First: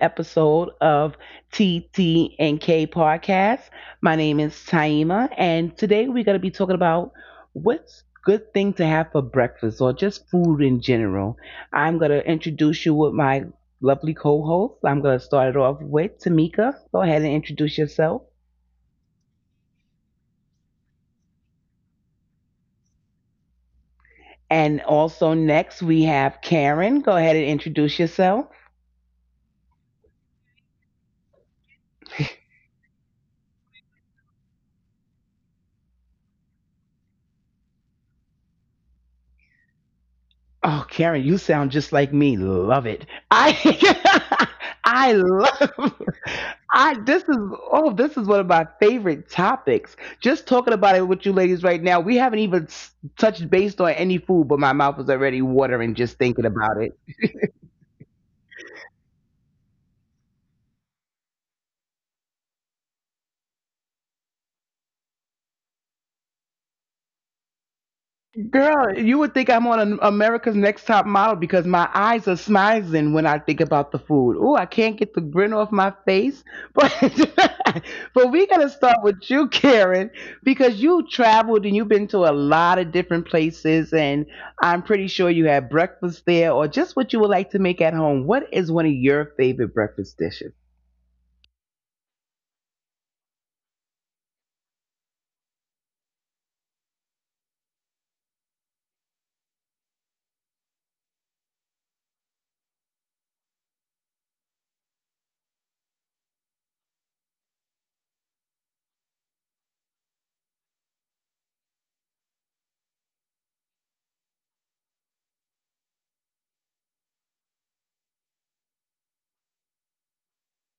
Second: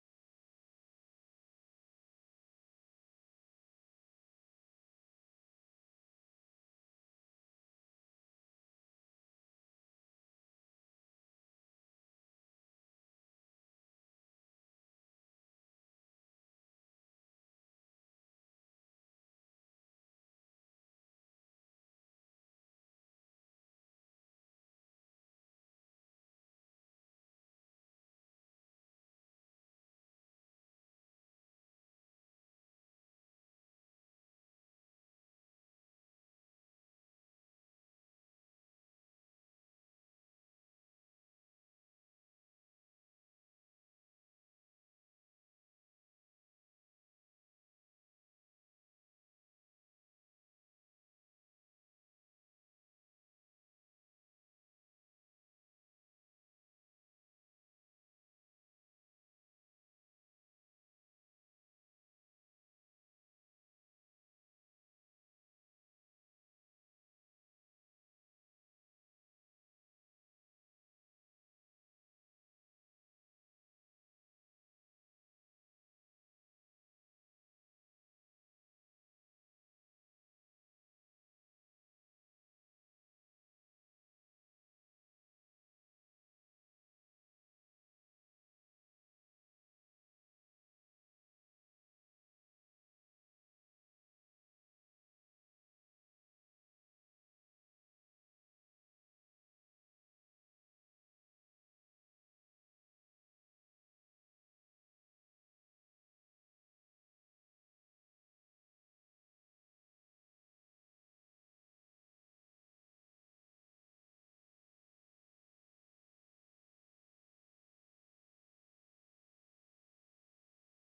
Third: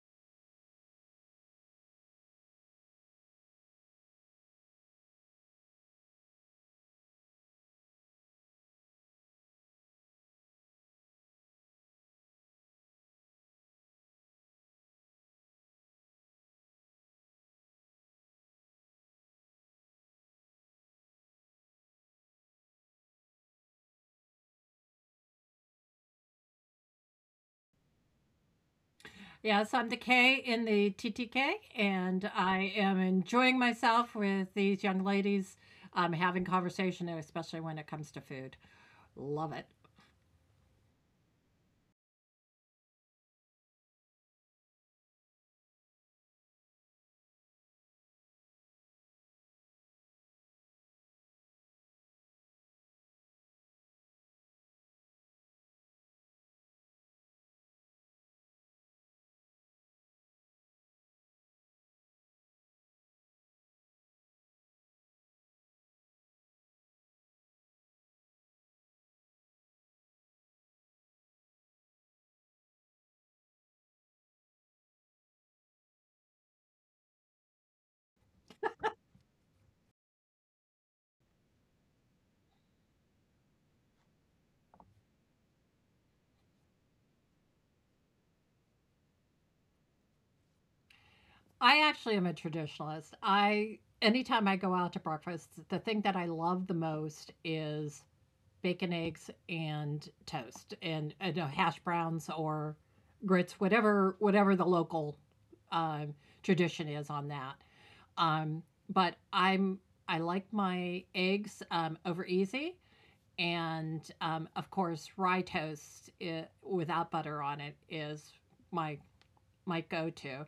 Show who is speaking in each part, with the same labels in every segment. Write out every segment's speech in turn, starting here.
Speaker 1: episode of TT and K Podcast. My name is Taima, and today we're going to be talking about what's good thing to have for breakfast or just food in general. I'm going to introduce you with my lovely co-host. I'm going to start it off with Tamika. Go ahead and introduce yourself. And also next we have Karen. Go ahead and introduce yourself.
Speaker 2: Yes, I'm the K in the TTK, and I am enjoying myself with these young ladies having conversation, especially when it comes to food. Love it.
Speaker 1: Oh, Karen, you sound just like me. Love it. I I love I this is oh, this is one of my favorite topics. Just talking about it with you ladies right now. We haven't even touched based on any food, but my mouth is already watering just thinking about it. Girl, you would think I'm on an America's Next Top Model because my eyes are smizing when I think about the food. Oh, I can't get the grin off my face. But but we're gonna start with you, Karen, because you traveled and you've been to a lot of different places, and I'm pretty sure you had breakfast there or just what you would like to make at home. What is one of your favorite breakfast dishes?
Speaker 2: I actually am a traditionalist. I Anytime I go out to breakfast, the thing that I love the most is bacon, eggs, and toast, and hash browns or grits, whatever the local um, tradition is on that. Um, but I'm I like my eggs over easy, and of course rye toast it without butter on it is my my go-to,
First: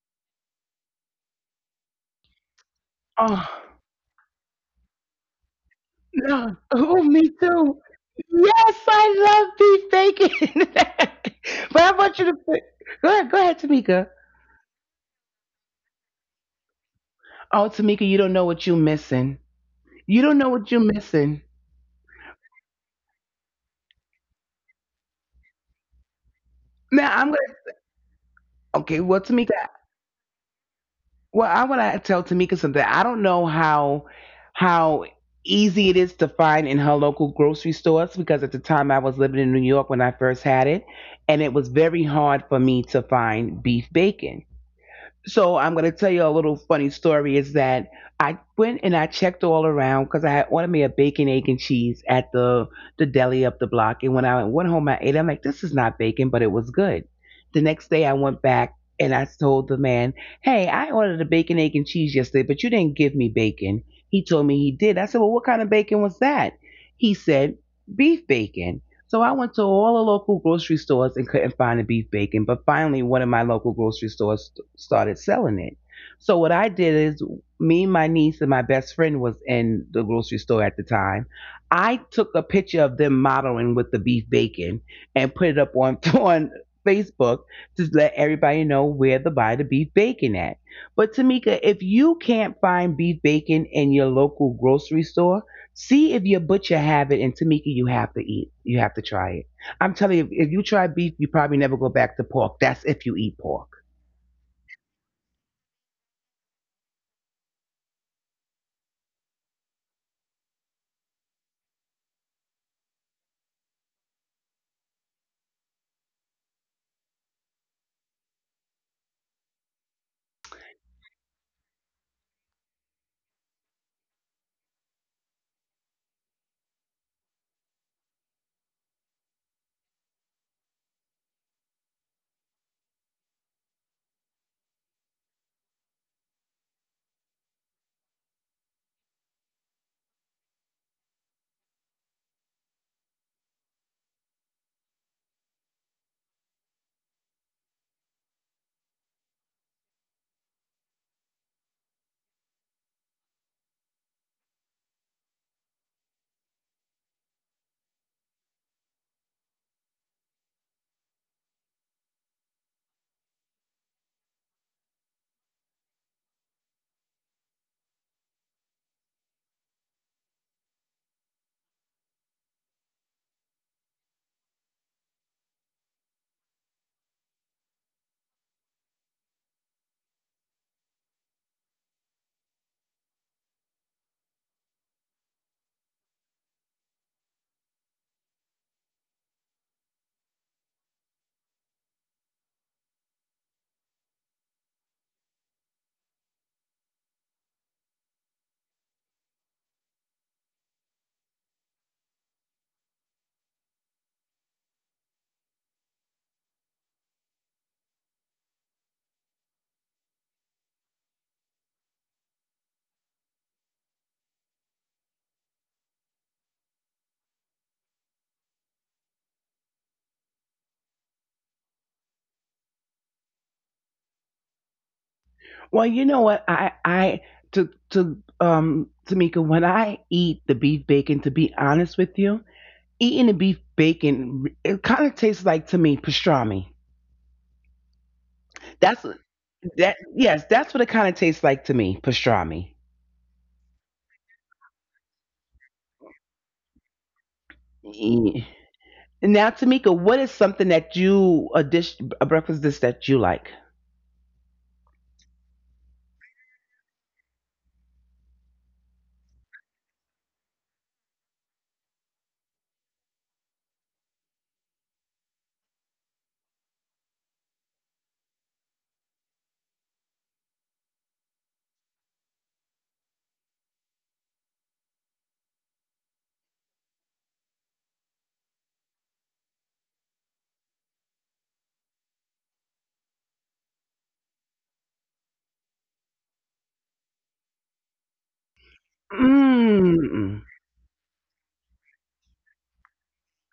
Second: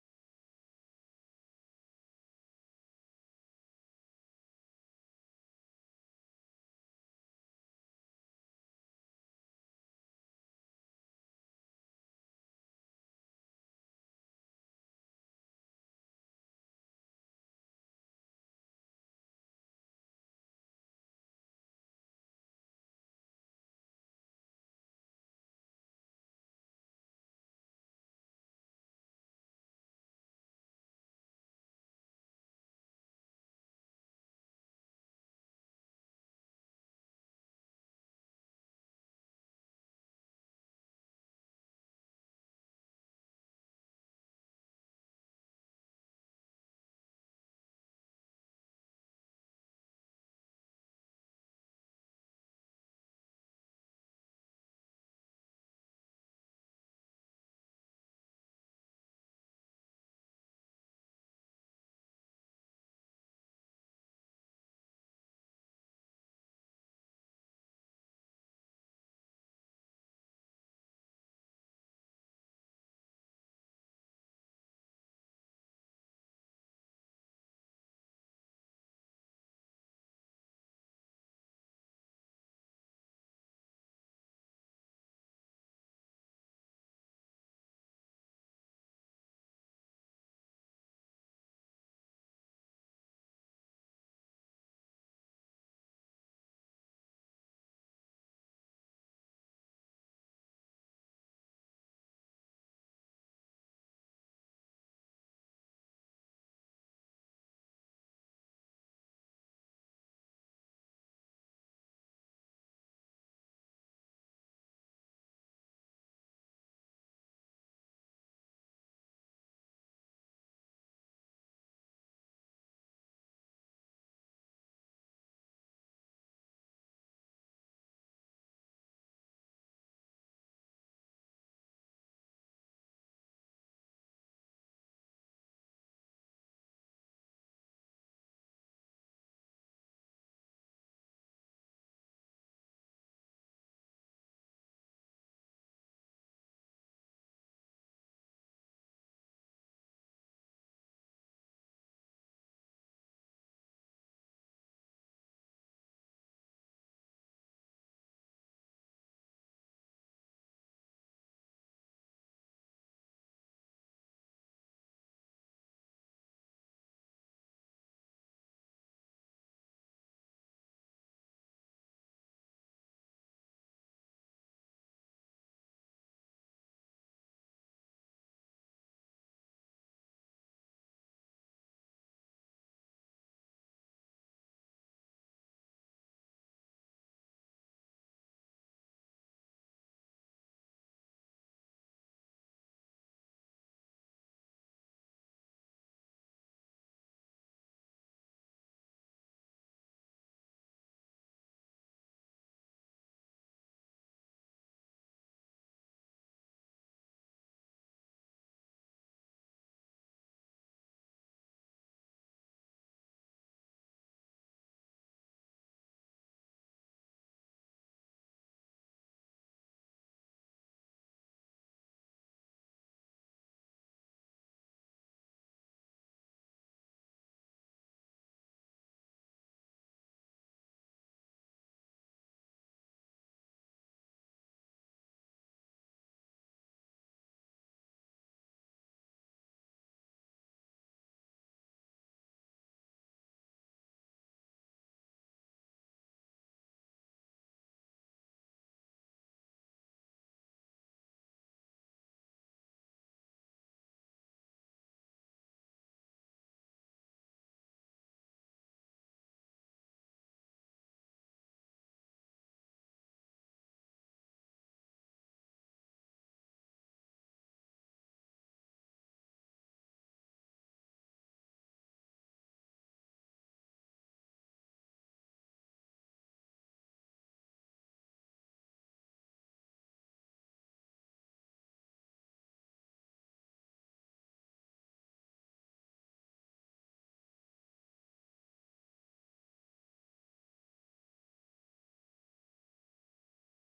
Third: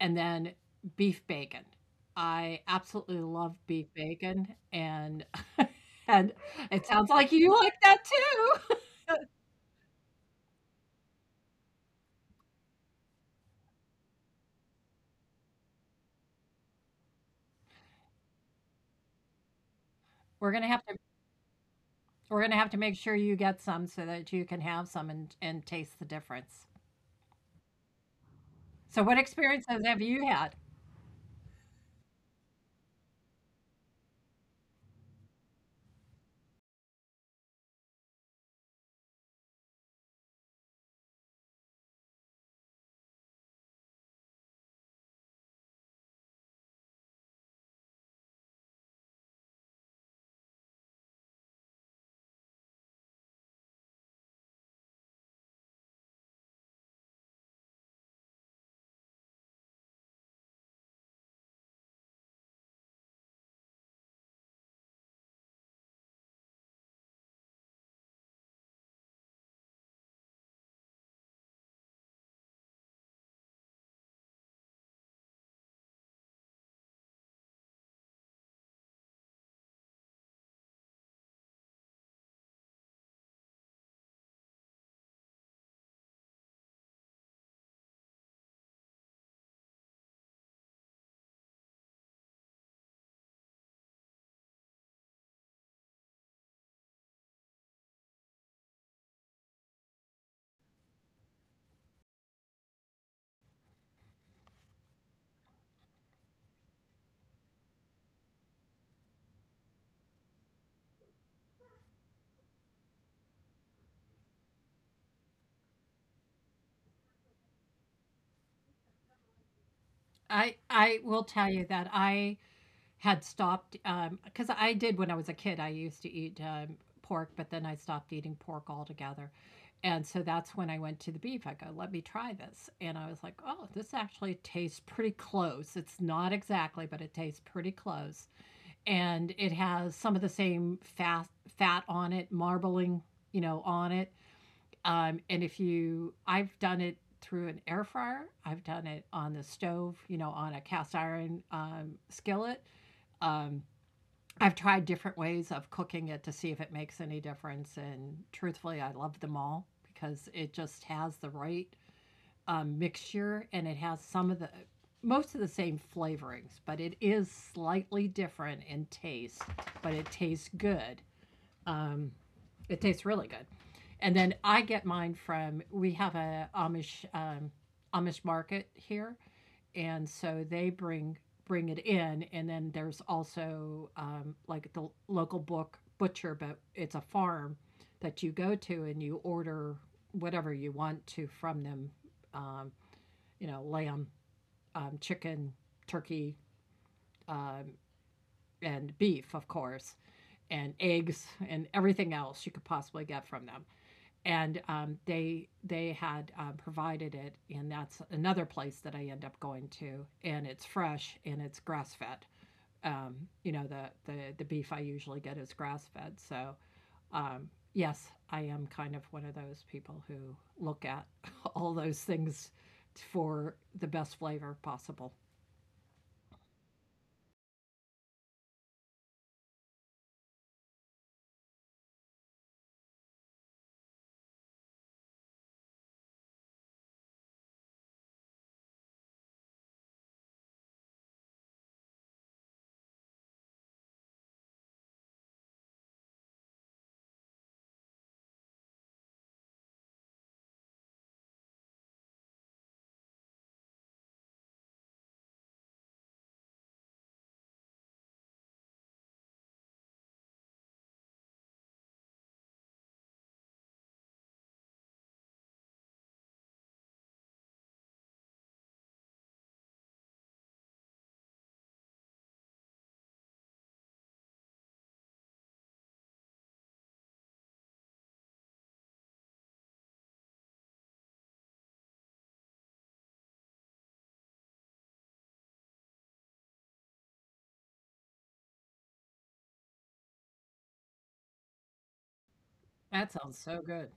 Speaker 2: and then beef bacon. I absolutely love
Speaker 1: Oh.
Speaker 2: beef bacon, and and
Speaker 1: No.
Speaker 2: it sounds
Speaker 1: Oh,
Speaker 2: like
Speaker 1: me
Speaker 2: you like
Speaker 1: too.
Speaker 2: that
Speaker 1: Yes,
Speaker 2: too.
Speaker 1: I love beef bacon. but I want you to put, Go ahead, go ahead, Tamika. Oh, Tamika, you don't know what you're missing. You
Speaker 2: We're
Speaker 1: don't
Speaker 2: gonna
Speaker 1: know
Speaker 2: have
Speaker 1: what
Speaker 2: to
Speaker 1: you're missing.
Speaker 2: we're gonna have to make sure you get some so that you can have some and taste the difference.
Speaker 1: Now I'm gonna.
Speaker 2: So what
Speaker 1: Okay, well,
Speaker 2: experiences
Speaker 1: Tamika.
Speaker 2: have you had?
Speaker 1: Well, I want to tell Tamika something. I don't know how easy it is to find in her local grocery stores because at the time I was living in New York when I first had it, and it was very hard for me to find beef bacon. So I'm going to tell you a little funny story is that I went and I checked all around because I had ordered me a bacon, egg, and cheese at the deli up the block. And when I went home, I ate it. I'm like, this is not bacon, but it was good. The next day, I went back and I told the man, hey, I ordered a bacon, egg, and cheese yesterday, but you didn't give me bacon. He told me he did. I said, well, what kind of bacon was that? He said, beef bacon. So I went to all the local grocery stores and couldn't find the beef bacon, but finally one of my local grocery stores started selling it. So what I did is me, my niece, and my best friend was in the grocery store at the time. I took a picture of them modeling with the beef bacon and put it up on on Facebook to let everybody know where to buy the beef bacon at. But Tamika, if you can't find beef bacon in your local grocery store, see if your butcher have it, and Tamika, you have to eat. You have to try it. I'm telling you, if you try beef, you probably never go back to pork. That's if you eat pork.
Speaker 2: I will tell you that I had stopped because I did when I was a kid. I used to eat pork, but then I stopped eating pork altogether. And so that's when I went to the beef. I go, let me try this. And I was like, oh, this actually tastes pretty close. It's not exactly, but it tastes pretty close. And it has some of the same fat on it, marbling, you know, on it. And if you, I've done it through an air fryer, I've done it on the stove, you know, on a cast iron skillet. Um, I've tried different ways of cooking it to see if it makes any difference. And truthfully, I love them all because it just has the right mixture, and it has some of the most of the same flavorings, but it is slightly different in taste, but it tastes good. Um, it tastes really good. And then I get mine from — we have a Amish Amish market here, and so they bring it in. And then there's also like the local book butcher, but it's a farm that you go to and you order whatever you want to from them. Um, you know, lamb, chicken, turkey, uh, and beef, of course, and eggs and everything else you could possibly get from them. And they had provided it, and that's another place that I end up going to, and it's fresh and it's grass fed. Um, you know, the beef I usually get is grass fed, so um, yes, I am kind of one of those people who look at all those things for the best flavor possible.
Speaker 1: Well, you know what? Tamika, when I eat the beef bacon, to be honest with you, eating the beef bacon, it kind of tastes like to me pastrami. That's that. Yes, that's what it kind of tastes like to me, pastrami. Yeah. Now, Tamika, what is something that a breakfast dish that you like? Mm.
Speaker 2: That sounds so good.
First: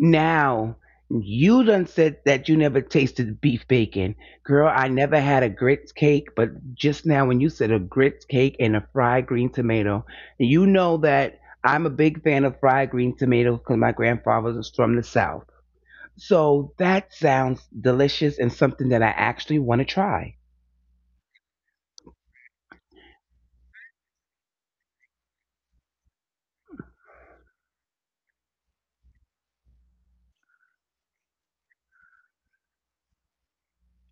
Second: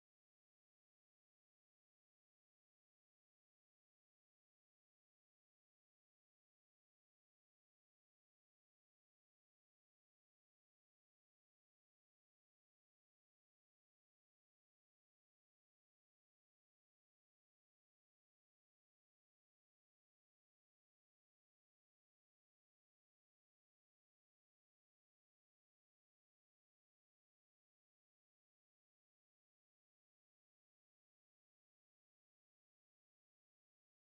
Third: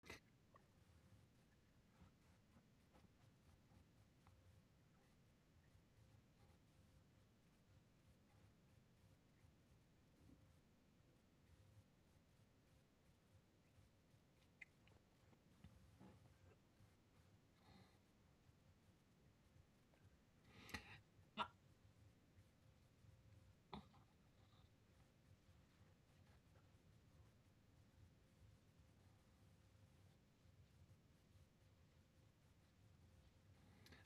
Speaker 1: Now, you done said that you never tasted beef bacon. Girl, I never had a grits cake, but just now when you said a grits cake and a fried green tomato, you know that I'm a big fan of fried green tomatoes because my grandfather was from the South. So that sounds delicious and something that I actually want to try.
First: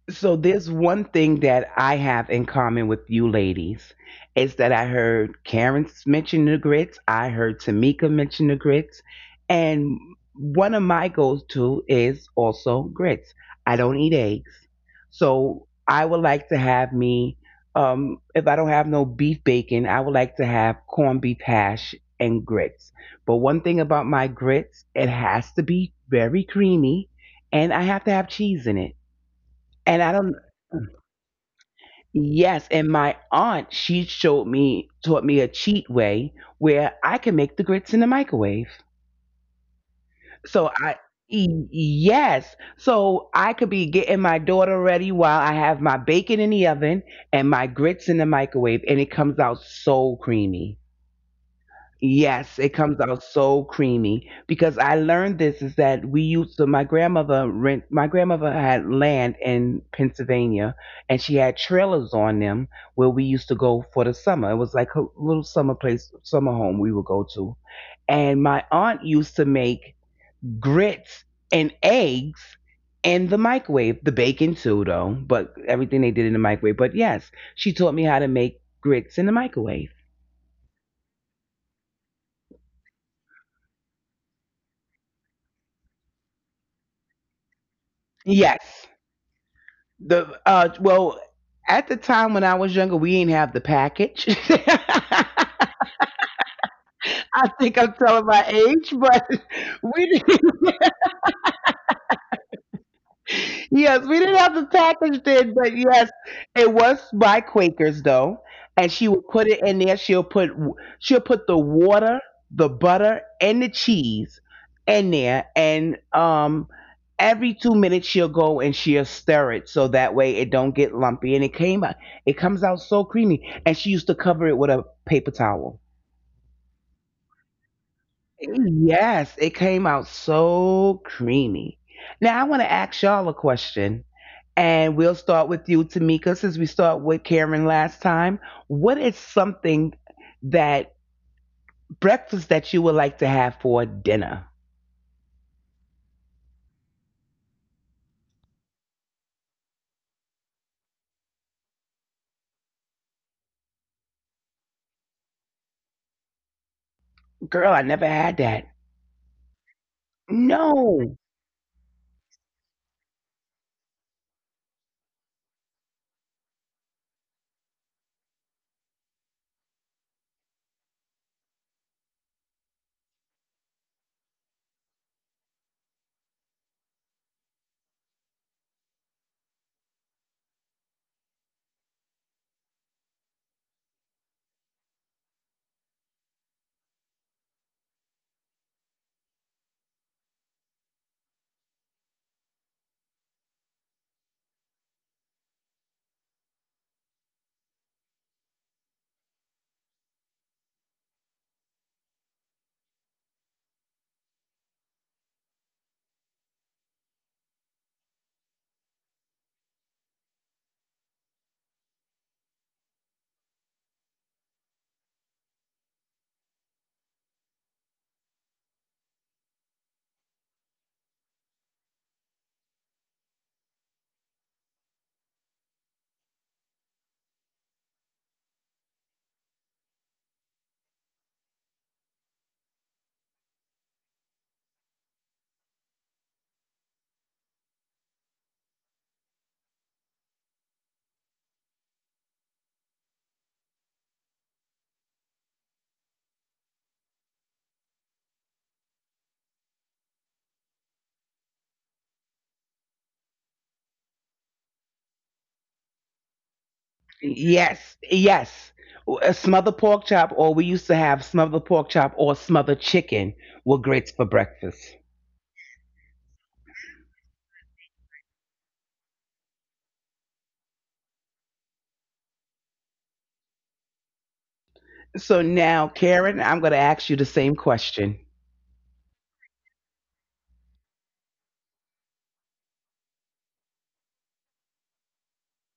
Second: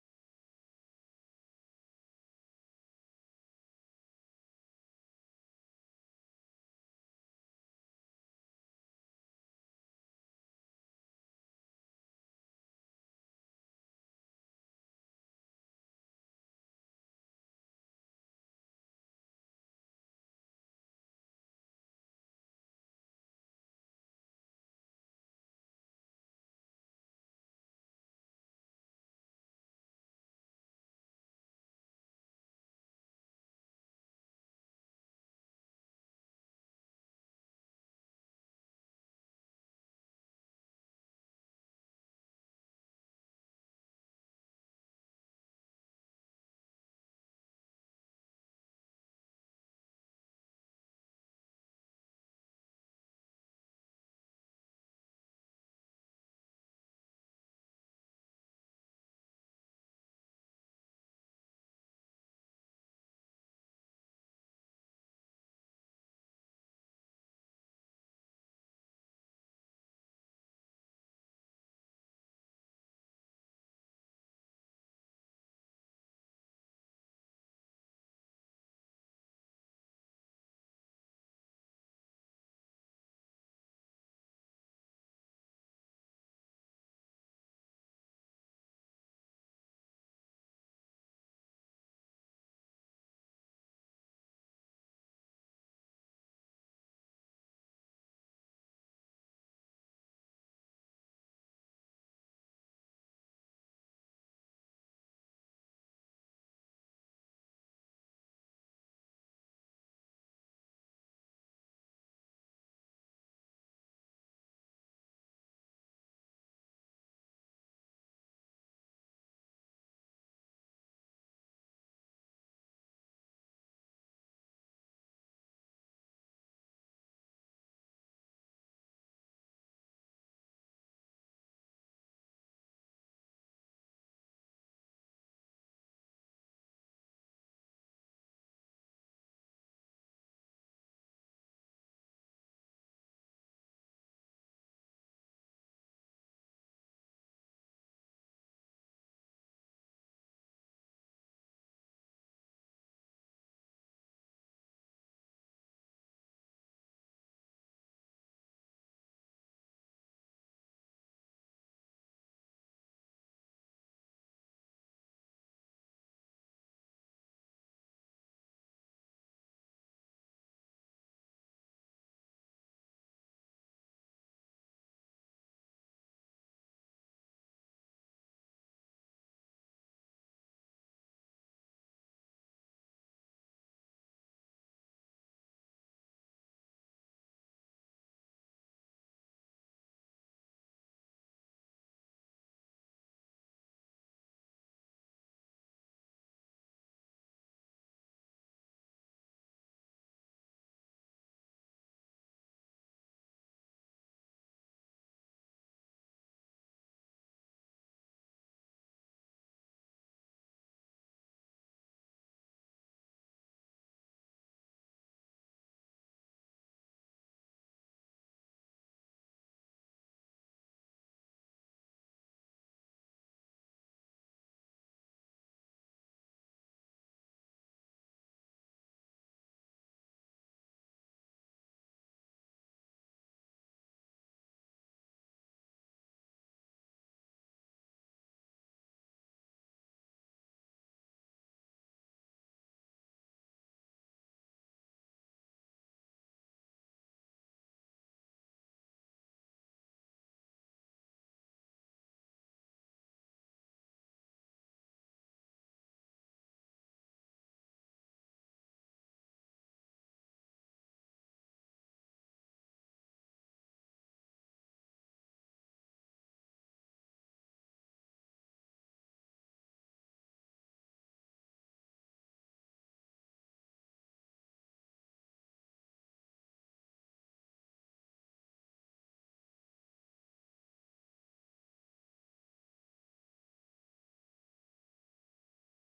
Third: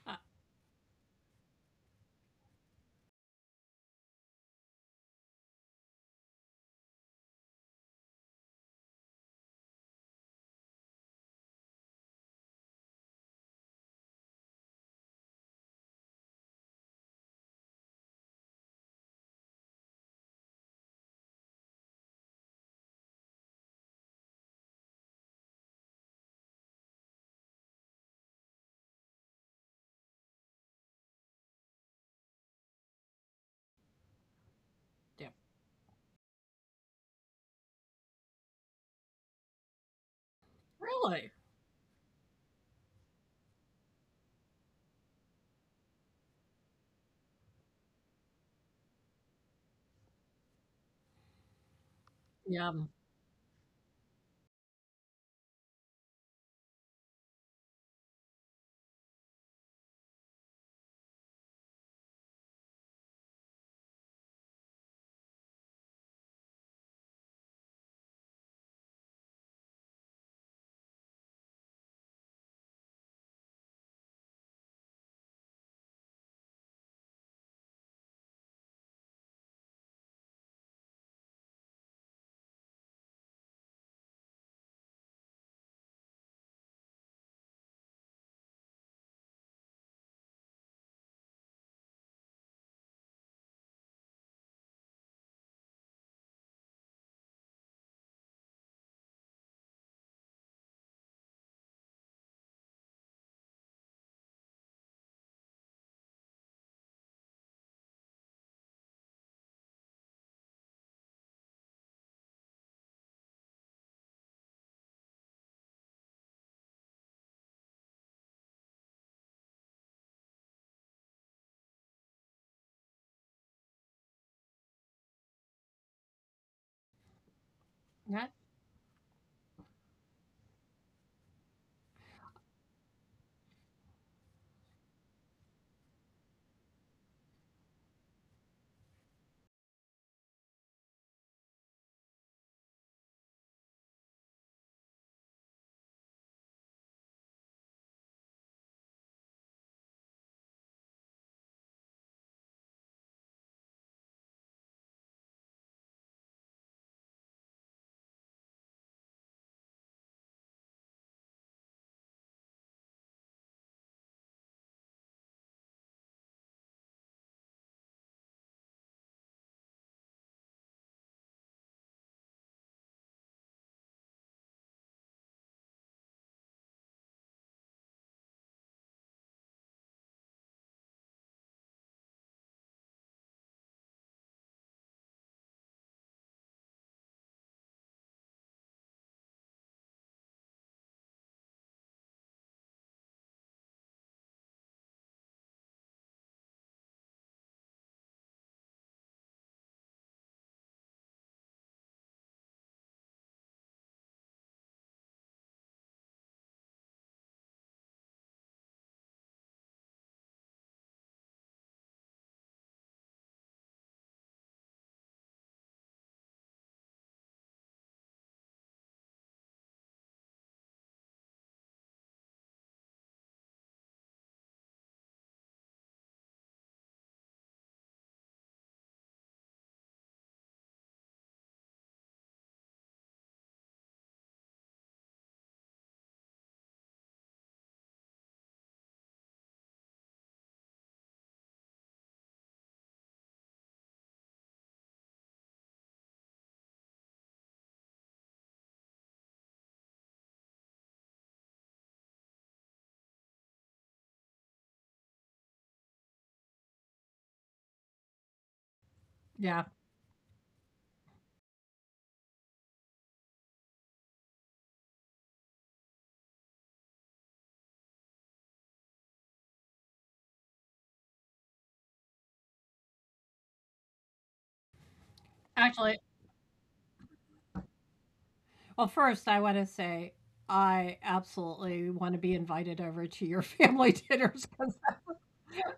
Speaker 2: Uh,
Speaker 1: So there's one thing that I have in common with you ladies is that I heard Karen mention the grits, I heard Tamika mention the grits, and one of my goals too is also grits. I don't eat eggs, so I would like to have me. If I don't have no beef bacon, I would like to have corned beef hash and grits. But one thing about my grits, it has to be very creamy, and I have to have cheese in it. And I don't. Yes, and my aunt, she showed me, taught
Speaker 2: yeah,
Speaker 1: me a cheat way where I can make the grits in the microwave. So I,
Speaker 2: really.
Speaker 1: yes, so I could be getting my daughter ready while I have my bacon in the oven and my grits in the microwave, and it comes out so creamy. Yes,
Speaker 2: Yeah,
Speaker 1: it comes out so creamy because I learned this is that we used to my grandmother rent my grandmother had land in Pennsylvania and she had trailers on them where we used to go for the summer. It was like a little summer place, summer home we would go to. And my aunt used to make grits and eggs in the microwave. The bacon too though, but everything they did in the microwave. But yes, she taught me how to make grits in the microwave. Yes. The well, at the time when I was younger, we didn't have the package. I think I'm telling my age, but we didn't. Yes, we didn't have the package then, but yes, it was by Quakers though, and she would put it in there. She'll put the water, the butter, and the cheese in there, and every 2 minutes she'll go and she'll stir it so that way it don't get lumpy, and it came out, it comes out so creamy. And she used to cover it with a paper towel.
Speaker 2: yeah,
Speaker 1: Yes, it came out so creamy. Now I want to ask y'all a question. And we'll start with you, Tamika, since we start with Karen last time. What is something that breakfast that you would like to have for dinner? Girl, I never had that. No. Yes. Yes. A
Speaker 2: yeah.
Speaker 1: smother pork chop, or we used to have smothered pork chop or smothered chicken were grits for breakfast. So now,
Speaker 2: Actually,
Speaker 1: Karen, I'm going to ask you the same question.
Speaker 2: well, first, I wanna say I absolutely wanna be invited over to your family dinners, 'cause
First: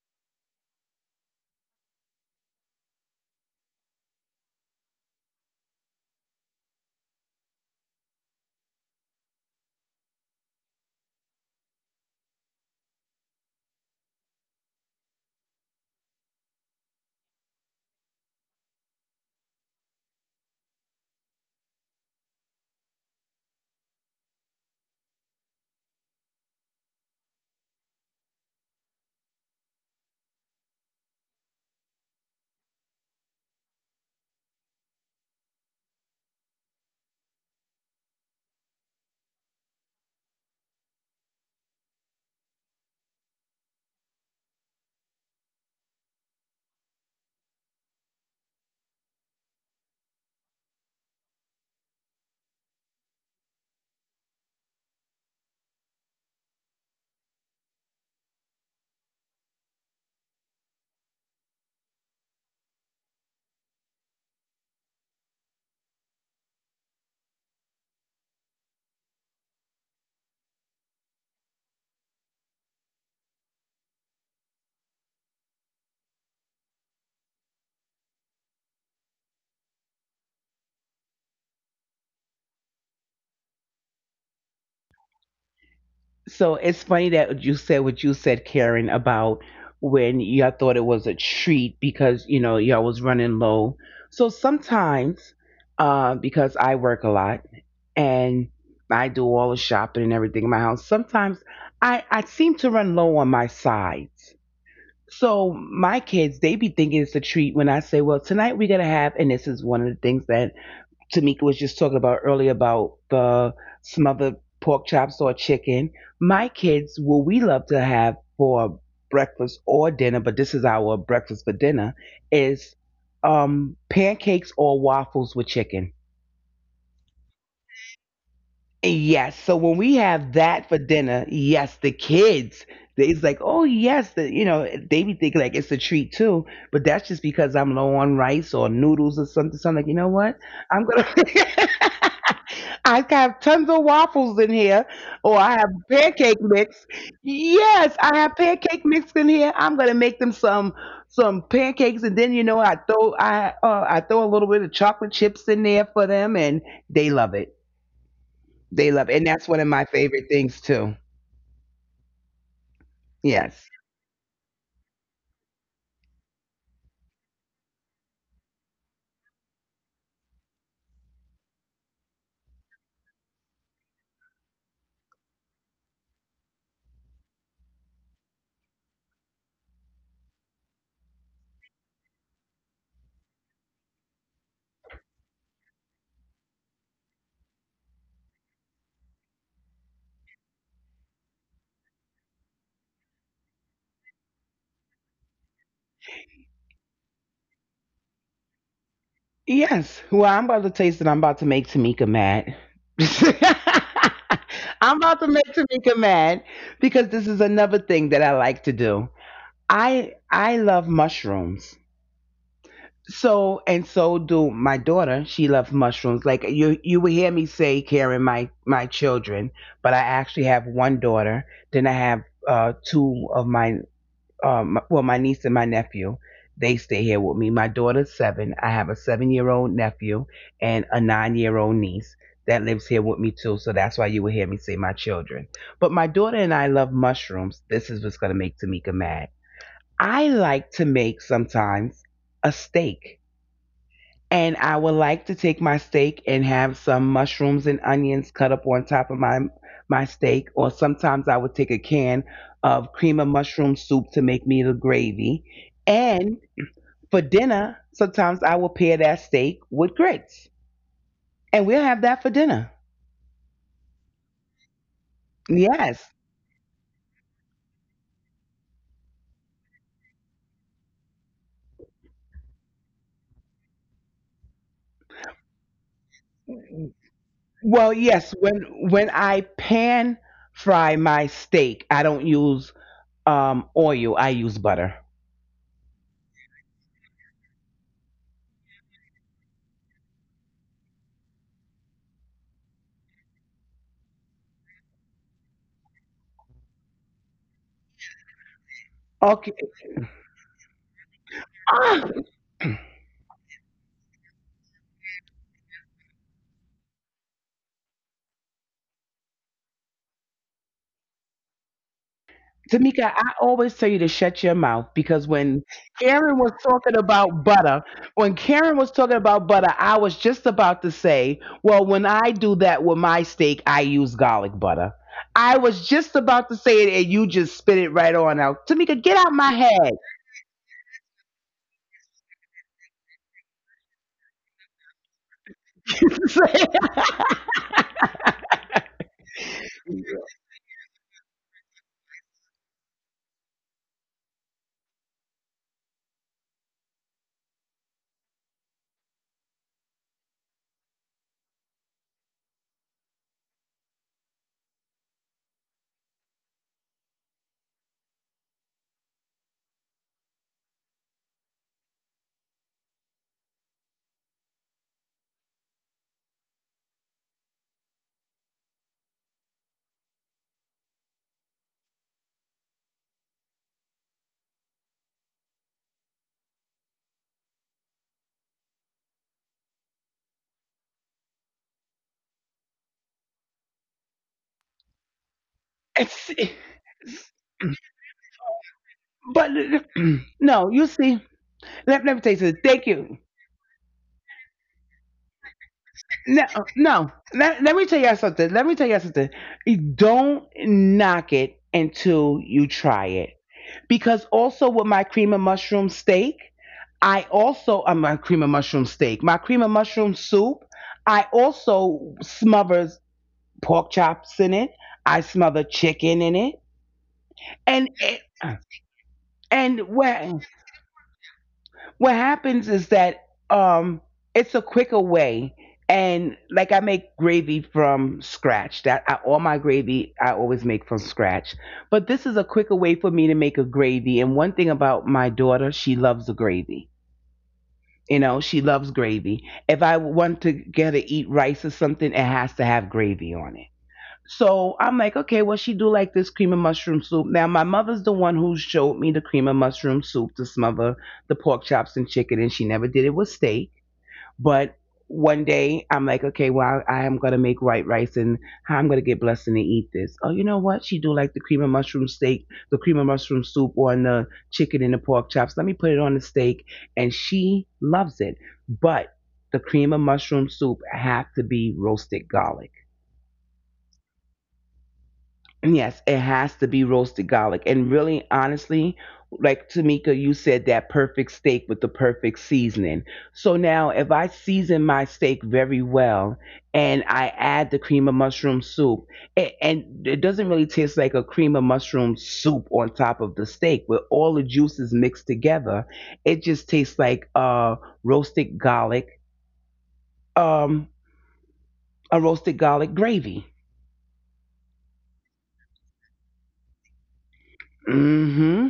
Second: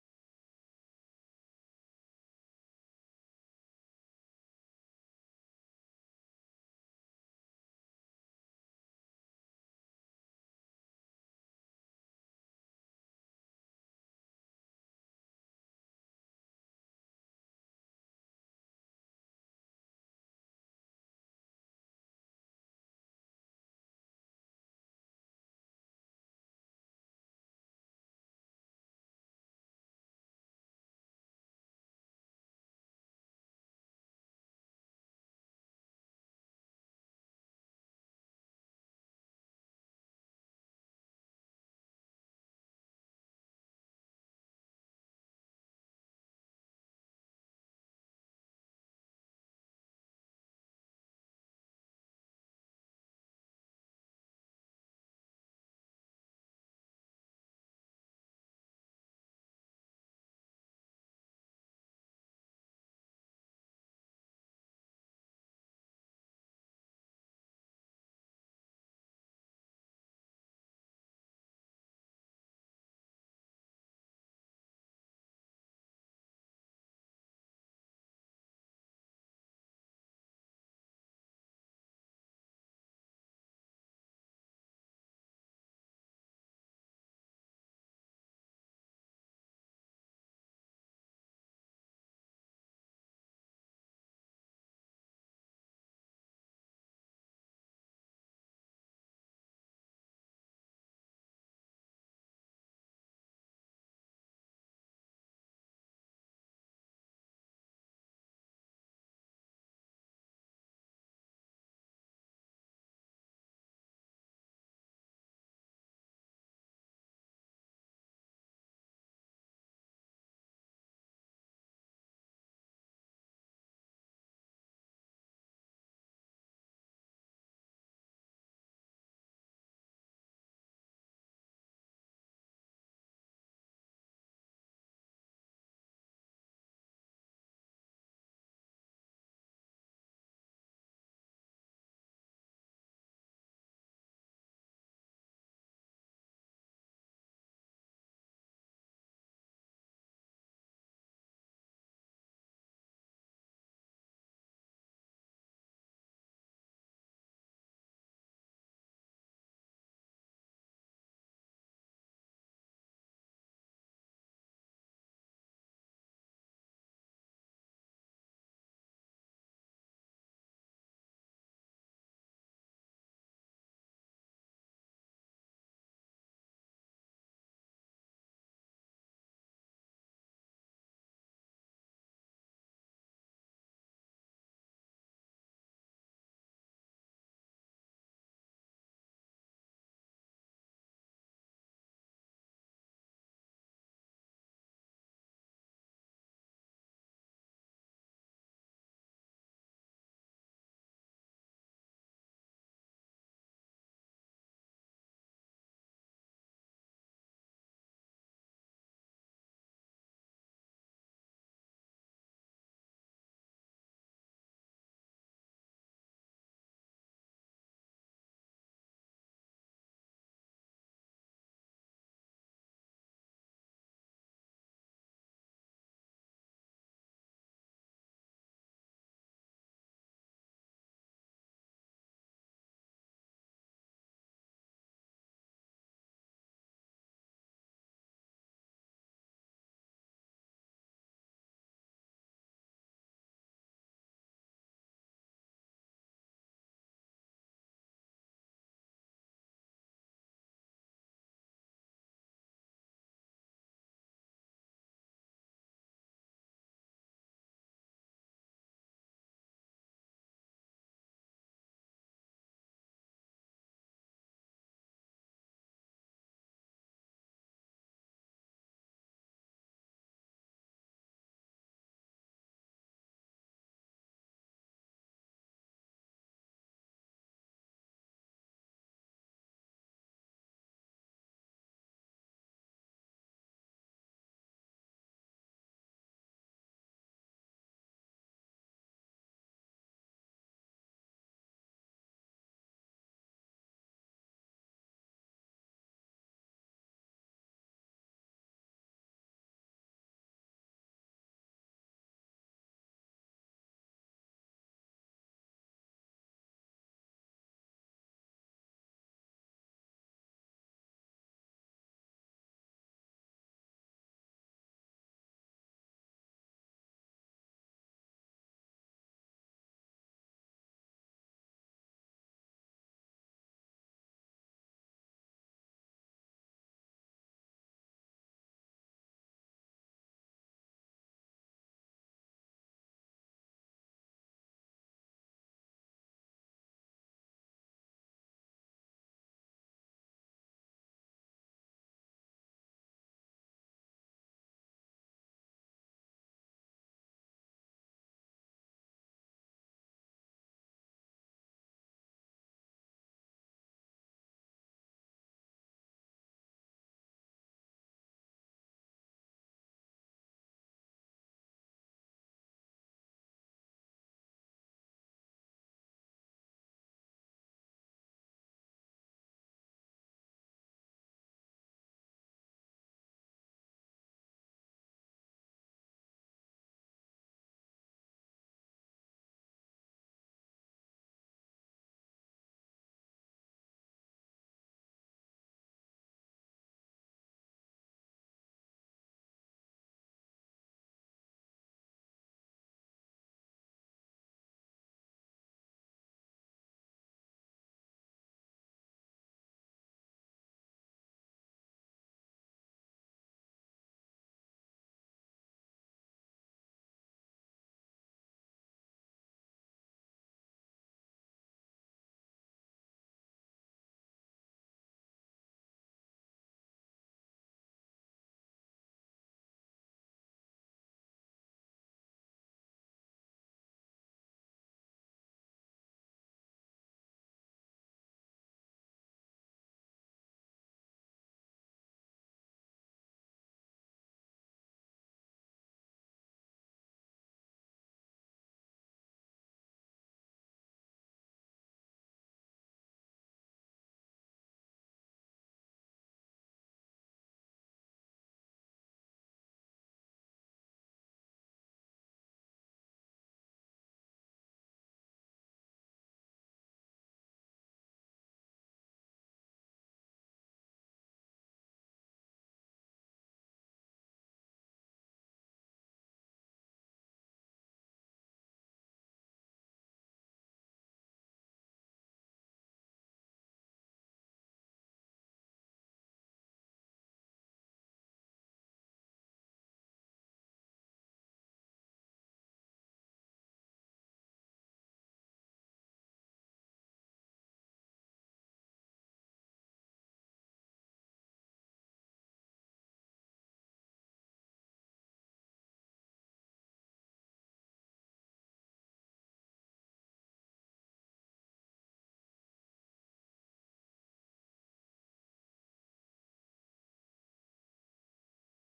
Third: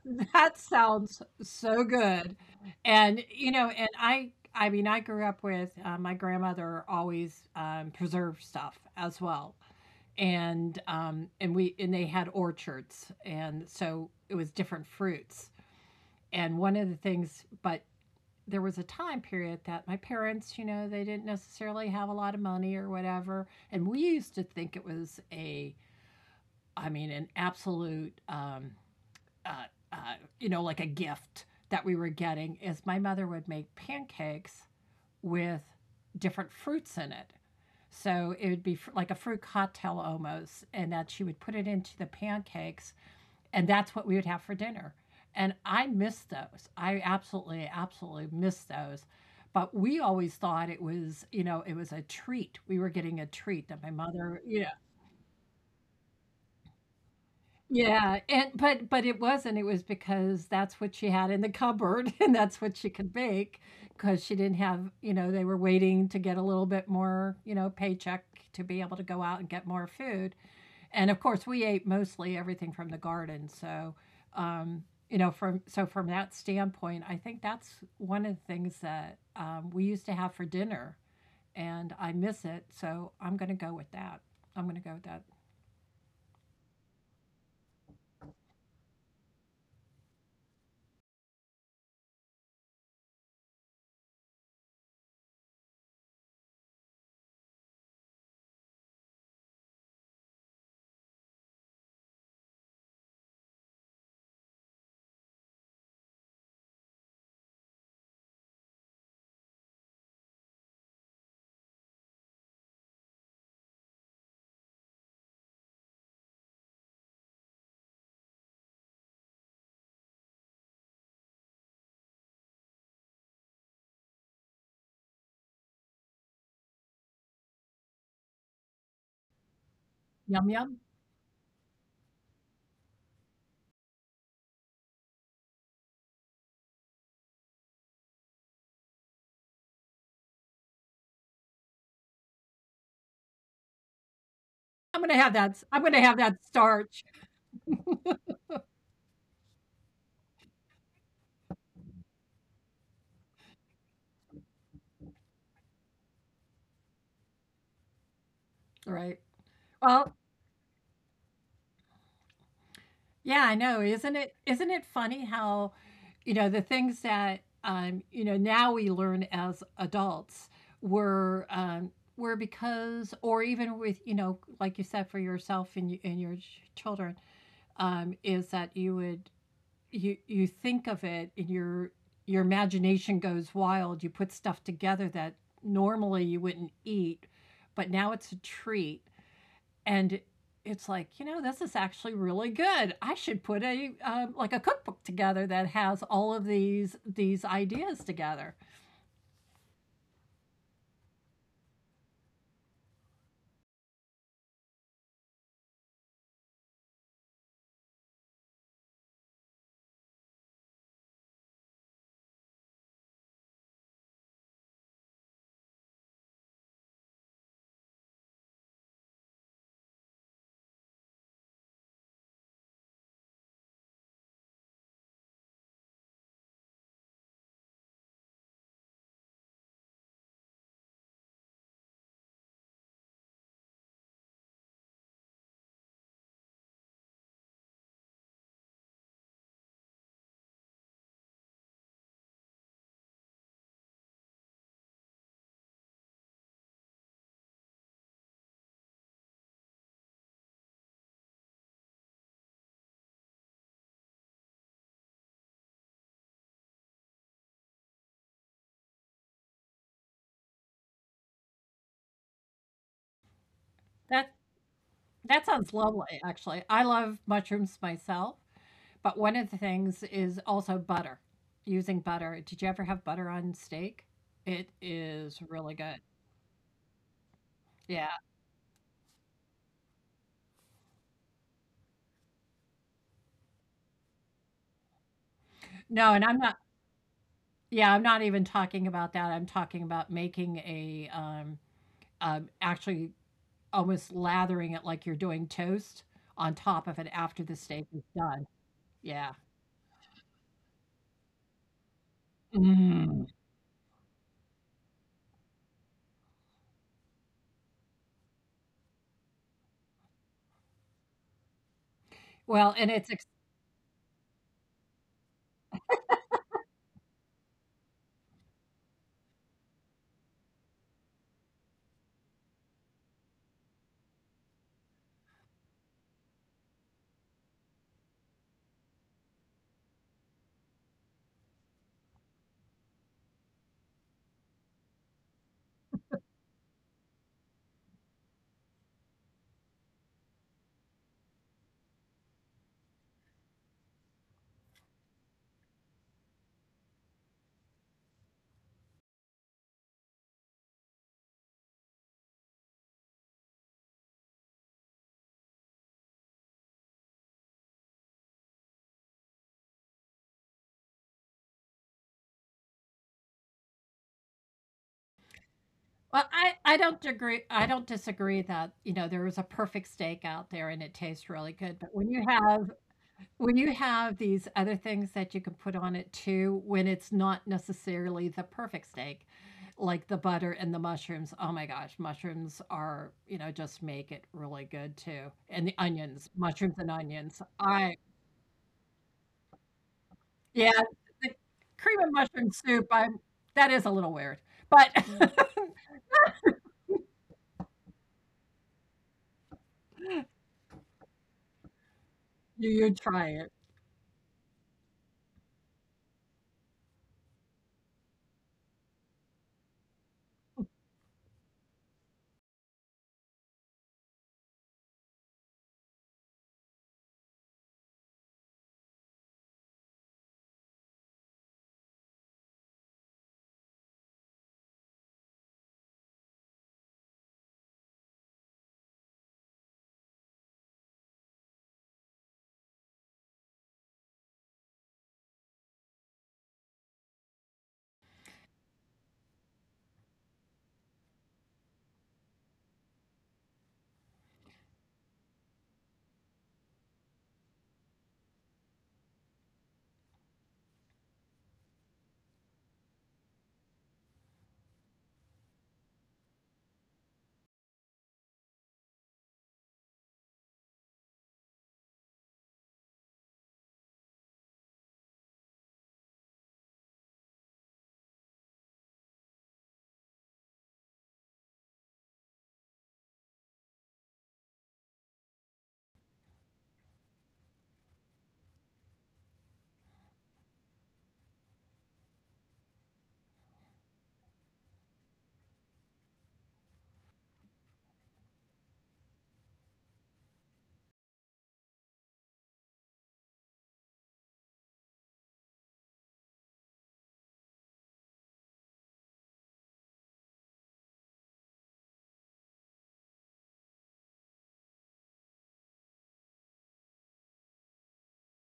Speaker 2: that sounds so good. And, you know, and I mean, I grew up with, my grandmother always, preserved stuff as well, and we and they had orchards, and so it was different fruits, and one of the things — but there was a time period that my parents, you know, they didn't necessarily have a lot of money or whatever. And we used to think it was I mean, an absolute, uh, you know, like a gift that we were getting, is my mother would make pancakes with different fruits in it. So it would be like a fruit cocktail almost, and that she would put it into the pancakes, and that's what we would have for dinner. And I miss those. I absolutely, absolutely miss those. But we always thought it was, you know, it was a treat. We were getting a treat that my mother, yeah, yeah. And but it wasn't. It was because that's what she had in the cupboard, and that's what she could make because she didn't have, you know, they were waiting to get a little bit more, you know, paycheck to be able to go out and get more food. And of course we ate mostly everything from the garden, so um you know, from that standpoint, I think that's one of the things that we used to have for dinner, and I miss it. So I'm going to go with that. I'm going to go with that.
Speaker 1: So it's funny that you said what you said, Karen, about when y'all thought it was a treat because you know y'all was running low. So sometimes, because I work a lot and I do all the shopping and everything in my house, sometimes I seem to run low on my sides. So my kids, they be thinking it's a treat when I say, "Well, tonight we're gonna have," and this is one of the things that Tamika was just talking about earlier about the smothered pork chops or chicken. My kids, what we love to have for breakfast or dinner, but this is our breakfast for dinner, is pancakes or waffles with chicken. Yes. So when we have
Speaker 2: Yum,
Speaker 1: that
Speaker 2: yum.
Speaker 1: for dinner, yes, the kids, it's like, oh yes, they be thinking like it's a treat too. But that's just because I'm low on rice or noodles or something. So I'm like, you know what? I'm gonna I have tons of waffles in here,
Speaker 2: I'm going to have
Speaker 1: or
Speaker 2: that.
Speaker 1: I have
Speaker 2: I'm going to have that
Speaker 1: pancake mix.
Speaker 2: starch.
Speaker 1: Yes, I have pancake mix in here. I'm gonna make them some pancakes, and then I throw a little bit of chocolate chips in there for them, and they love it. They love
Speaker 2: Right.
Speaker 1: it. And that's one of my
Speaker 2: Well,
Speaker 1: favorite things too.
Speaker 2: yeah, I
Speaker 1: Yes.
Speaker 2: know. Isn't it — funny how, you know, the things that you know, now we learn as adults were um were because, or even with, you know, like you said for yourself and you, and your children, is that you would — you think of it, and your imagination goes wild. You put stuff together that normally you wouldn't eat, but now it's a treat. And it's like, you know, this is actually really good. I should put a like a cookbook together that has all of these ideas together.
Speaker 1: Yes. Well, I'm about to taste it. I'm about to make Tamika mad. I'm about to make Tamika mad because this is another thing that I like to do. I love mushrooms. So and so do my daughter. She loves mushrooms. Like you would hear me say, Karen, my children, but I actually have one daughter. Then I have two of my well, my niece and my nephew, they stay here with me. My daughter's 7. I have a 7-year old nephew and a 9-year old niece that lives here with me too. So that's why you will hear me say my children. But my daughter and I love mushrooms. This is what's going to make Tamika mad. I like to make sometimes a steak. And I would like to take my steak and have some mushrooms and onions cut up on top of my steak. Or sometimes I would take a can of cream of mushroom soup to make me the gravy. And for dinner, sometimes I will pair that steak with grits. And we'll have that for dinner.
Speaker 2: That that sounds lovely.
Speaker 1: Yes.
Speaker 2: Actually, I love mushrooms myself. But one of the things is also butter. Using butter, did you ever have butter on steak? It is really good.
Speaker 1: Well,
Speaker 2: Yeah.
Speaker 1: yes, when I pan fry my steak, I don't use oil, I use butter.
Speaker 2: No, and I'm not — yeah, I'm not even talking about that. I'm talking about making a actually almost lathering it like you're doing toast on top of it after the steak is done. Yeah.
Speaker 1: Okay.
Speaker 2: Mm. Well, and it's
Speaker 1: Tamika,
Speaker 2: ex
Speaker 1: I always tell you to shut your mouth because when Karen was talking about butter, I was just about to say, well, when I do that with my steak, I use garlic butter. I was just about to say it and you just spit it right on out. Tamika, get out my head.
Speaker 2: well, I don't agree — I don't disagree that, you know, there is a perfect steak out there and it tastes really good, but when you have — when you have these other things that you can put on it too, when it's not necessarily the perfect steak, like the butter and the mushrooms, oh my gosh, mushrooms are, you know, just make it really good too. And the
Speaker 1: It's-
Speaker 2: onions, mushrooms and onions. I
Speaker 1: but No, you
Speaker 2: Yeah,
Speaker 1: see,
Speaker 2: the
Speaker 1: let me
Speaker 2: cream
Speaker 1: tell you
Speaker 2: and
Speaker 1: something.
Speaker 2: mushroom
Speaker 1: Thank
Speaker 2: soup,
Speaker 1: you.
Speaker 2: I'm that is a little weird, but
Speaker 1: No, no. Let me tell y'all something. Don't knock it until you
Speaker 2: you —
Speaker 1: try
Speaker 2: you
Speaker 1: it.
Speaker 2: try it.
Speaker 1: Because also with my cream and mushroom steak, I also my cream and mushroom soup. I also smother pork chops in it. I smother chicken in it, and it, and what? What happens is that it's a quicker way, and like I make gravy from scratch. All my gravy I always make from scratch, but this is a quicker way for me to make a gravy. And one thing about my daughter, she loves the gravy. You know she loves gravy. If I want to get her to eat rice or something, it has to have gravy on it. So I'm like, okay, well, she do like this cream and mushroom soup. Now my mother's the one who showed me the cream and mushroom soup, to smother the pork chops and chicken, and she never did it with steak. But one day I'm like, okay, well, I am gonna make white rice, and how I'm gonna get blessed and eat this. Oh, you know what? She do like the cream and mushroom steak, the cream and mushroom soup on the chicken and the pork chops. Let me put it on the steak, and she loves it. But the cream and mushroom soup have to be roasted garlic. Yes, it has to be roasted garlic. And really, honestly, like Tamika, you said that perfect steak with the perfect seasoning. So now, if I season my steak very well and I add the cream of mushroom soup, and it doesn't really taste like a cream of mushroom soup on top of the steak. With all the juices mixed together, it just tastes like roasted garlic, um, a roasted garlic gravy. Mm hmm.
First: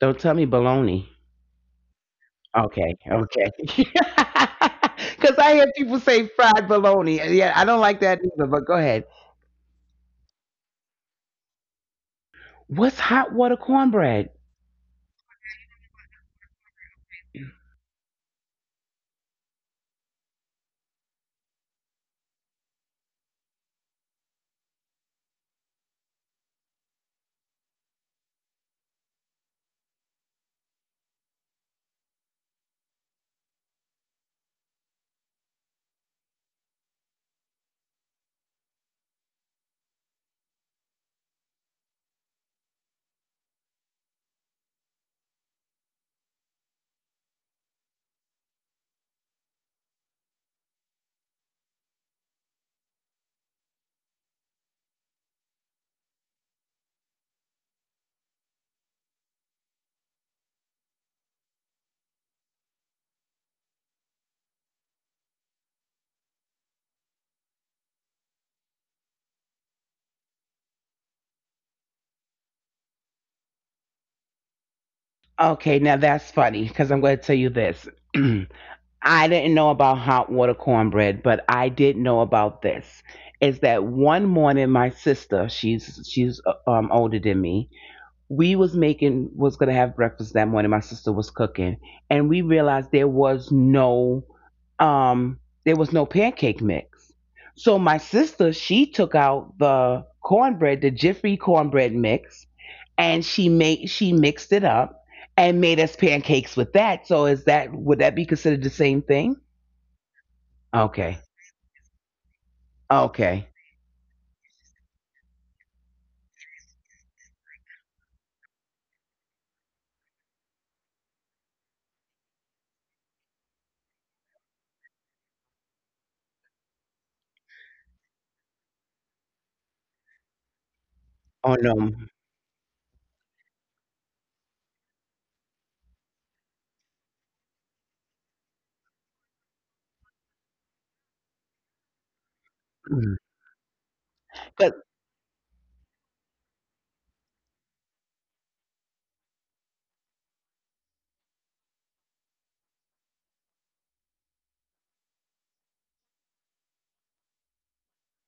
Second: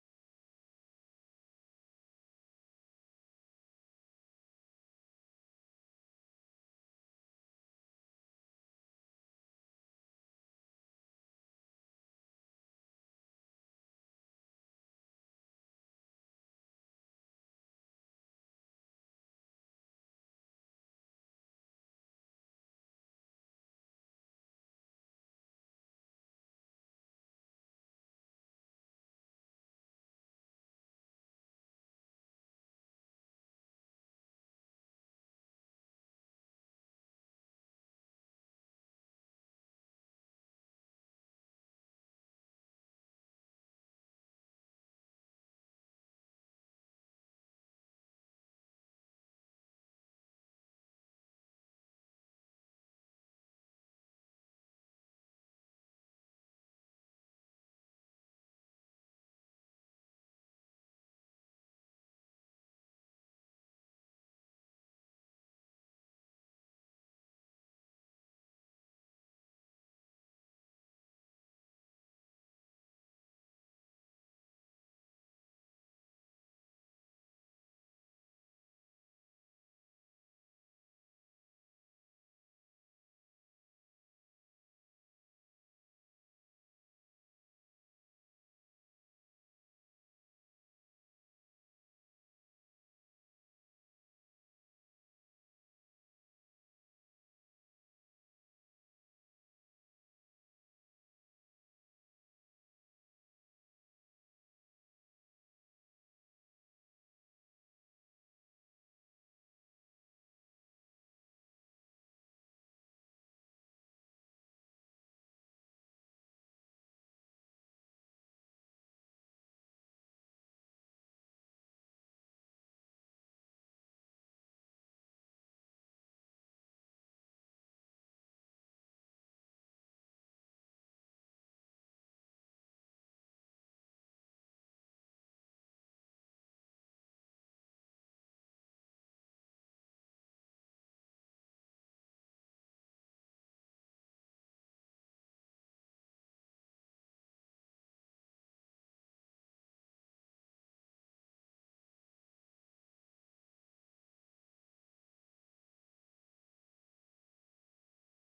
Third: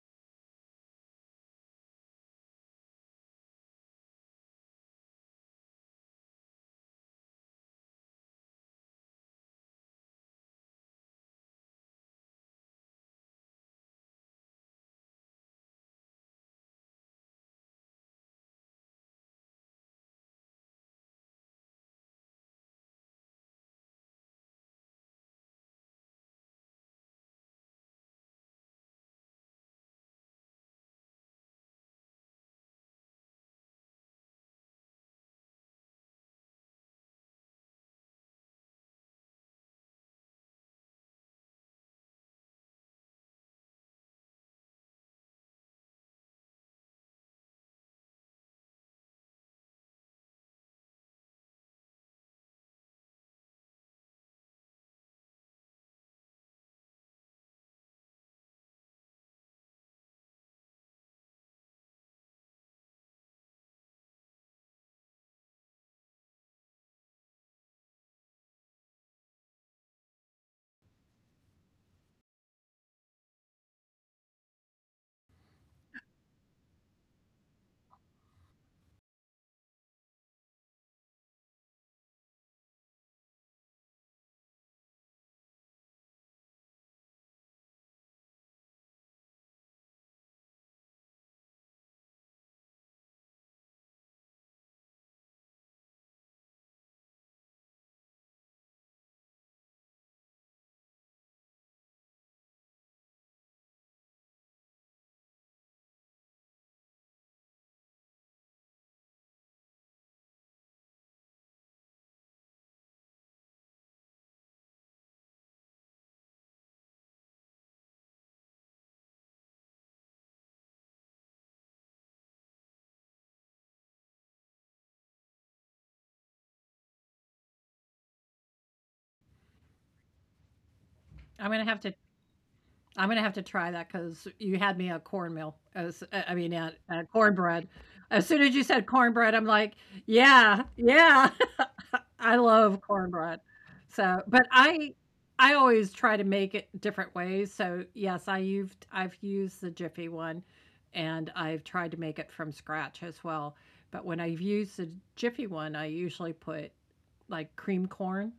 Speaker 1: Don't tell me bologna. Okay, okay. Because I hear people say fried bologna, yeah, I don't like that either, but go ahead. What's hot water cornbread? Okay, now that's funny. Because 'cause I'm going to tell you this. I didn't know about hot water cornbread, but I did know about this. Is that one morning my sister, she's older than me. We was gonna have breakfast that morning. My sister was cooking, and we realized there was no um pancake mix. So my sister, she took out the cornbread, the Jiffy cornbread mix, and she mixed it up and made us pancakes with that. So is that would that be considered the same thing? Okay, okay.
Speaker 2: I'm gonna
Speaker 1: Oh
Speaker 2: have to
Speaker 1: no.
Speaker 2: I'm gonna have to try that because you had me at cornmeal. As I mean, at cornbread. As soon as you said cornbread, I'm like, yeah, yeah. I love cornbread. So, I always try to make it different ways. So yes, I've used the Jiffy one, and I've tried to make it from scratch as well. But when I've used the Jiffy one, I usually put like cream corn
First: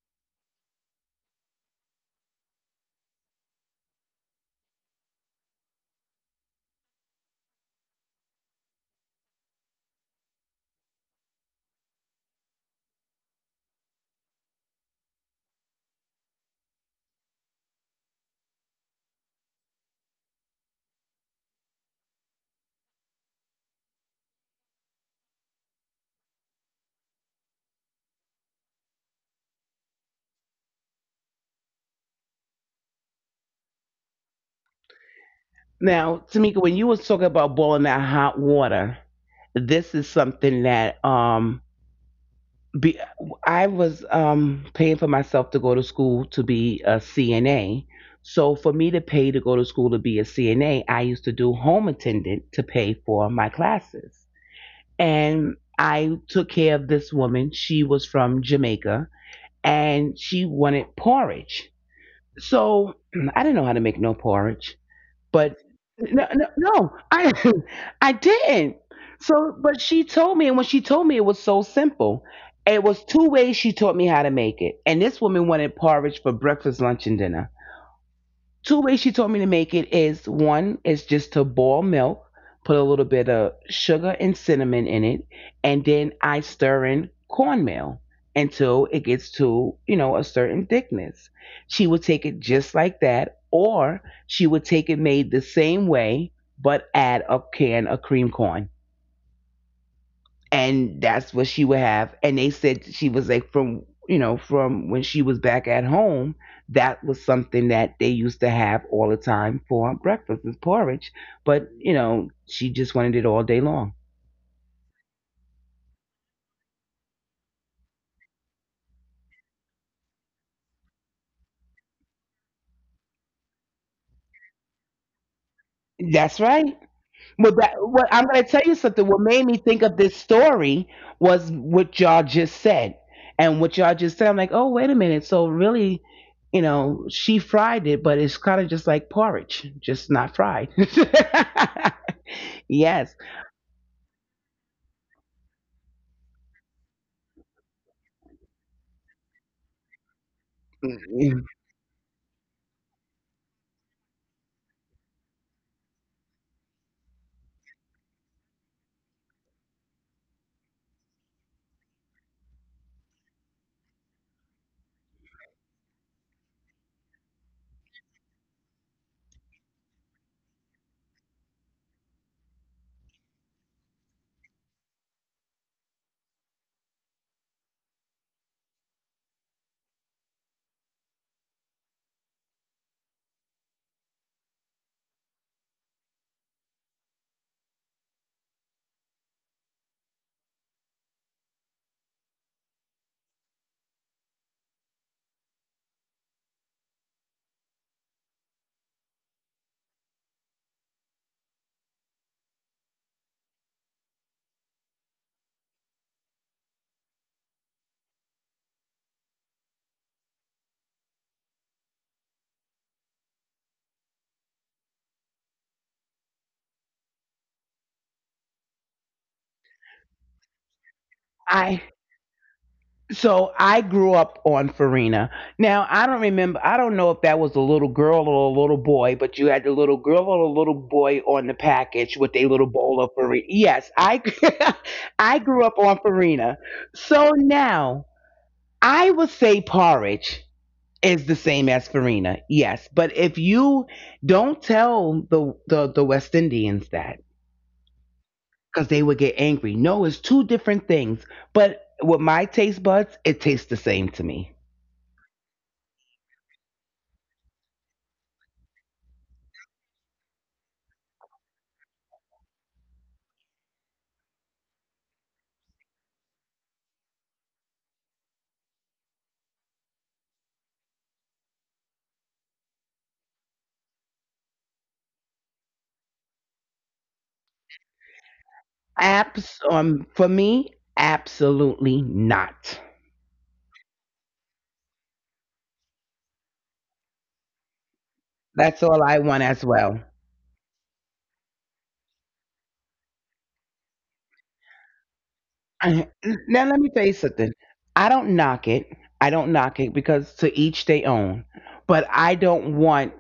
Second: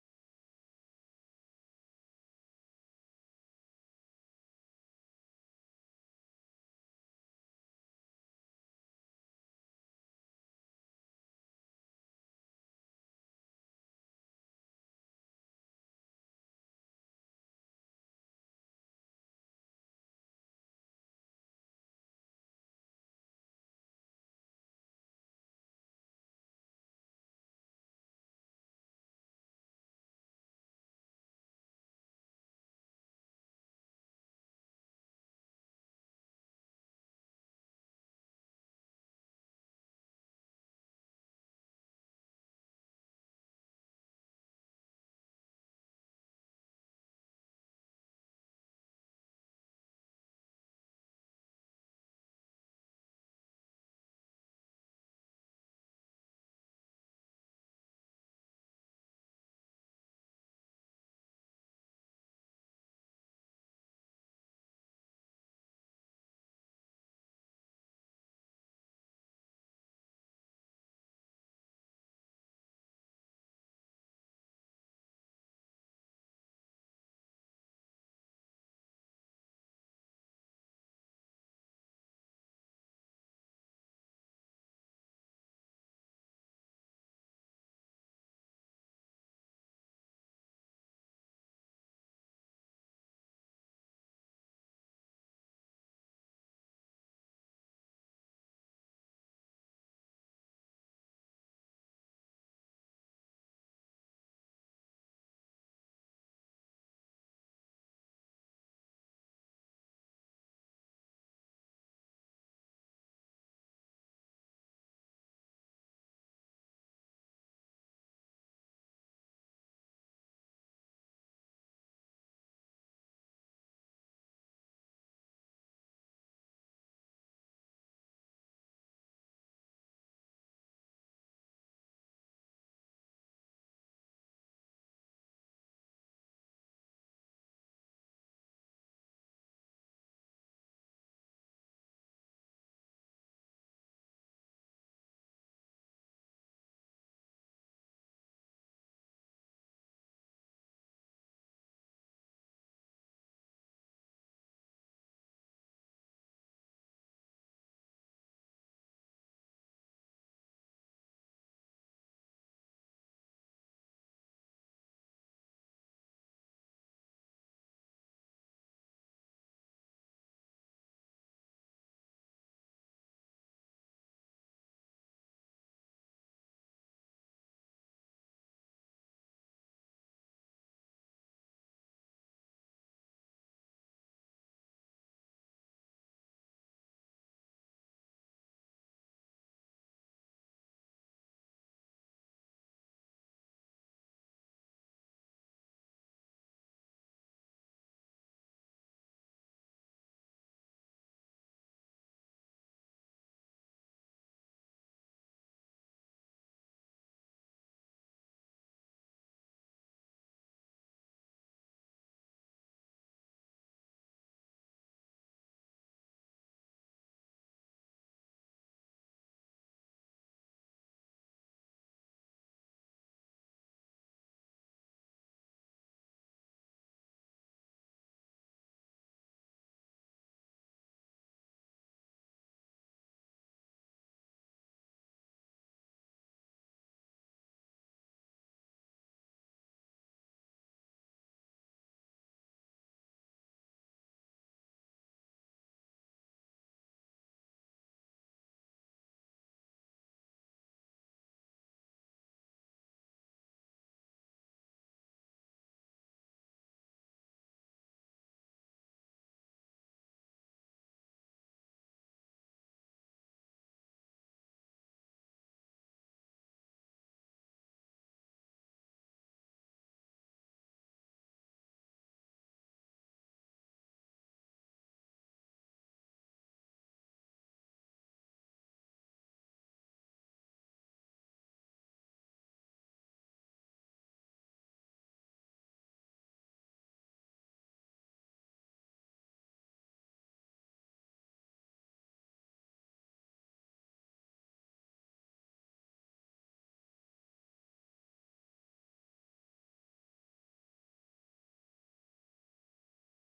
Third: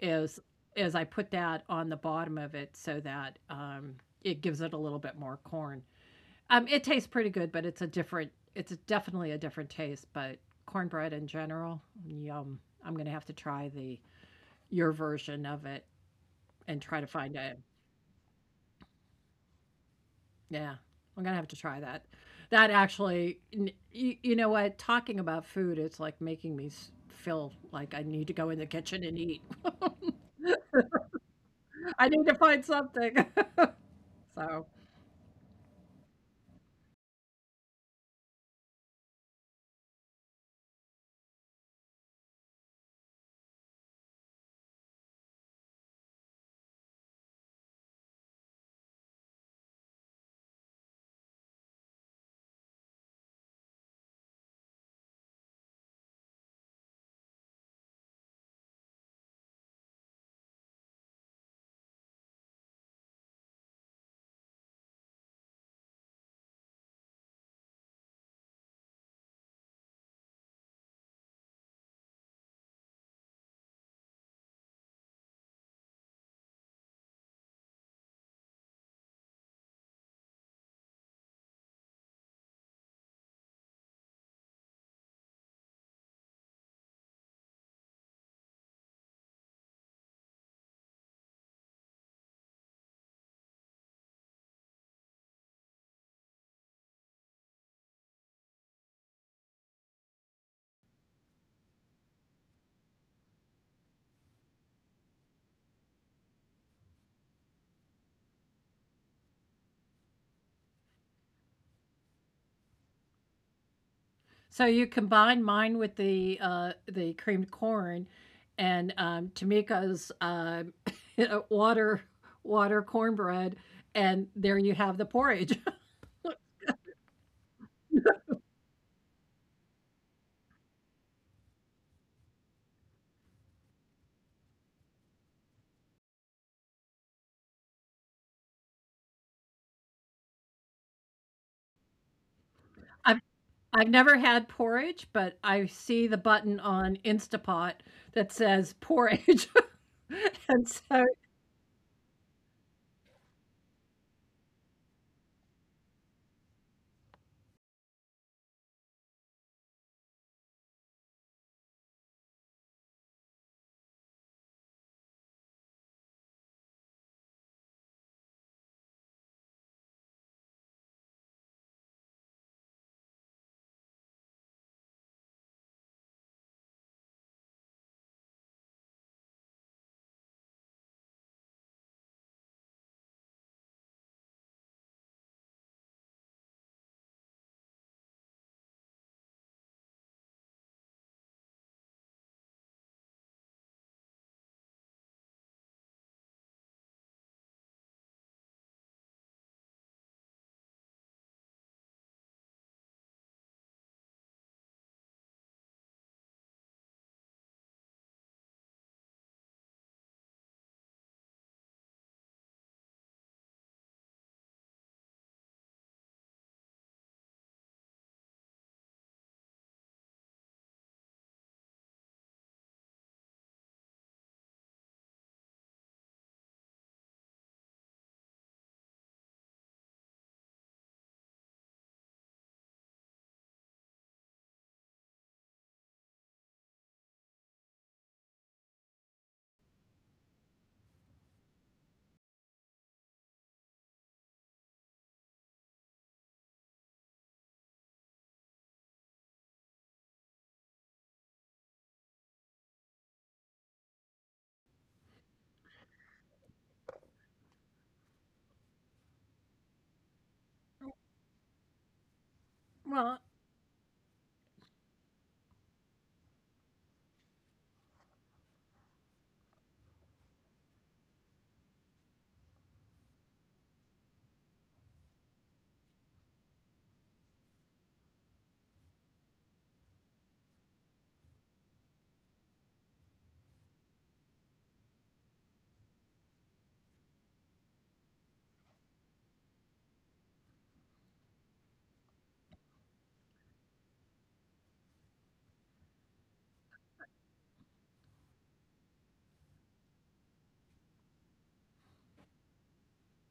Speaker 2: is is — I put that on the bottom of it so that it gives it a little bit more corn. It tastes pretty good, but it's a different — it's definitely a different taste. But cornbread in general, yum. I'm gonna have to try the your version of it and try to find it. Yeah, I'm gonna have to try that. You, you know what? Talking about food, it's like making me feel like I need to go in the kitchen and eat. I need to find something. So.
Speaker 1: Now, Tamika, when you was talking about boiling that hot water, this is something that be, I was paying for myself to go to school to be a CNA. So for me to pay to go to school to be a CNA, I used to do home attendant to pay for my classes. And I took care of this woman. She was from Jamaica and she wanted porridge. So I didn't know how to make no porridge. But no, no, no, I, I didn't. So, but she told me, and when she told me, it was so simple. It was two ways she taught me how to make it, and this woman wanted porridge for breakfast, lunch, and dinner. Two ways she told me to make it is: one is just to boil milk, put a little bit of sugar and cinnamon in it, and then I stir in cornmeal until it gets to, you know, a certain thickness. She would take it just like that, or she would take it made the same way but add a can of cream corn, and that's what she would have. And they said she was like from, you know, from when she was back at home, that was something that they used to have all the time for breakfast is porridge. But you know she just wanted it all day long.
Speaker 2: So you combine mine with the creamed corn, and Tamika's water water cornbread, and there you have the porridge.
Speaker 1: That's right. Well, what I'm going to tell you something. What made me think of this story was what y'all just said, and what y'all just said. I'm like, oh, wait a minute. So really, you know, she fried it, but it's kind of just like porridge, just not fried.
Speaker 2: I've
Speaker 1: Yes,
Speaker 2: I've never had porridge, but I see the button on Instapot that says porridge, and so
Speaker 1: I so I grew up on Farina. Now I don't remember. I don't know if that was a little girl or a little boy, but you had the little girl or the little boy on the package with a little bowl of Farina. Yes, I I grew up on Farina. So now I would say porridge is the same as Farina. Yes, but if you don't tell the West Indians that, because they would get angry. No, it's two different things. But with my taste buds, it tastes the same to me.
Speaker 2: well,
Speaker 1: For me, absolutely not. That's all I want as well. I- Now, let me tell you something. I don't knock it. I don't knock it because to each they own. But I don't want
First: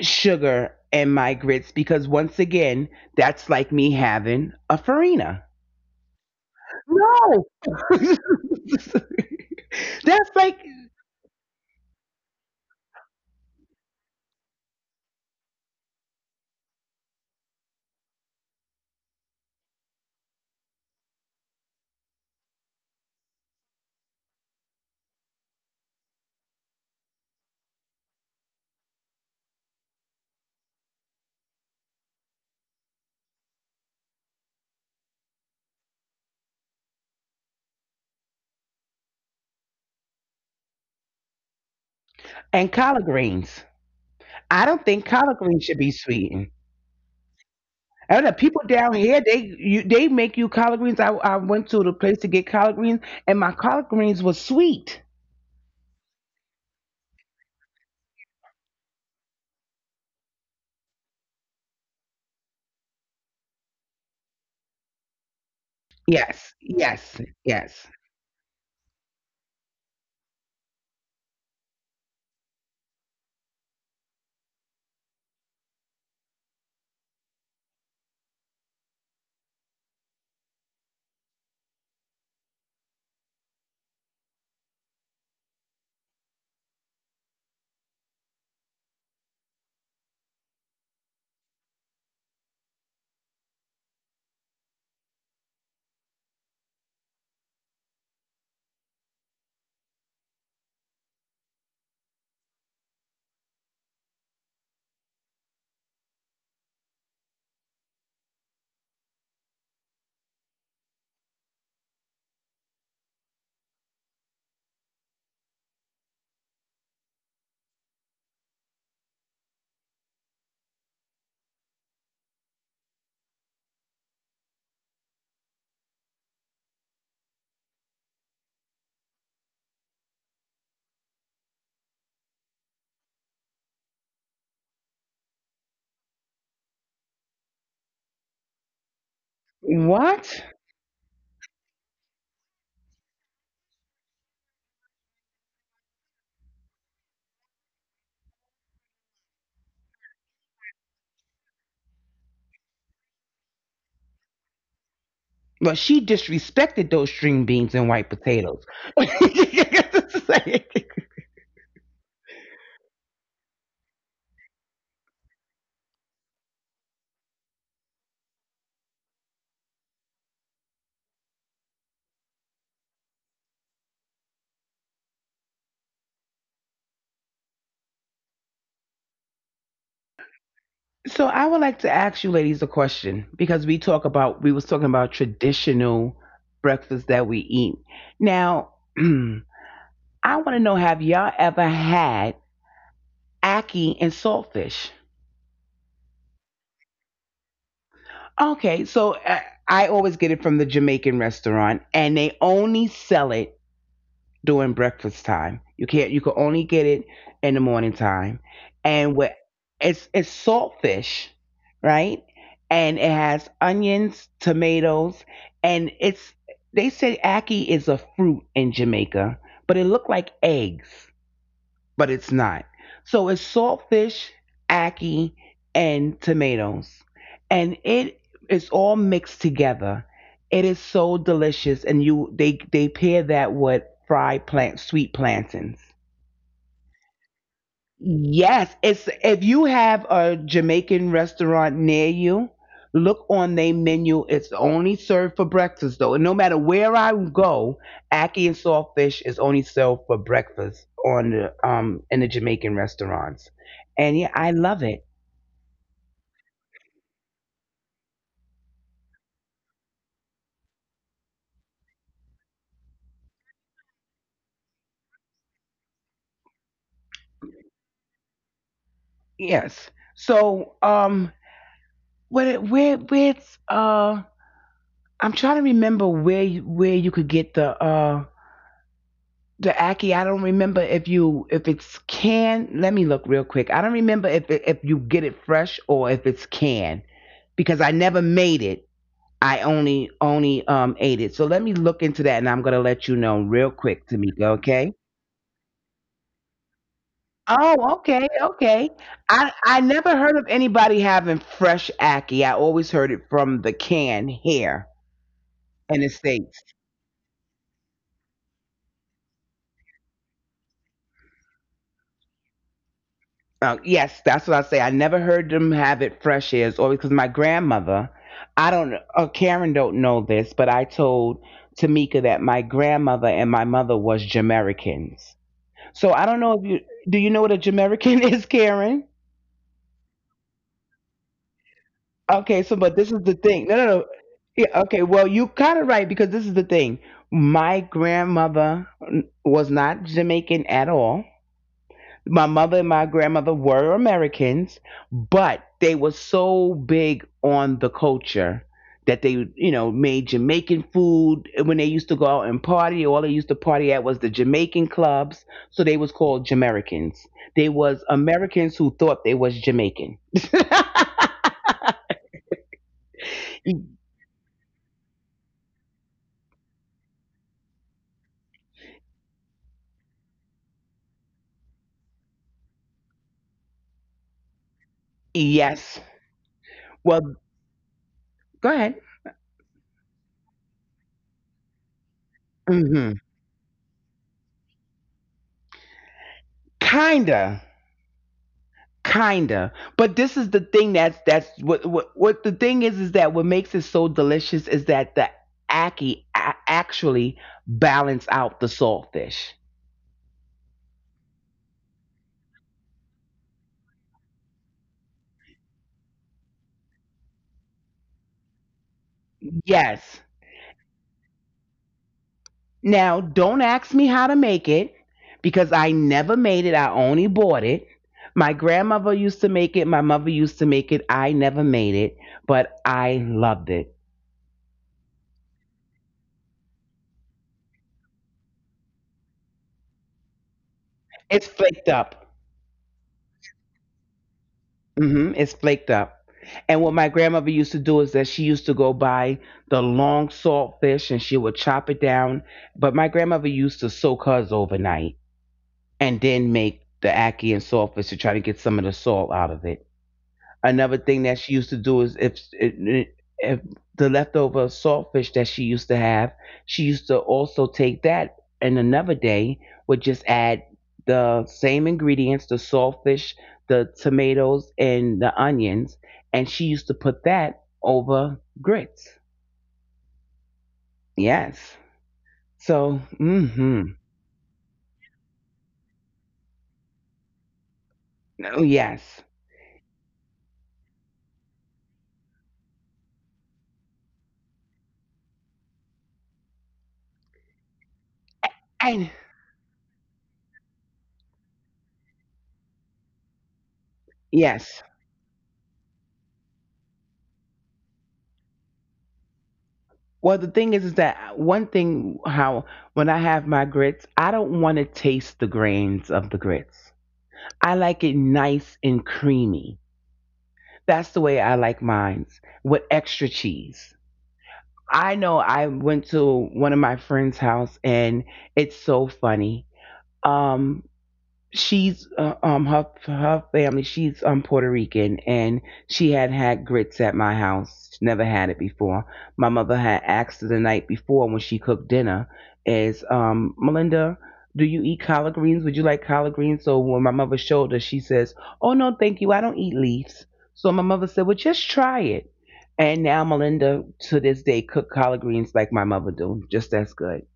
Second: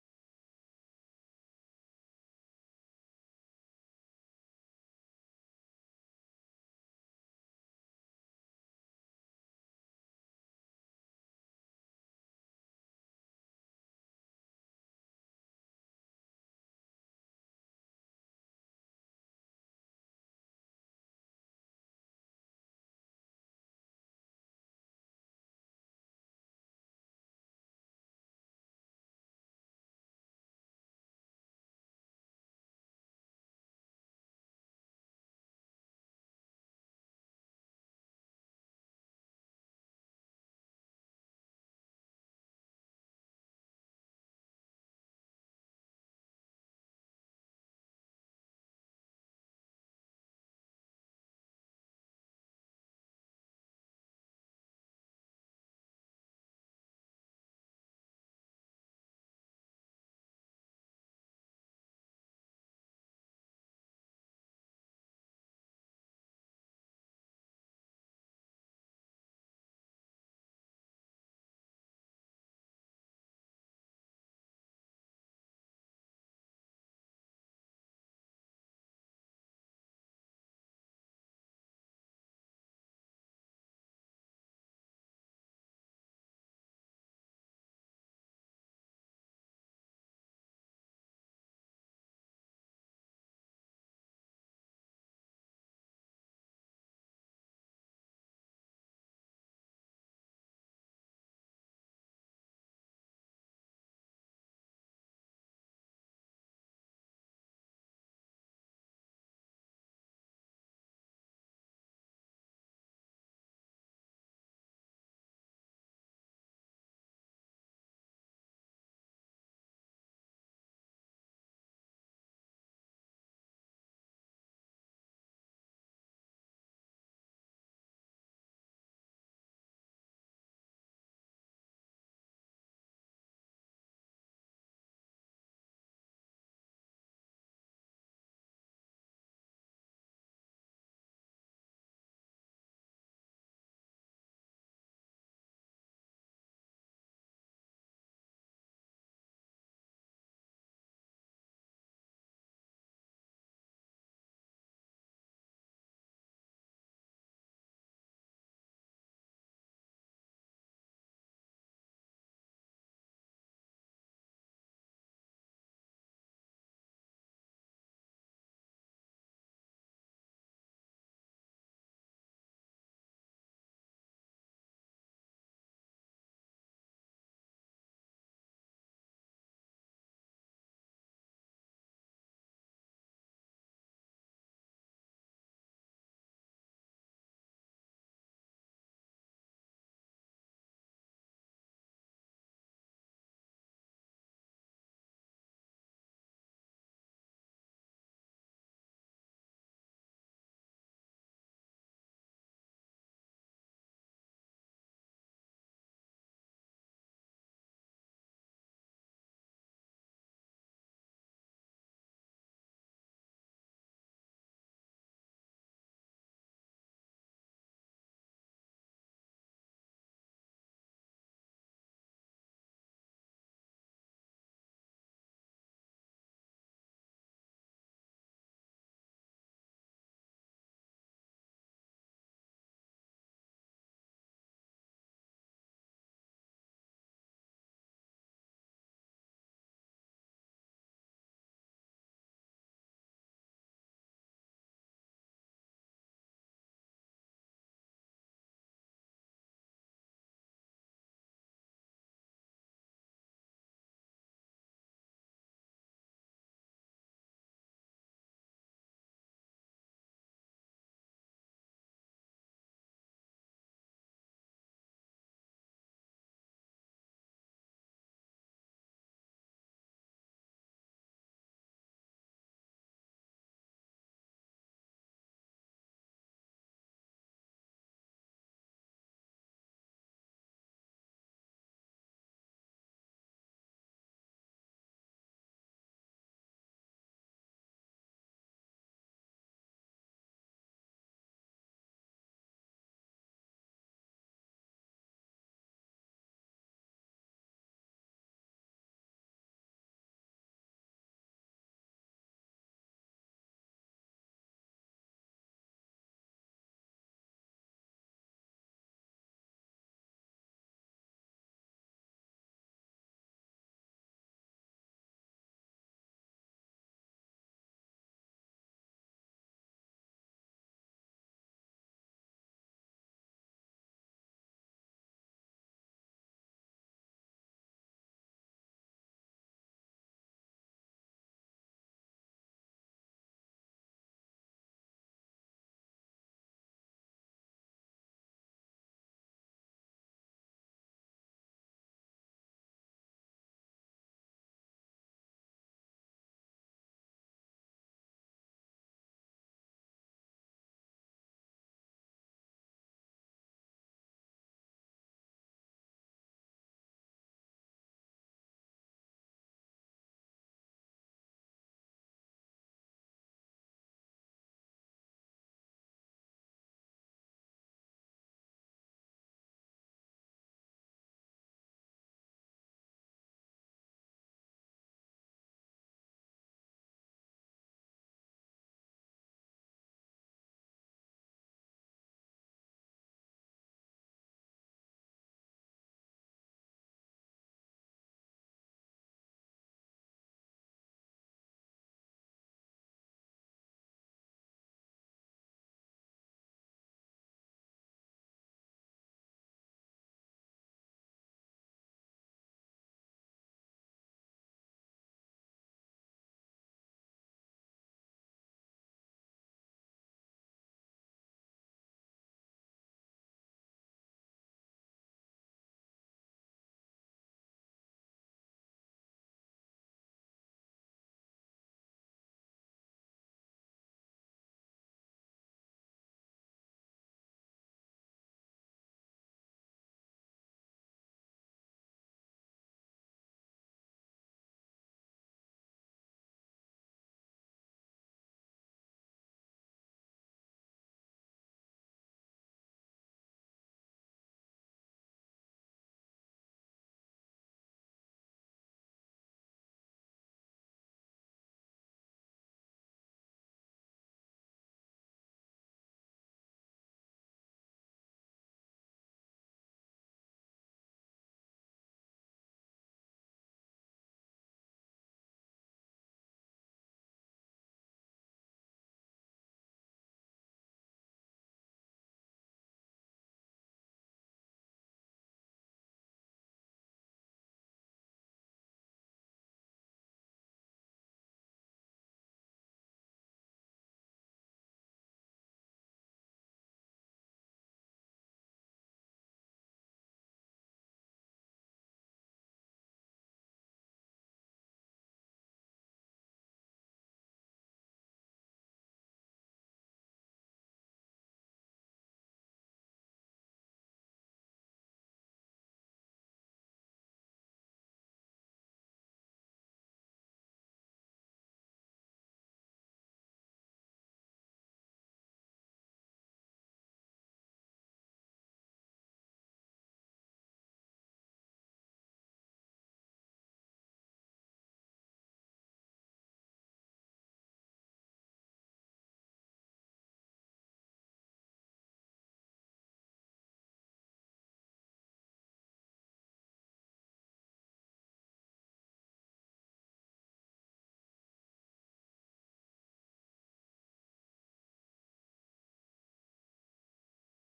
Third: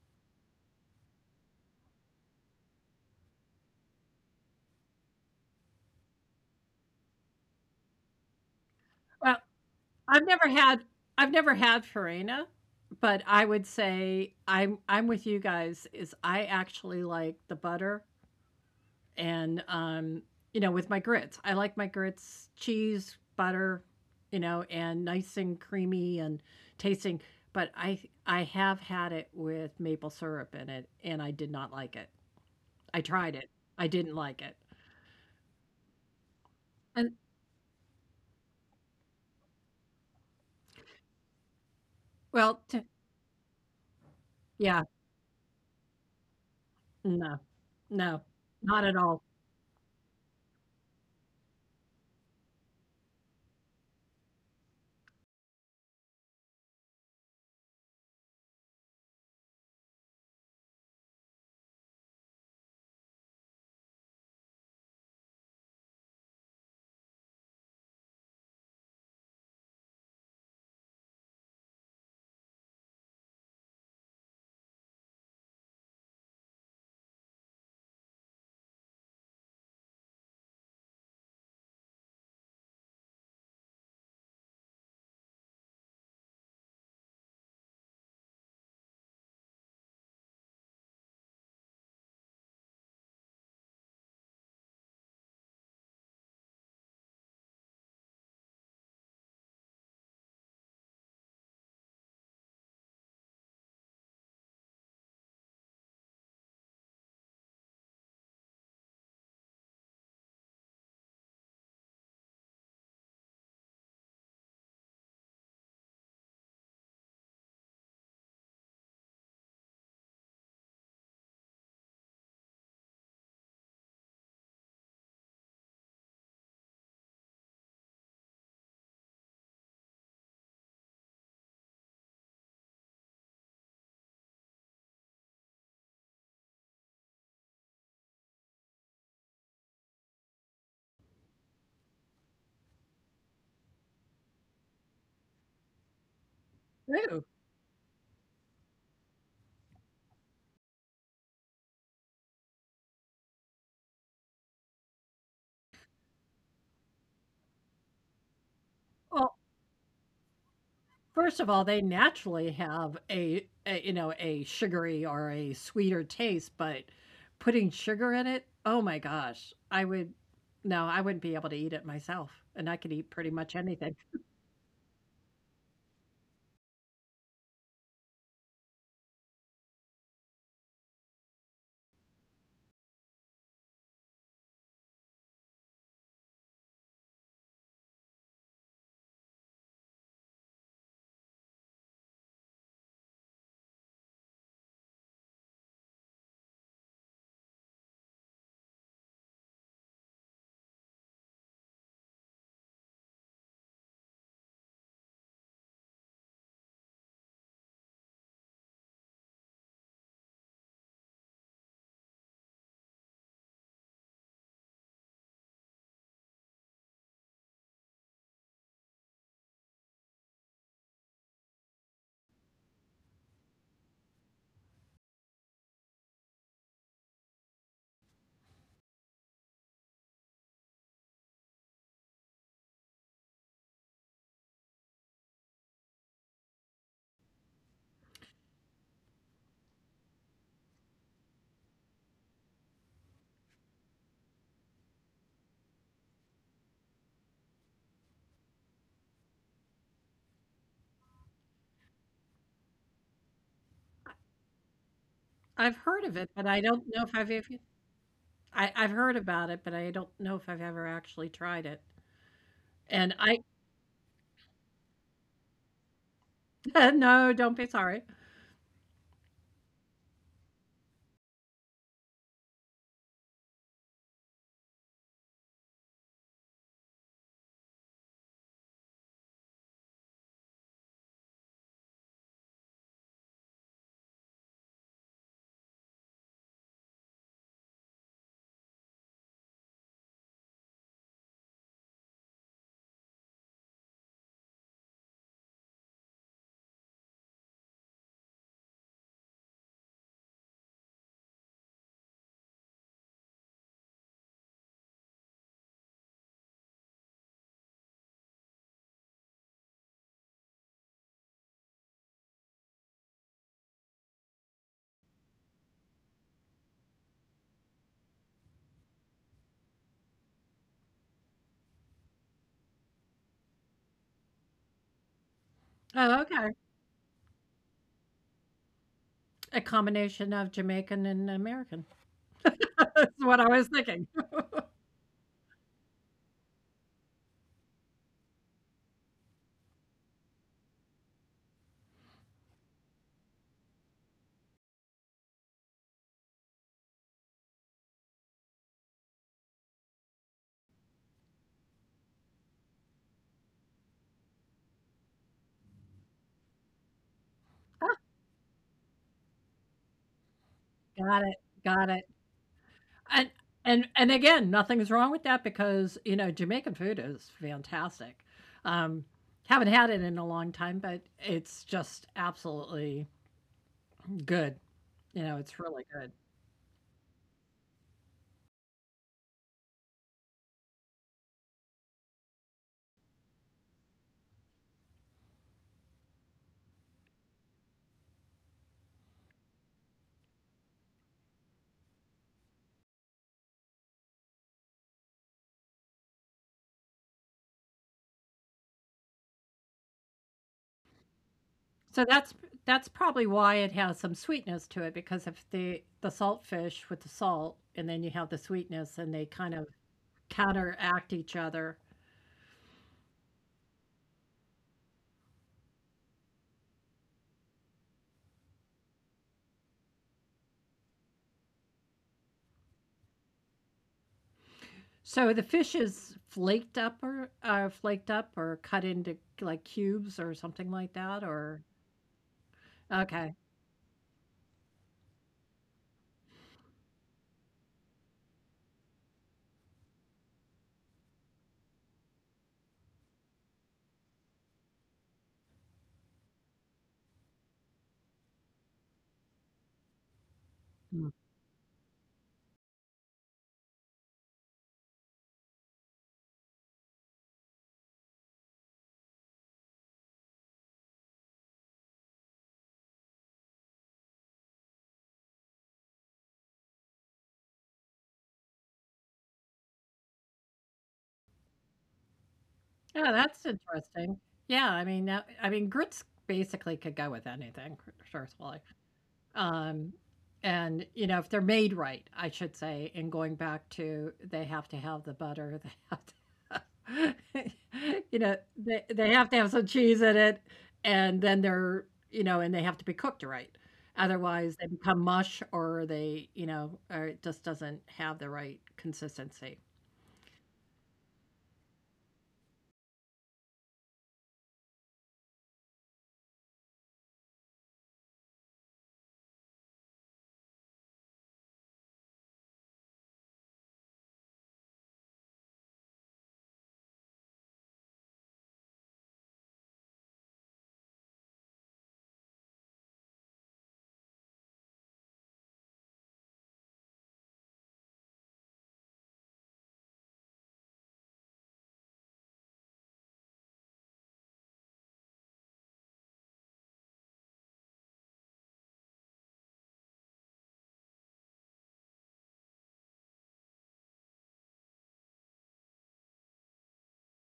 Speaker 1: sugar in my grits because, once again, that's like me having a farina. No, that's
Speaker 2: well, I've never
Speaker 1: like,
Speaker 2: had I've never had farina, but I would say I'm with you guys. Is I actually like the butter and you know, with my grits, I like my grits cheese, butter, you know, and nice and creamy and tasting. But I have had it with maple syrup in it, and I did not like it. I tried it. I didn't like it. And
Speaker 1: and
Speaker 2: well,
Speaker 1: collard greens. I don't
Speaker 2: yeah,
Speaker 1: think collard greens should be sweetened.
Speaker 2: no,
Speaker 1: I don't know.
Speaker 2: no,
Speaker 1: People down
Speaker 2: not at
Speaker 1: here,
Speaker 2: all.
Speaker 1: they make you collard greens. I went to the place to get collard greens, and my collard greens was sweet. Yes, yes, yes. What?
Speaker 2: Ew.
Speaker 1: Well, she disrespected those string beans and white potatoes.
Speaker 2: First of all, they naturally have a, you know, a sugary or a sweeter taste, but putting sugar in it, oh my gosh, I would — no, I wouldn't be able to eat it myself, and I could eat pretty much anything.
Speaker 1: So I would like to ask you ladies a question because we was talking about traditional breakfast that we eat. Now, I want to know: have y'all ever had ackee and saltfish? Okay, so I always get it from the Jamaican restaurant, and they only sell it during breakfast time. You can't. You can only get it in the morning time, and what it's saltfish, right? And it has onions, tomatoes, and it's. They say ackee is a fruit in Jamaica, but it looked like eggs, but it's not. So it's saltfish, ackee, and tomatoes. And it is all mixed together. It is so delicious, and you they pair that with fried plant sweet plantains. Yes, it's, if you have a Jamaican restaurant near you, look on their menu. It's only served for breakfast though. And no matter where I go, ackee and saltfish is only served for breakfast on the in the Jamaican restaurants. And yeah, I love it.
Speaker 2: I've heard of it, but I don't know if I've ever — I've heard about it, but I don't know if I've ever actually tried it. And I no, don't be sorry.
Speaker 1: Yes. So where it's I'm trying to remember where where you could get the Aki. I don't remember if you if it's can. Let me look real quick. I don't remember if you get it fresh or if it's can, because I never made it. I only ate it. So let me look into that, and I'm gonna let you know real quick, Tamika. Okay. Oh, okay, okay. I never heard of anybody having fresh Aki. I always heard it from the can here in the states. Oh, yes, that's what I say. I never heard them have it fresh ears, or because my grandmother, I don't, Karen don't know this, but I told Tamika that my grandmother and my mother was Jamaicans. So I
Speaker 2: Oh,
Speaker 1: don't know if
Speaker 2: okay.
Speaker 1: you, do you know what a Jamaican is, Karen?
Speaker 2: A combination of Jamaican and American.
Speaker 1: Okay, so but this is
Speaker 2: That's
Speaker 1: the
Speaker 2: what I
Speaker 1: thing. No,
Speaker 2: was
Speaker 1: no, no.
Speaker 2: thinking.
Speaker 1: Yeah, okay, well, you kind of right because this is the thing. My grandmother was not Jamaican at all. My mother and my grandmother were Americans, but they were so big on the culture that they, you know, made Jamaican food. When they used to go out and party, all they used to party at was the Jamaican clubs. So they was called Jamaicans. They was Americans who thought they was Jamaican.
Speaker 2: Got it, got it. And and again, nothing's wrong with that because, you know, Jamaican food is fantastic. Um, haven't had it in a long time, but it's just absolutely good. You know, it's really
Speaker 1: Yes.
Speaker 2: good.
Speaker 1: Well, go ahead. Hmm. Kinda. But this is the thing, that's what the thing is that what makes it so delicious is that the actually balance out the saltfish.
Speaker 2: So that's — that's probably why it has some sweetness to it, because if the — the salt fish with the salt, and then you have the sweetness, and they kind of
Speaker 1: Yes.
Speaker 2: counteract each other.
Speaker 1: Now don't ask me how to make it because I never made it. I only bought it. My grandmother used to make it, my mother used to make it, I never made it, but I loved it.
Speaker 2: So the fish is flaked up, or flaked up or cut into like cubes or something like that,
Speaker 1: It's
Speaker 2: or
Speaker 1: flaked up.
Speaker 2: okay.
Speaker 1: Hmm. It's flaked up. And what my grandmother used to do is that she used to go buy the long salt fish and she would chop it down. But my grandmother used to soak hers overnight and then make the ackee and salt fish to try to get some of the salt out of it. Another
Speaker 2: Hmm.
Speaker 1: thing that she used to do is if the leftover saltfish that she used to have, she used to also take that and another day would just add the same ingredients, the saltfish, the tomatoes, and the onions, and she used to put that over grits. Yes. So,
Speaker 2: Yeah, that's
Speaker 1: mm-hmm.
Speaker 2: interesting. Yeah, I mean, now I mean, grits basically could go with anything, tr truthfully.
Speaker 1: Oh, yes.
Speaker 2: Um, and, you know, if they're made right, I should say, and going back to they have to have the butter, they have to you know, they
Speaker 1: And
Speaker 2: have to have some cheese in it, and then they're, you know, and they have to be cooked right. Otherwise, they
Speaker 1: yes.
Speaker 2: become mush or they, you know, or it just doesn't have the right consistency.
Speaker 1: Well, the thing is that one thing how when I have my grits, I don't want to taste the grains of the grits. I like it nice and creamy. That's the way I like mine with extra cheese. I know I went to one of my friend's house and it's so funny. Um, she's um, her her family, she's um, Puerto Rican, and she had had grits at my house. She never had it before. My mother had asked her the night before when she cooked dinner, is um, Melinda, do you eat collard greens? Would you like collard greens? So when my mother showed her, she says, oh, no thank you, I don't eat leaves. So my mother said, well, just try it. And now Melinda to this day cook collard greens like my mother do, just as good.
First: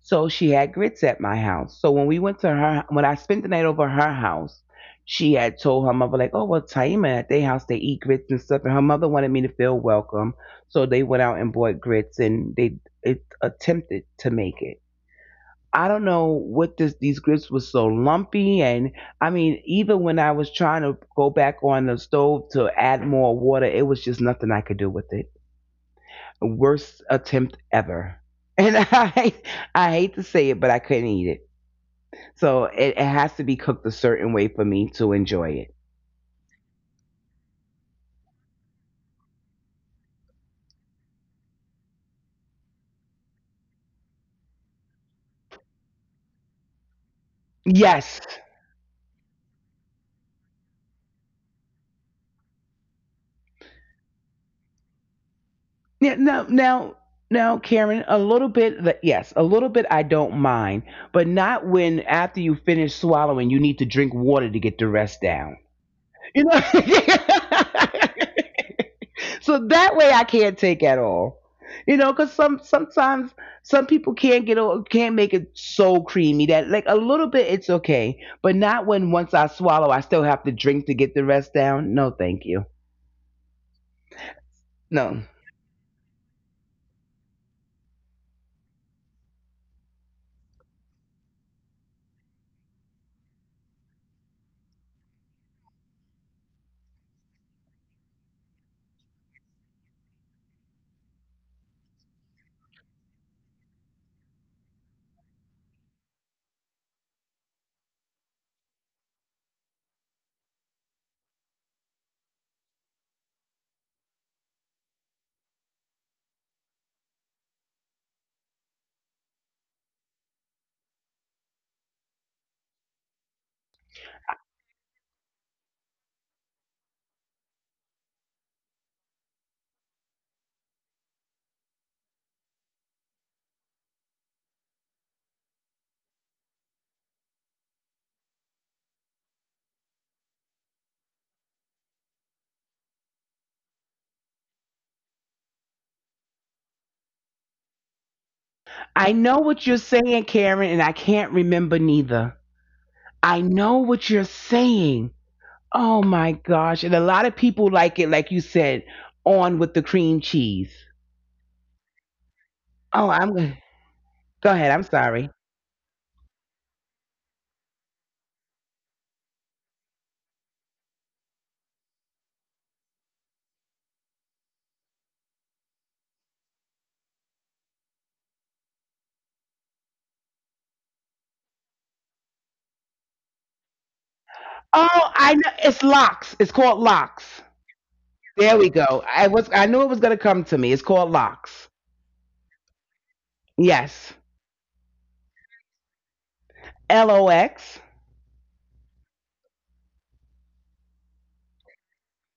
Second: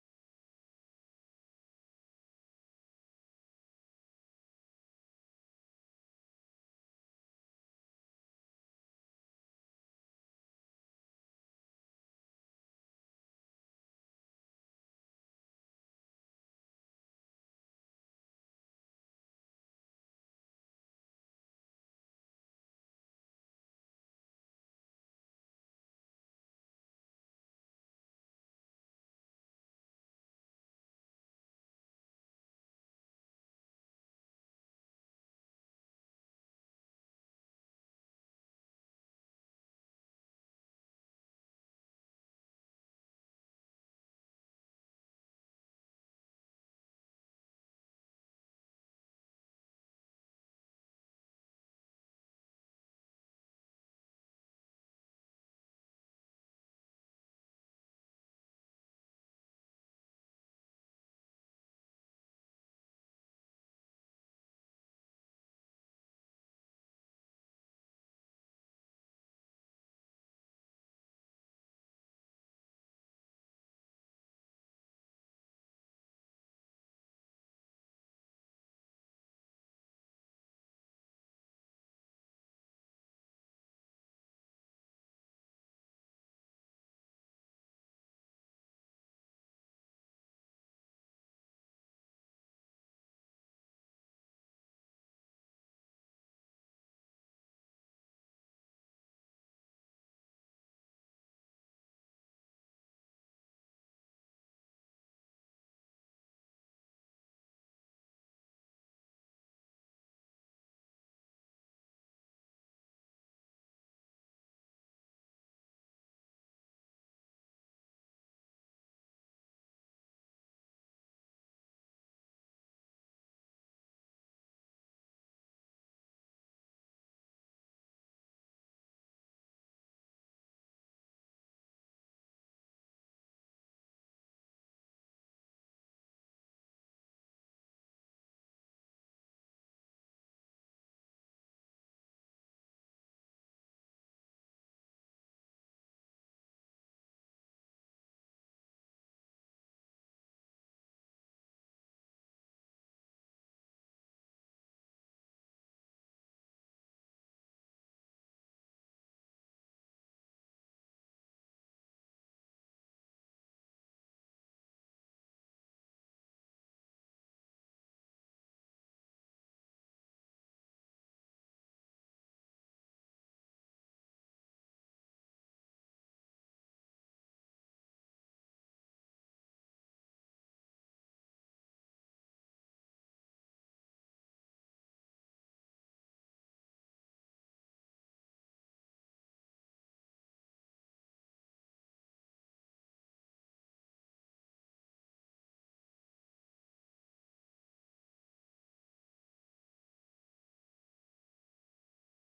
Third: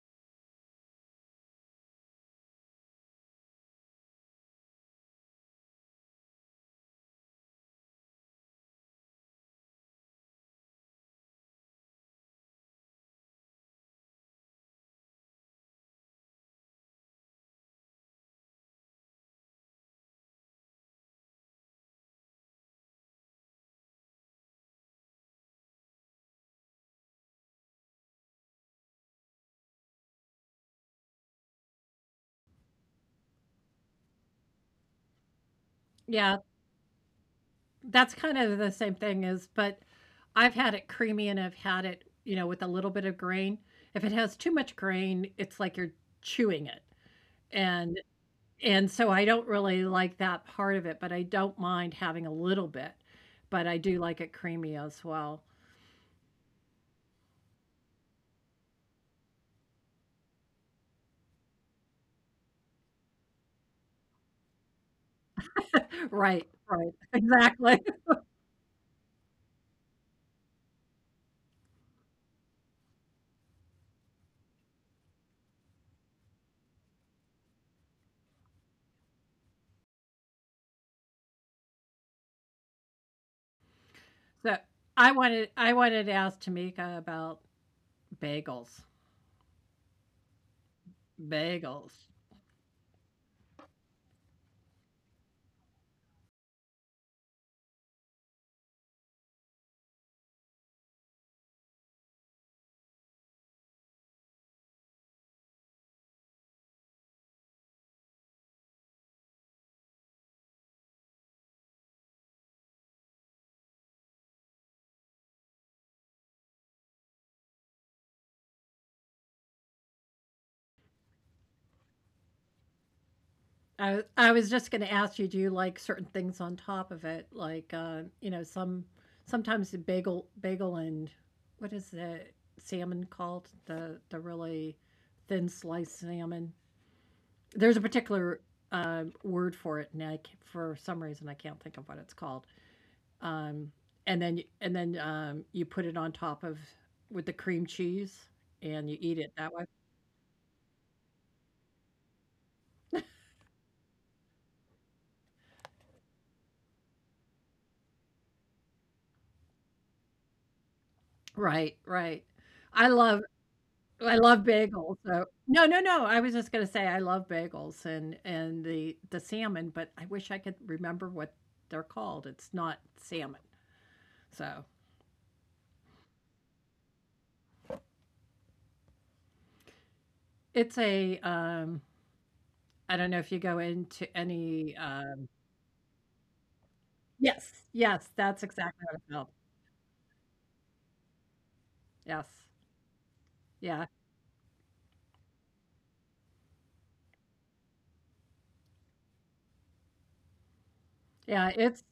Speaker 1: So she had grits at my house. So when we went to her, when I spent the night over her house, she had told her mother like, "Oh well, Taima at their house they eat grits and stuff," and her mother wanted me to feel welcome, so they went out and bought grits and they it attempted to make it. I don't know what this these grits were so lumpy, and I mean, even when I was trying to go back on the stove to add more water, it was just nothing I could do with it. Worst attempt ever. And I I hate to say it, but I couldn't eat it. So it has to be cooked a certain way for me to enjoy it.
Speaker 2: Yeah, that's kind of the same thing as, but I've had it creamy and I've had it, you know, with a little bit of grain. If it has too much grain, it's like you're chewing it. And
Speaker 1: Yes.
Speaker 2: and so I don't really like that part of it, but I don't mind having a little bit. But I do like it creamy as well.
Speaker 1: Yeah, Now, Karen, a little bit, yes, a little bit I don't mind, but not when after you finish swallowing, you need to drink water to get the rest down. You know?
Speaker 2: Right, right. Exactly.
Speaker 1: So that way I can't take at all. You know, because sometimes some people can't get can't make it so creamy that like a little bit it's okay, but not when once I swallow I still have to drink to get the rest down. No, thank you.
Speaker 2: So I
Speaker 1: No,
Speaker 2: wanted I wanted to ask Tamika about bagels. Bagels. I was just going to ask you, do you like certain things on top of it? Like, you know, some sometimes the bagel and what is the salmon called? The really thin sliced salmon. There's a particular word for it, and for some reason I can't think of what it's called. Um, and and then you put it on top of with the cream cheese, and you
Speaker 1: I
Speaker 2: eat it
Speaker 1: know
Speaker 2: that
Speaker 1: what
Speaker 2: way.
Speaker 1: you're saying, Karen, and I can't remember neither. I know what you're saying. Oh my gosh! And a lot of people like it, like you said, on with the cream cheese.
Speaker 2: Right, right. I
Speaker 1: Oh,
Speaker 2: love
Speaker 1: I'm gonna
Speaker 2: I love
Speaker 1: go ahead. I'm
Speaker 2: bagels,
Speaker 1: sorry.
Speaker 2: so no, no, no, I was just gonna say I love bagels and the salmon, but I wish I could remember what they're called. It's not salmon. So, it's a, I don't know if you go into
Speaker 1: Oh,
Speaker 2: any,
Speaker 1: I know. It's locks. It's called locks.
Speaker 2: yes,
Speaker 1: There
Speaker 2: yes,
Speaker 1: we
Speaker 2: that's
Speaker 1: go. I
Speaker 2: exactly
Speaker 1: was.
Speaker 2: what
Speaker 1: I
Speaker 2: it's
Speaker 1: knew
Speaker 2: called.
Speaker 1: it was gonna come to me. It's called locks.
Speaker 2: Yes.
Speaker 1: Yes.
Speaker 2: Yeah.
Speaker 1: Lox.
Speaker 2: Yeah, it's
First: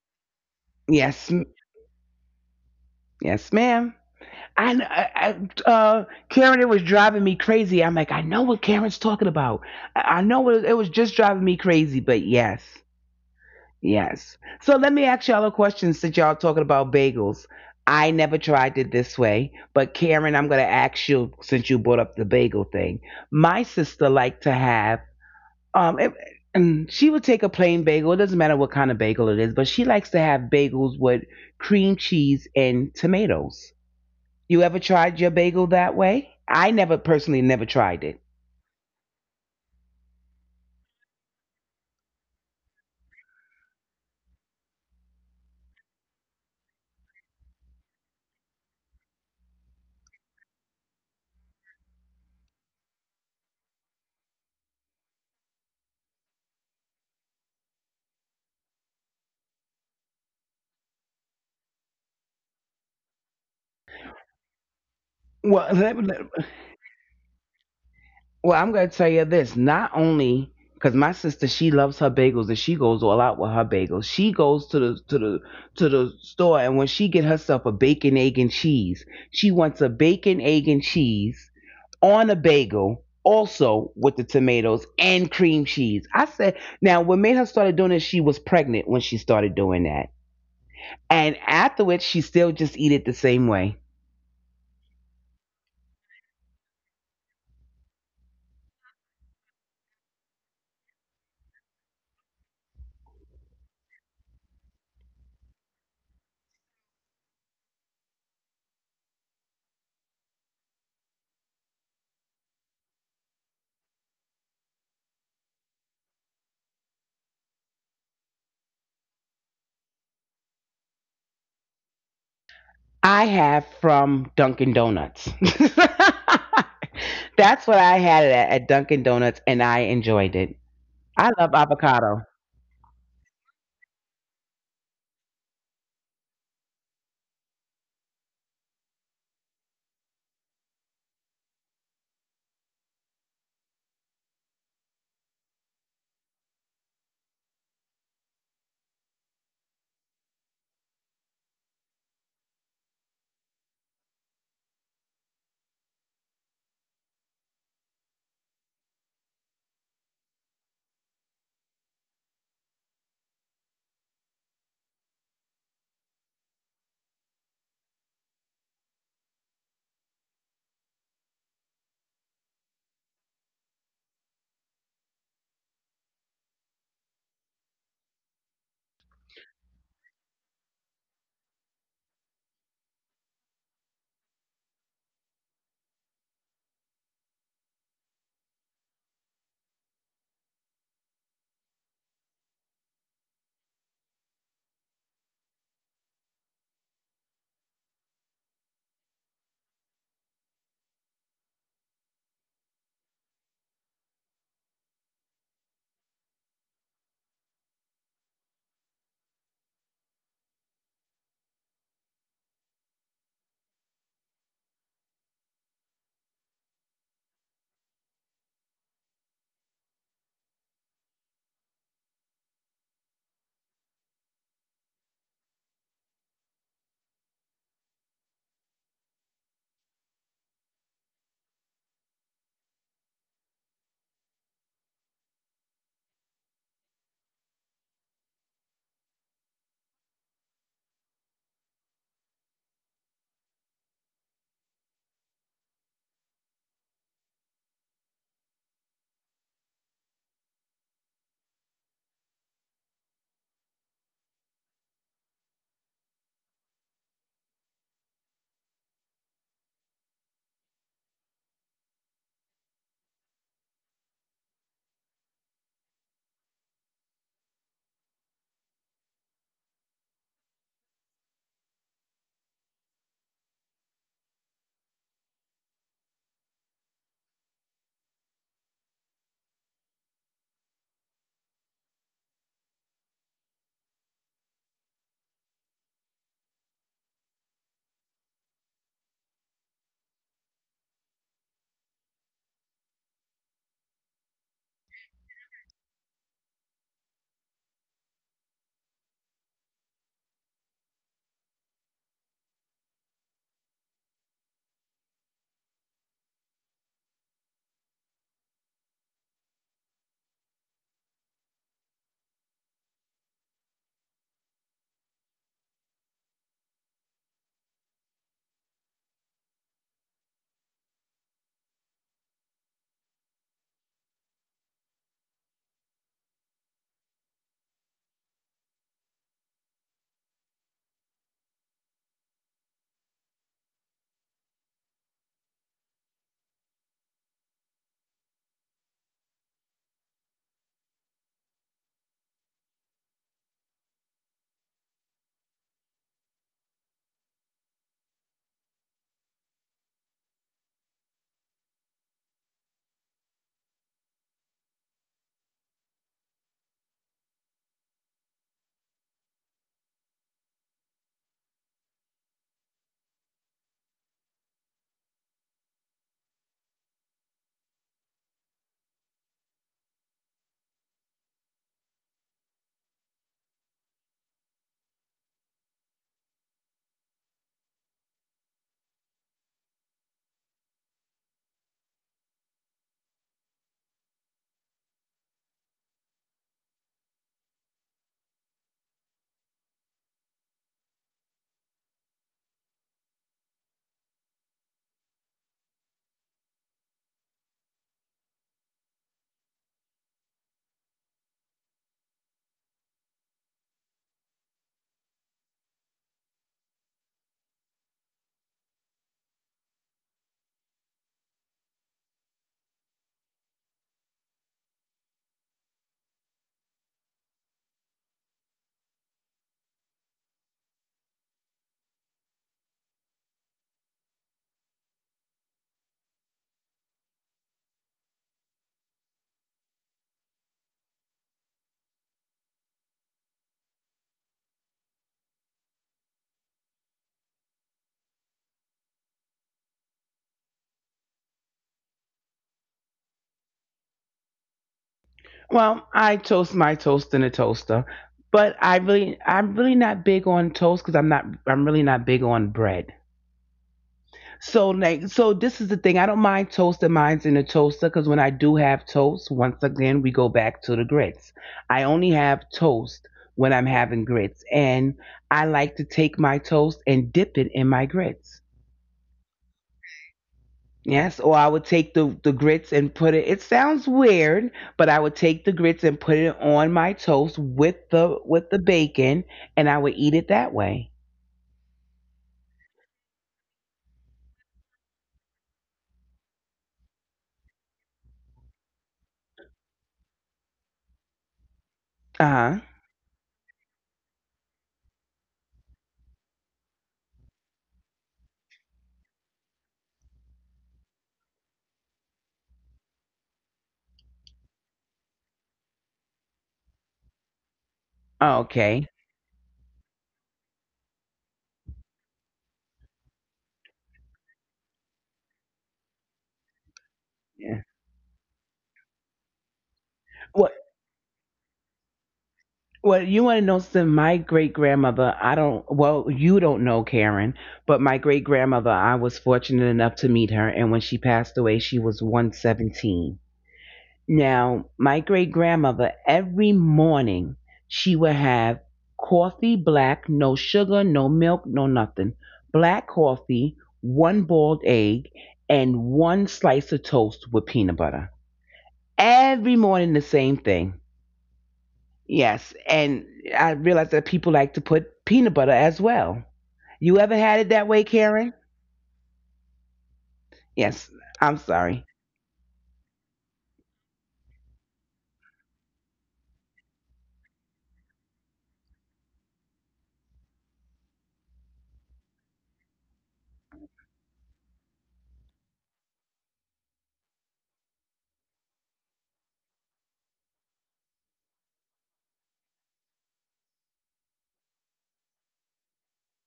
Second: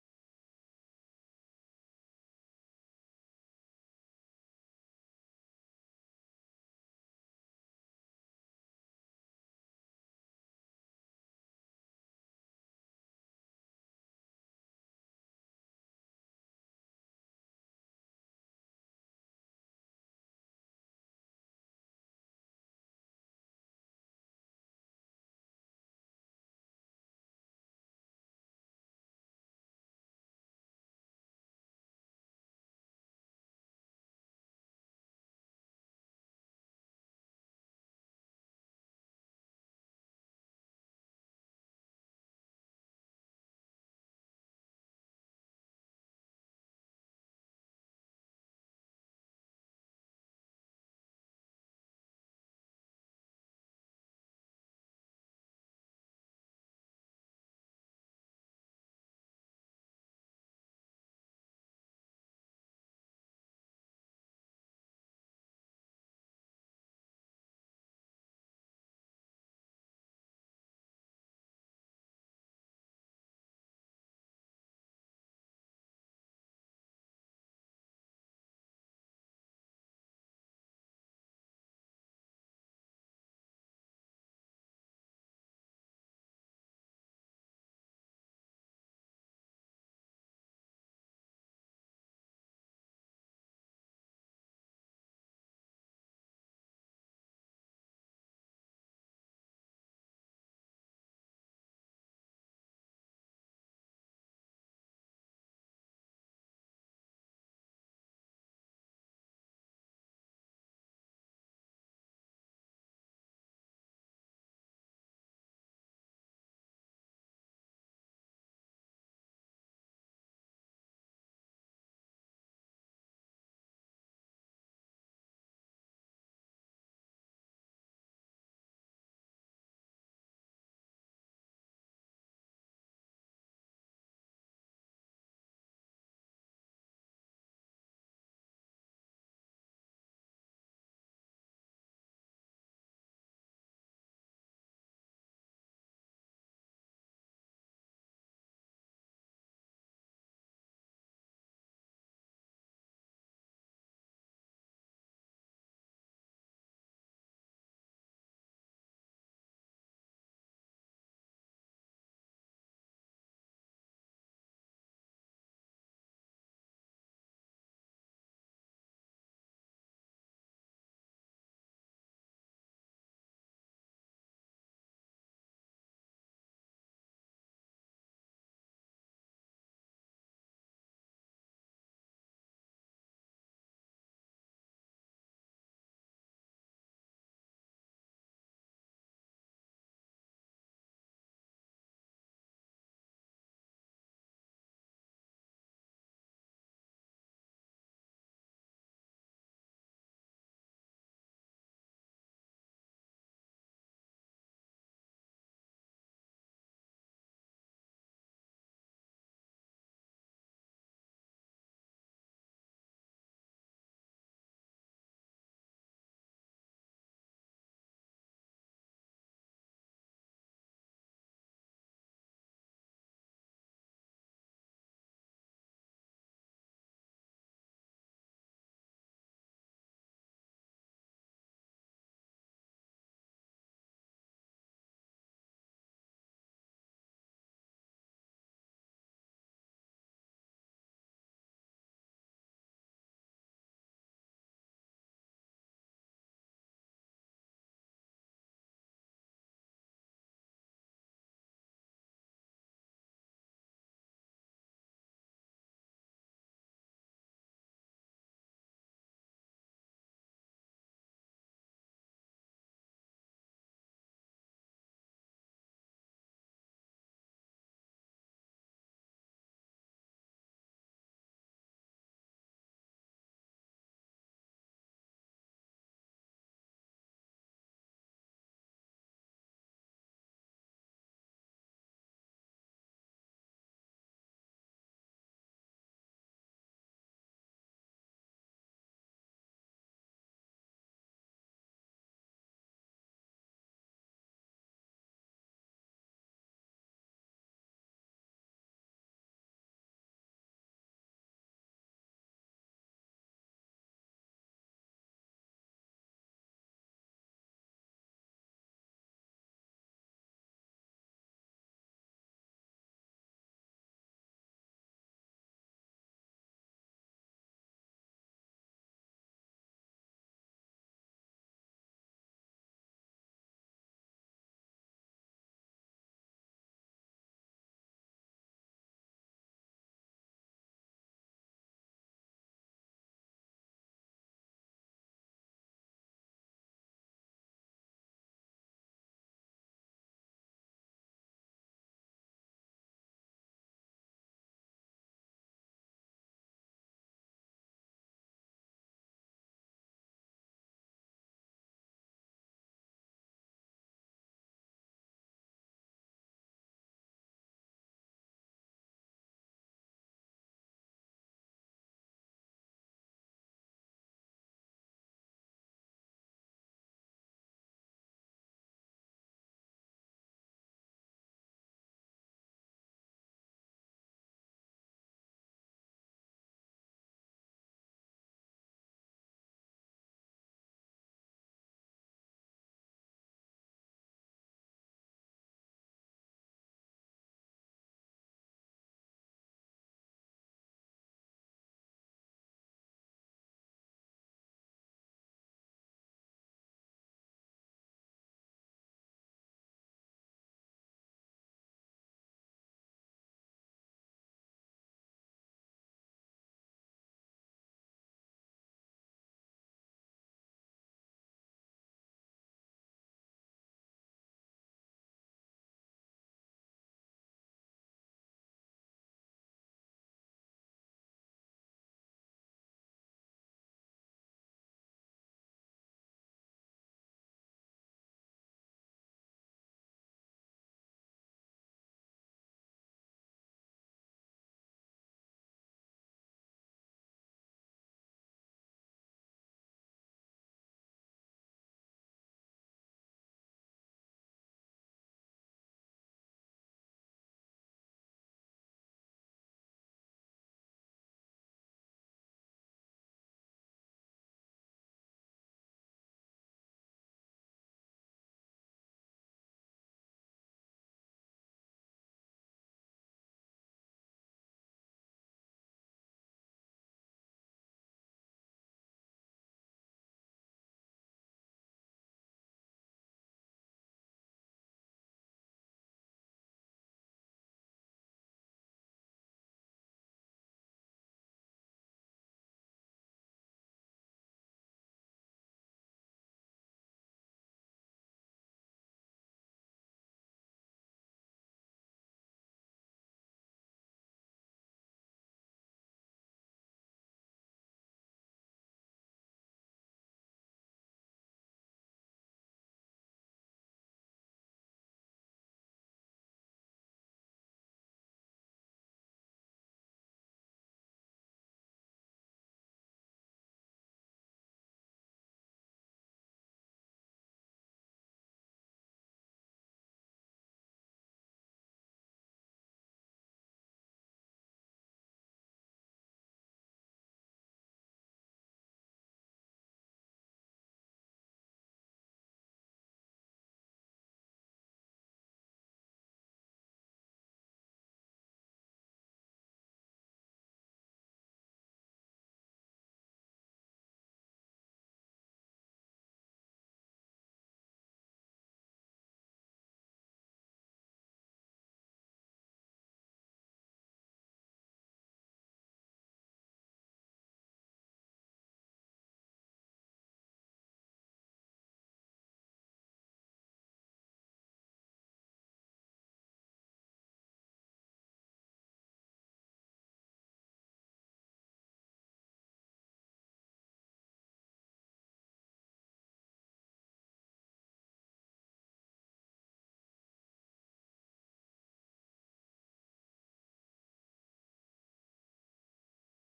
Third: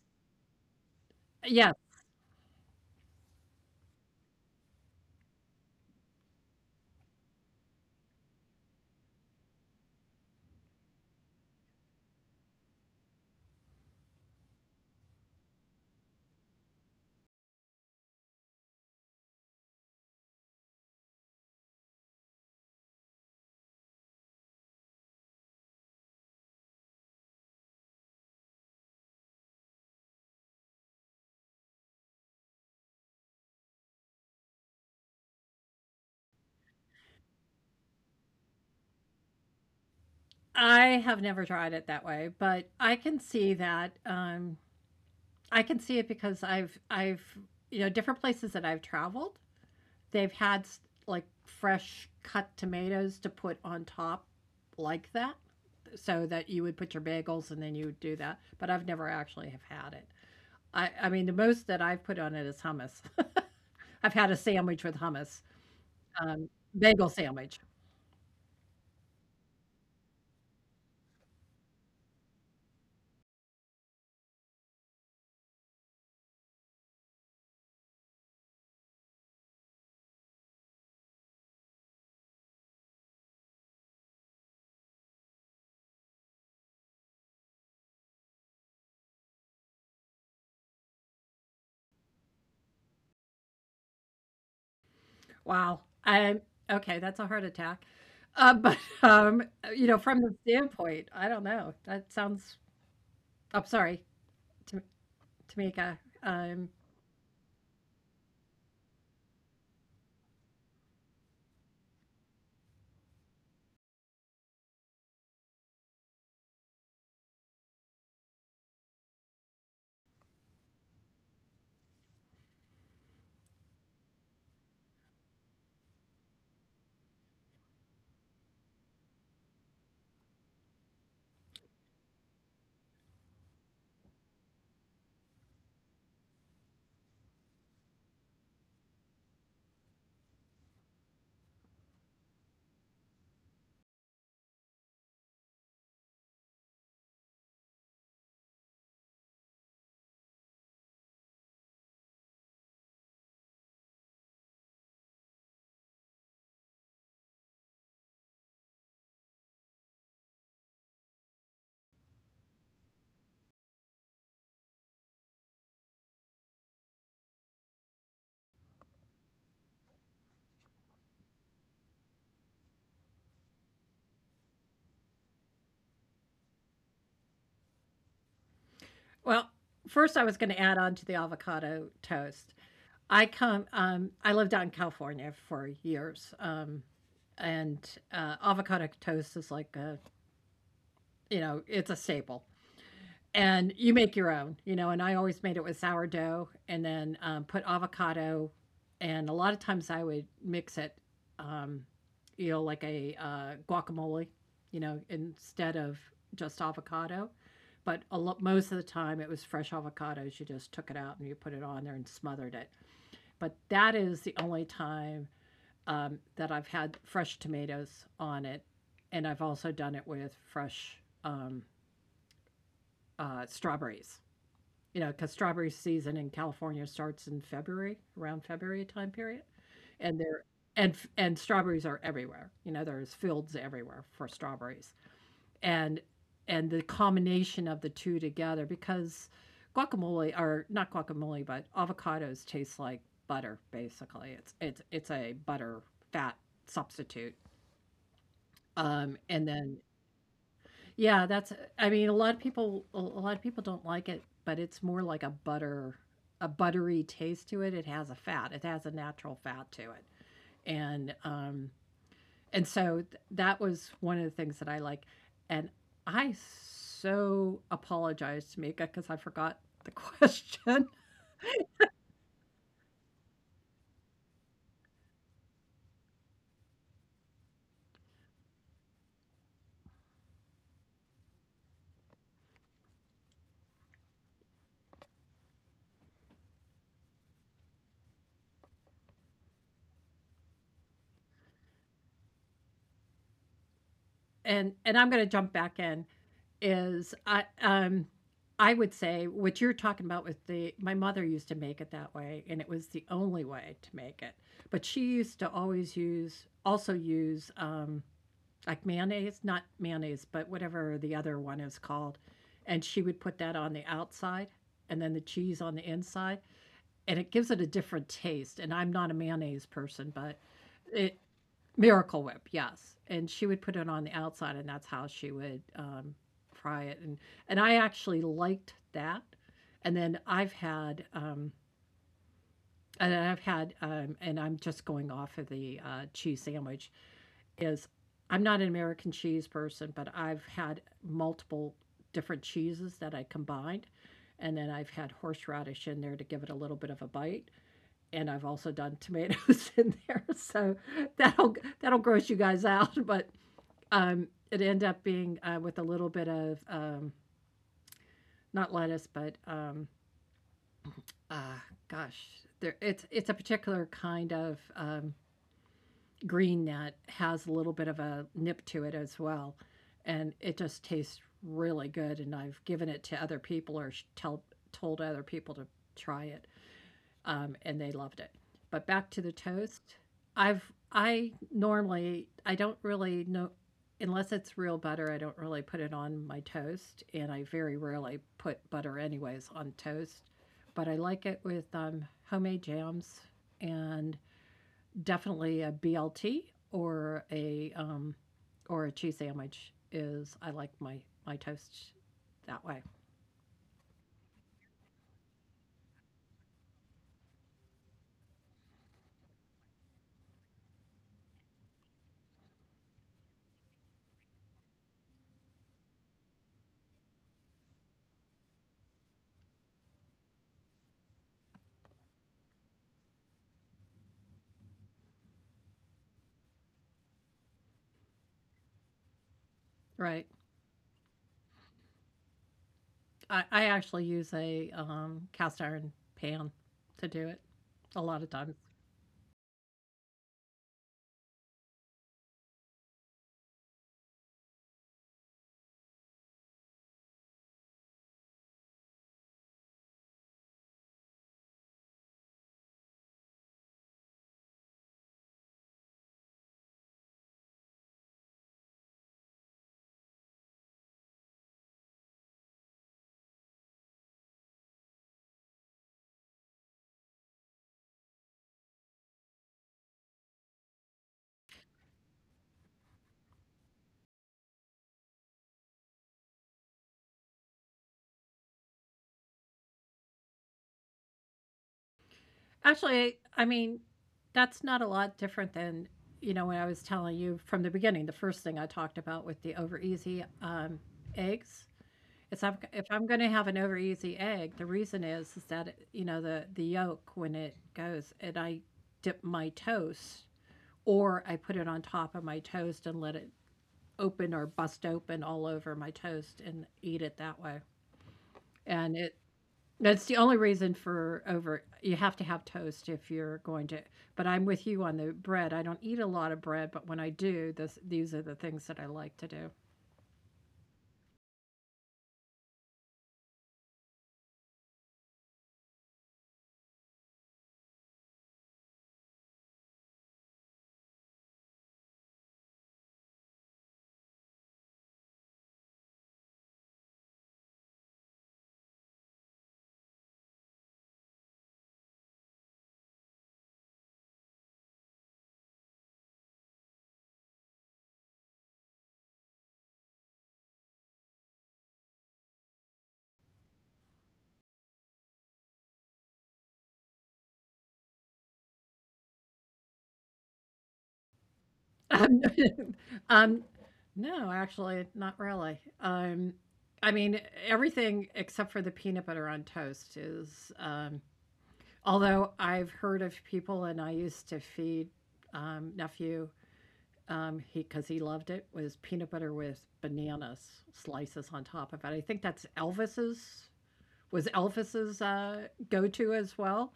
Speaker 1: Yes.
Speaker 2: yes,
Speaker 1: Yes, ma'am. I, kn- I Karen, it was driving me crazy. I'm like, I know what Karen's talking about. I know it, it was just driving me crazy, but yes. Yes. So let me ask y'all a question since y'all talking about bagels. I never tried it this way, but Karen, I'm going to ask you since you brought up the bagel thing. My sister liked to have um it, and she would take a plain bagel. It doesn't matter what kind of bagel it is, but she likes to have bagels with cream cheese and tomatoes. You ever tried your bagel that way? I never personally never tried it.
Speaker 2: I have never tried it that way, but I can see that, I can see it because I've you know, different places that I've traveled, they've had like fresh cut tomatoes to put on top like that so that you would put your bagels and then you would do that. But I've never actually have had it. I mean, the most that I've put on it is hummus. I've had a sandwich with hummus,
Speaker 1: Well, let, let-
Speaker 2: bagel sandwich.
Speaker 1: Well, I'm gonna tell you this. Not only because my sister, she loves her bagels and she goes all out with her bagels. She goes to the store, and when she get herself a bacon, egg, and cheese, she wants a bacon, egg, and cheese on a bagel, also with the tomatoes and cream cheese. I said, now what made her started doing this? She was pregnant when she started doing that, and afterwards she still just eat it the same way.
Speaker 2: Wow. I'm okay. That's a heart attack. But you know, from the standpoint, I don't know. That sounds. I'm sorry, Tam- Tamika. Um,
Speaker 1: I have from Dunkin' Donuts. That's what I had it at Dunkin' Donuts, and I enjoyed it. I love avocado.
Speaker 2: Well, first I was going to add on to the avocado toast. I come I lived out in California for years. And avocado toast is like a you know, it's a staple. And you make your own, you know, and I always made it with sourdough and then, put avocado, and a lot of times I would mix it, um, you know, like a guacamole, you know, instead of just avocado. But a lot, most of the time it was fresh avocados. You just took it out and you put it on there and smothered it. But that is the only time, that I've had fresh tomatoes on it. And I've also done it with fresh, um, strawberries you know, because strawberry season in California starts in February, around February time period, and there and strawberries are everywhere. You know, there's fields everywhere for strawberries, and and the combination of the two together because guacamole or not guacamole, but avocados taste like butter basically. It's a butter fat substitute. And then yeah, that's I mean, a lot of people don't like it, but it's more like a butter a buttery taste to it. It has a fat. It has a natural fat to it. And um and so that was one of the things that I like. And I so apologize to Mika because I forgot the question. And I'm going to jump back in is I would say what you're talking about with the my mother used to make it that way and it was the only way to make it. But she used to always use also use like mayonnaise, not mayonnaise, but whatever the other one is called. And she would put that on the outside and then the cheese on the inside and it gives it a different taste and I'm not a mayonnaise person, but it Miracle Whip, yes. And she would put it on the outside, and that's how she would fry it. And I actually liked that. And then I've had, and I've had, and I'm just going off of the cheese sandwich. Is I'm not an American cheese person, but I've had multiple different cheeses that I combined, and then I've had horseradish in there to give it a little bit of a bite. And I've also done tomatoes in there, so that'll gross you guys out, but it ended up being with a little bit of not lettuce, but uh, gosh, there it's a particular kind of green that has a little bit of a nip to it as well, and it just tastes really good. And I've given it to other people or tell, told other people to try it. And they loved it. But back to the toast, I've I normally I don't really know unless it's real butter. I don't really put it on my toast, and I very rarely put butter anyways on toast. But I like it with homemade jams and definitely a BLT or a um, or a cheese sandwich is I like my toast that way, right? I actually use a cast iron pan to do it a lot of times.
Speaker 1: Well, I toast my toast in a toaster, but I really, I'm really not big on toast because I'm not, I'm really not big on bread. So like so this is the thing. I don't mind toasting mines in the toaster because when I do have toast, once again we go back to the grits. I only have toast when I'm having grits. And I like to take my toast and dip it in my grits. Yes, or I would take the grits and put it, it sounds weird, but I would take the grits and put it on my toast with the bacon, and I would eat it that way.
Speaker 2: Actually, I mean, that's not a lot different than, you know, when I was telling you from the beginning, the first thing I talked about with the over easy eggs. Is I've, if
Speaker 1: Uh-huh.
Speaker 2: I'm going to have an over easy egg, the reason is that you know the yolk when it goes and I dip my toast or I put it on top of my toast and let it open or bust open all over my toast and eat it that way. And it
Speaker 1: Okay.
Speaker 2: that's the only reason for over you have to have toast if you're going to but I'm with you on the bread. I don't eat a lot of bread, but when I do, this
Speaker 1: Yeah.
Speaker 2: these are the things that I like to do.
Speaker 1: Well, well, you want to know something? My great grandmother, I don't, well, you don't know Karen, but my great grandmother, I was fortunate enough to meet her. And when she passed away, she was 117. Now, my great grandmother, every morning, she would have coffee black, no sugar, no milk, no nothing. Black coffee, one boiled egg, and one slice of toast with peanut butter. Every morning, the same thing. Yes, and I realize that people like to put peanut butter as well. You ever had it that way, Karen? Yes, I'm
Speaker 2: Um,
Speaker 1: sorry.
Speaker 2: um no, actually not really. I mean everything except for the peanut butter on toast is although I've heard of people and I used to feed nephew he because he loved it was peanut butter with bananas slices on top of it. I think that's Elvis's was Elvis's go-to as well.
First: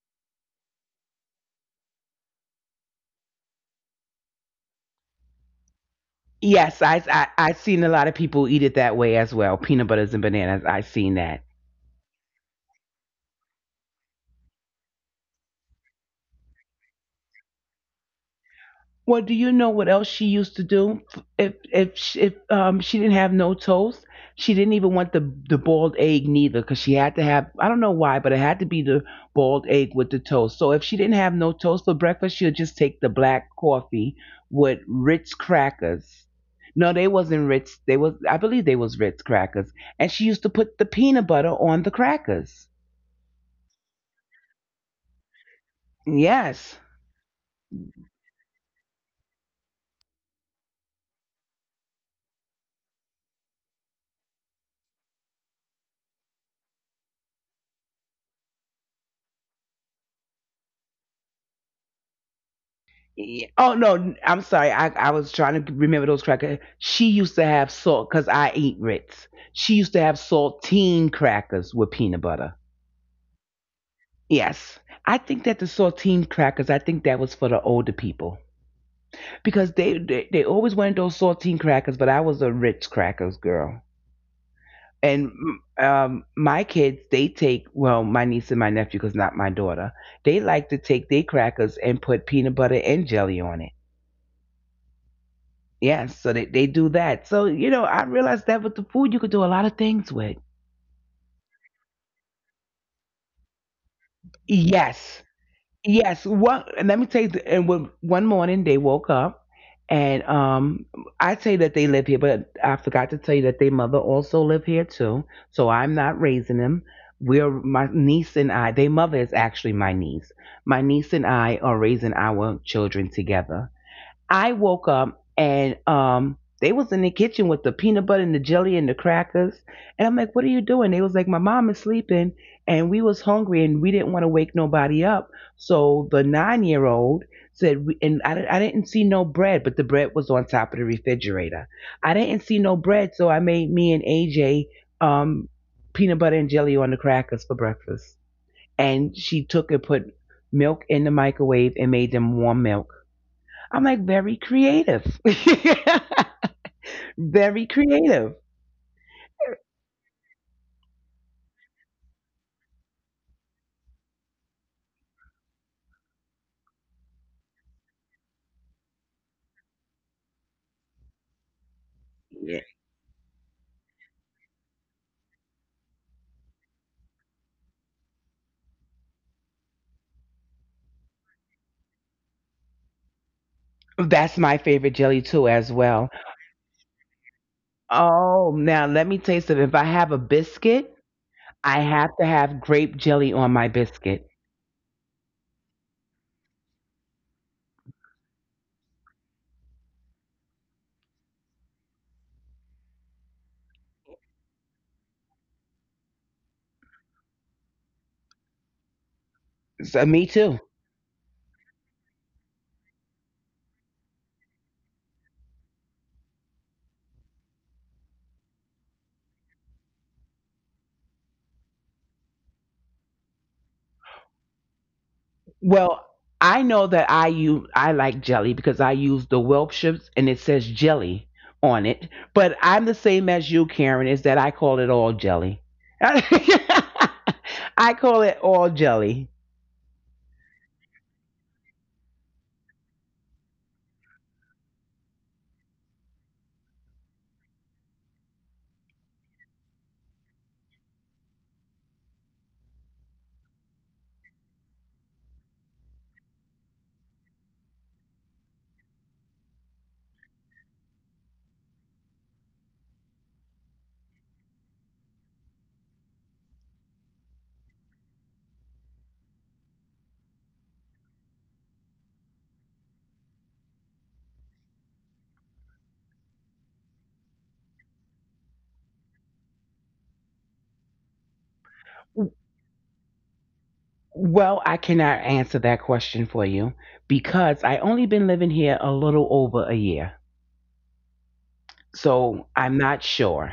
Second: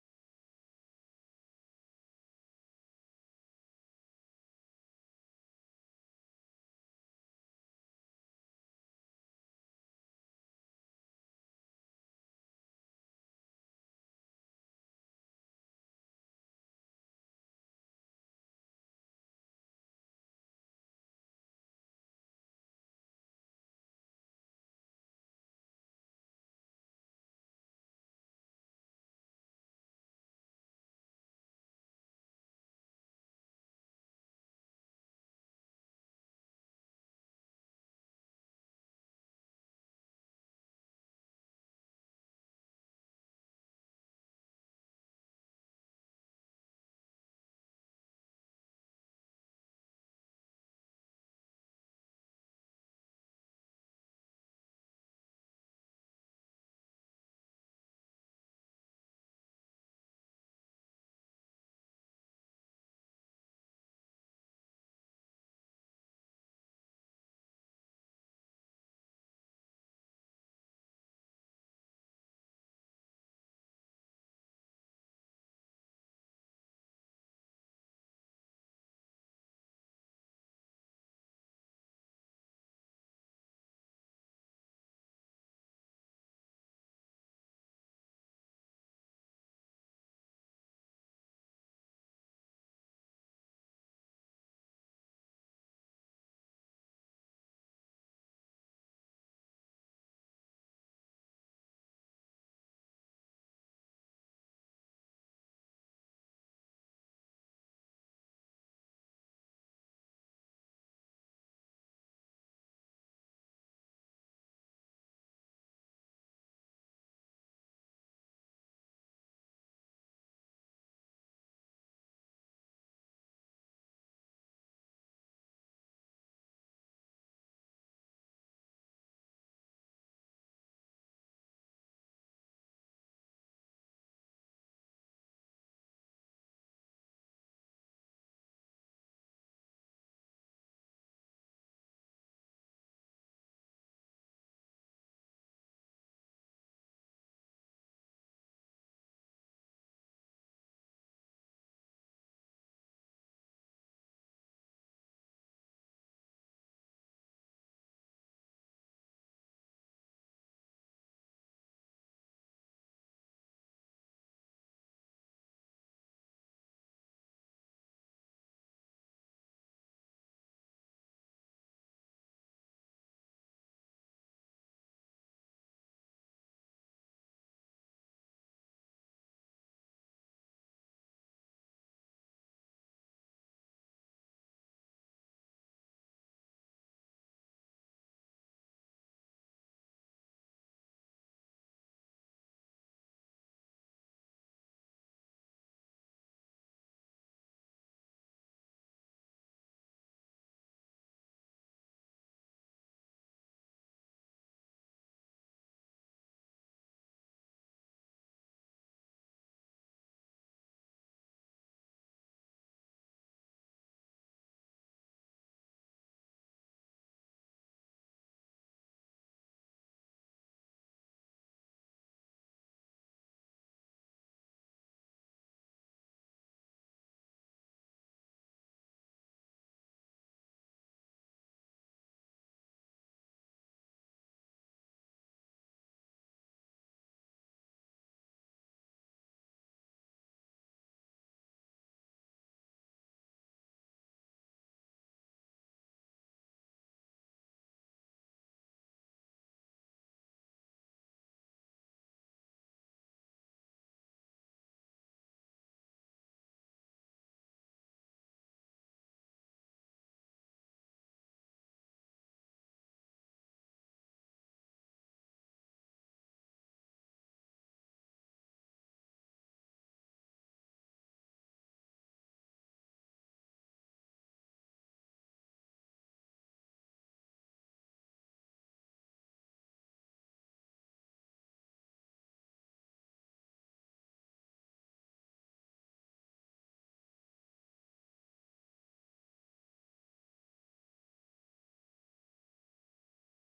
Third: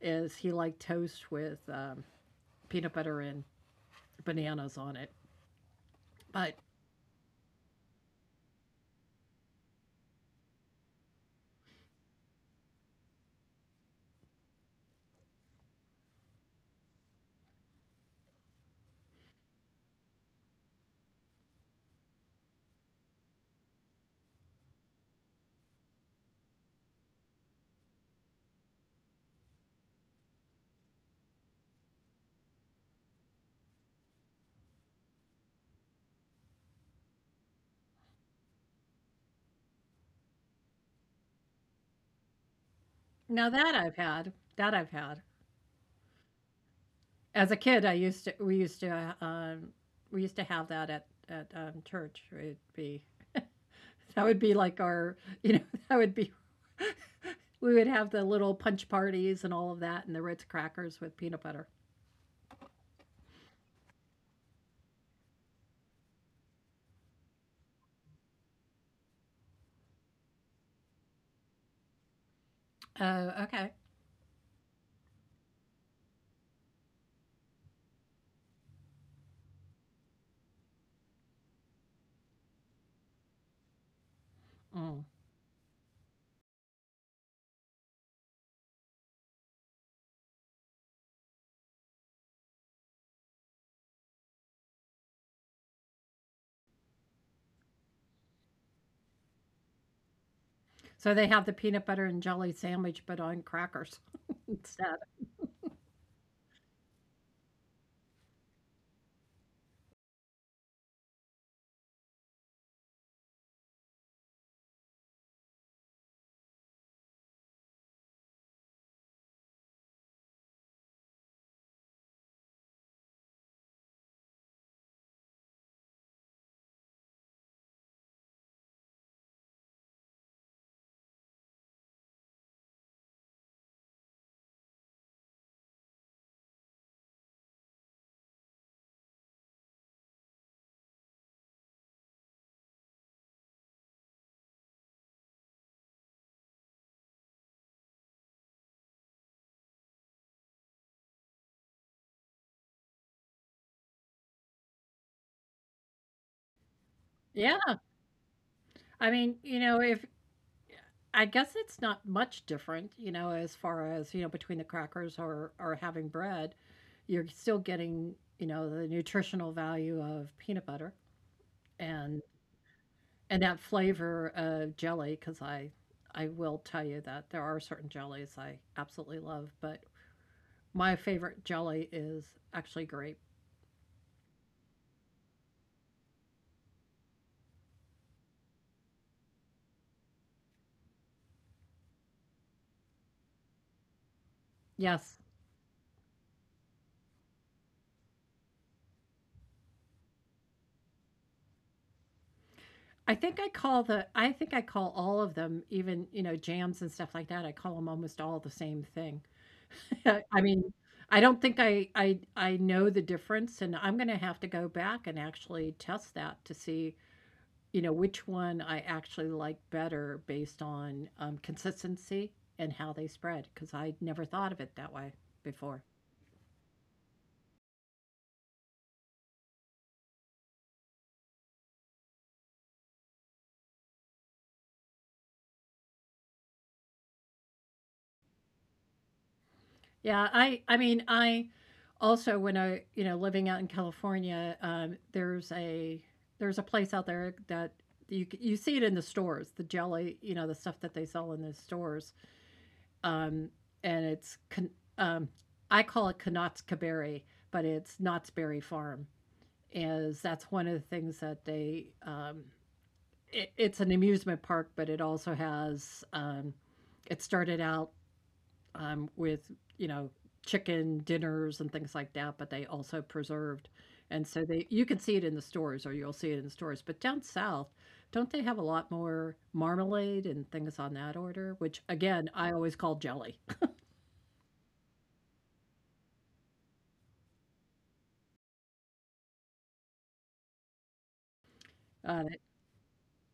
Speaker 2: Is he liked toast with peanut butter and bananas on it? But
Speaker 1: Yes, I seen a lot of people eat it that way as well. Peanut butters and bananas. I seen that. Well, do you know what else she used to do? If she didn't have no toast, she didn't even want the boiled egg neither, because she had to have, I don't know why, but it had to be the boiled egg with the toast. So if she didn't have no toast for breakfast, she'd just take the black coffee with Ritz crackers. No, they wasn't Ritz. They was, I believe they was Ritz crackers, and she used to put the peanut butter on the crackers.
Speaker 2: now that I've had
Speaker 1: Yes.
Speaker 2: as a kid, I used to we used to we used to have that at church. It'd be that would be like our you know that would be we would have the little punch parties and all of that and the Ritz crackers with peanut butter.
Speaker 1: Yeah. Oh no, I'm sorry. I was trying to remember those crackers. She used to have salt, because I eat Ritz. She used to have saltine crackers with peanut butter.
Speaker 2: Oh, okay.
Speaker 1: Yes, I think that the saltine crackers. I think that was for the older people because they always wanted those saltine crackers, but I was a Ritz crackers girl.
Speaker 2: Mm.
Speaker 1: And my kids, they take, well, my niece and my nephew, because not my daughter. They like to take their crackers and put peanut butter and jelly on it. Yes, so they do that. So, you know, I realized that with the food, you could do a lot of things with.
Speaker 2: So they have the peanut butter and jelly sandwich, but on crackers instead.
Speaker 1: Yes, yes. And let me tell you, one morning they woke up, and I say that they live here, but I forgot to tell you that their mother also live here too. So I'm not raising them. We're my niece and I. Their mother is actually my niece. My niece and I are raising our children together. I woke up and they was in the kitchen with the peanut butter and the jelly and the crackers. And I'm like, what are you doing? They was like, my mom is sleeping and we was hungry and we didn't want to wake nobody up. So the 9-year old said, and I didn't see no bread, but the bread was on top of the refrigerator. I didn't see no bread. So I made me and AJ um, peanut butter and jelly on the crackers for breakfast. And she took and put milk in the microwave and made them warm milk. I'm like, very creative.
Speaker 2: Yeah.
Speaker 1: Very creative.
Speaker 2: I mean, you know, if I guess it's not much different, you know, as far as, you know, between the crackers or having bread, you're still getting, you know, the nutritional value of peanut butter and
Speaker 1: Yeah.
Speaker 2: and that flavor of jelly because I will tell you that there are certain jellies I absolutely love, but my favorite jelly is actually grape.
Speaker 1: That's my favorite jelly too as well. Oh, now let me taste it. If I have a biscuit, I have to have grape jelly on my biscuit.
Speaker 2: Yes, I think I call the I think I call all of them, even, you know, jams and stuff like that, I call them almost all the same thing.
Speaker 1: So, me
Speaker 2: I
Speaker 1: too.
Speaker 2: mean, I don't think I know the difference, and I'm gonna have to go back and actually test that to see, you know, which one I actually like better based on, consistency and how they spread because I never thought of it that way before.
Speaker 1: Well, I know that I like jelly because I use the Welch's and it says jelly on it. But I'm the same as you, Karen, is that I call it all jelly. I call it all jelly.
Speaker 2: Yeah, I mean, I also when I, you know, living out in California, there's a place out there that you see it in the stores, the jelly, you know, the stuff that they sell in the stores. Um, and um, I call it Knott's Berry, but it's Knott's Berry Farm. Is that's one of the things that they it, it's an amusement park, but it also has it started out with you know chicken dinners and things like that, but they also preserved. And so they you can see it in the stores or you'll see it in the stores. But down south, don't they have a lot more marmalade and things on that order? Which again, I always call jelly.
Speaker 1: Well, I cannot answer that question for you because I only been living here a little over a year. So I'm not sure.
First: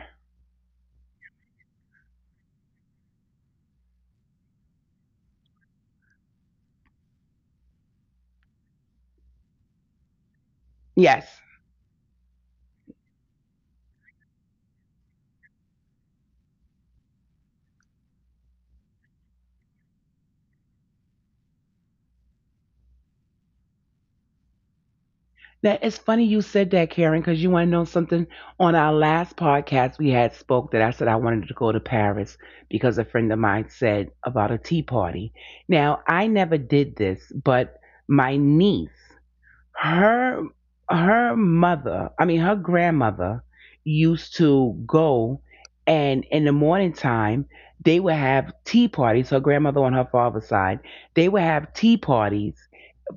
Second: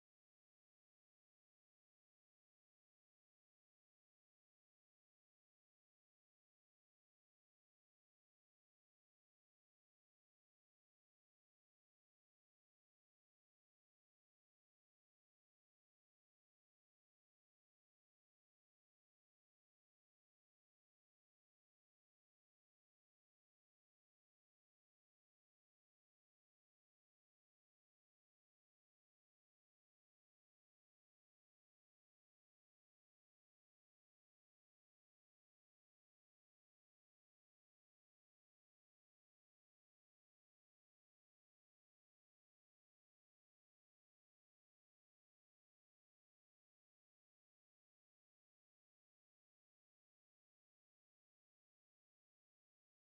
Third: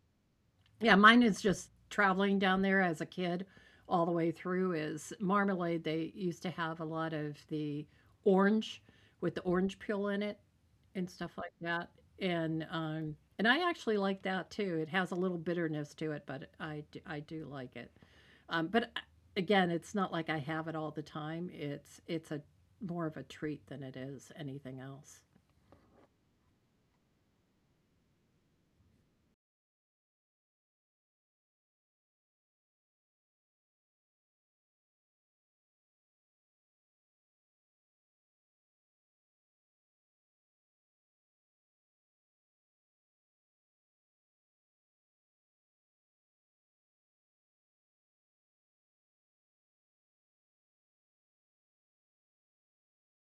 Speaker 2: Yeah, mine is just traveling down there as a kid all the way through is marmalade. They used to have a lot of the orange with the orange peel in it and stuff like
Speaker 1: Yes.
Speaker 2: that. And I actually like that too. It has a little bitterness to it, but I do like it. Um, but I- Again, it's not like I have it all the time. It's a more of a treat than it is anything else.
Speaker 1: Now it's funny you said that, Karen, because you want to know something. On our last podcast, we had spoke that I said I wanted to go to Paris because a friend of mine said about a tea party. Now I never did this, but my niece, her her mother, I mean her grandmother, used to go and in the morning time they would have tea parties. Her grandmother on her father's side, they would have tea parties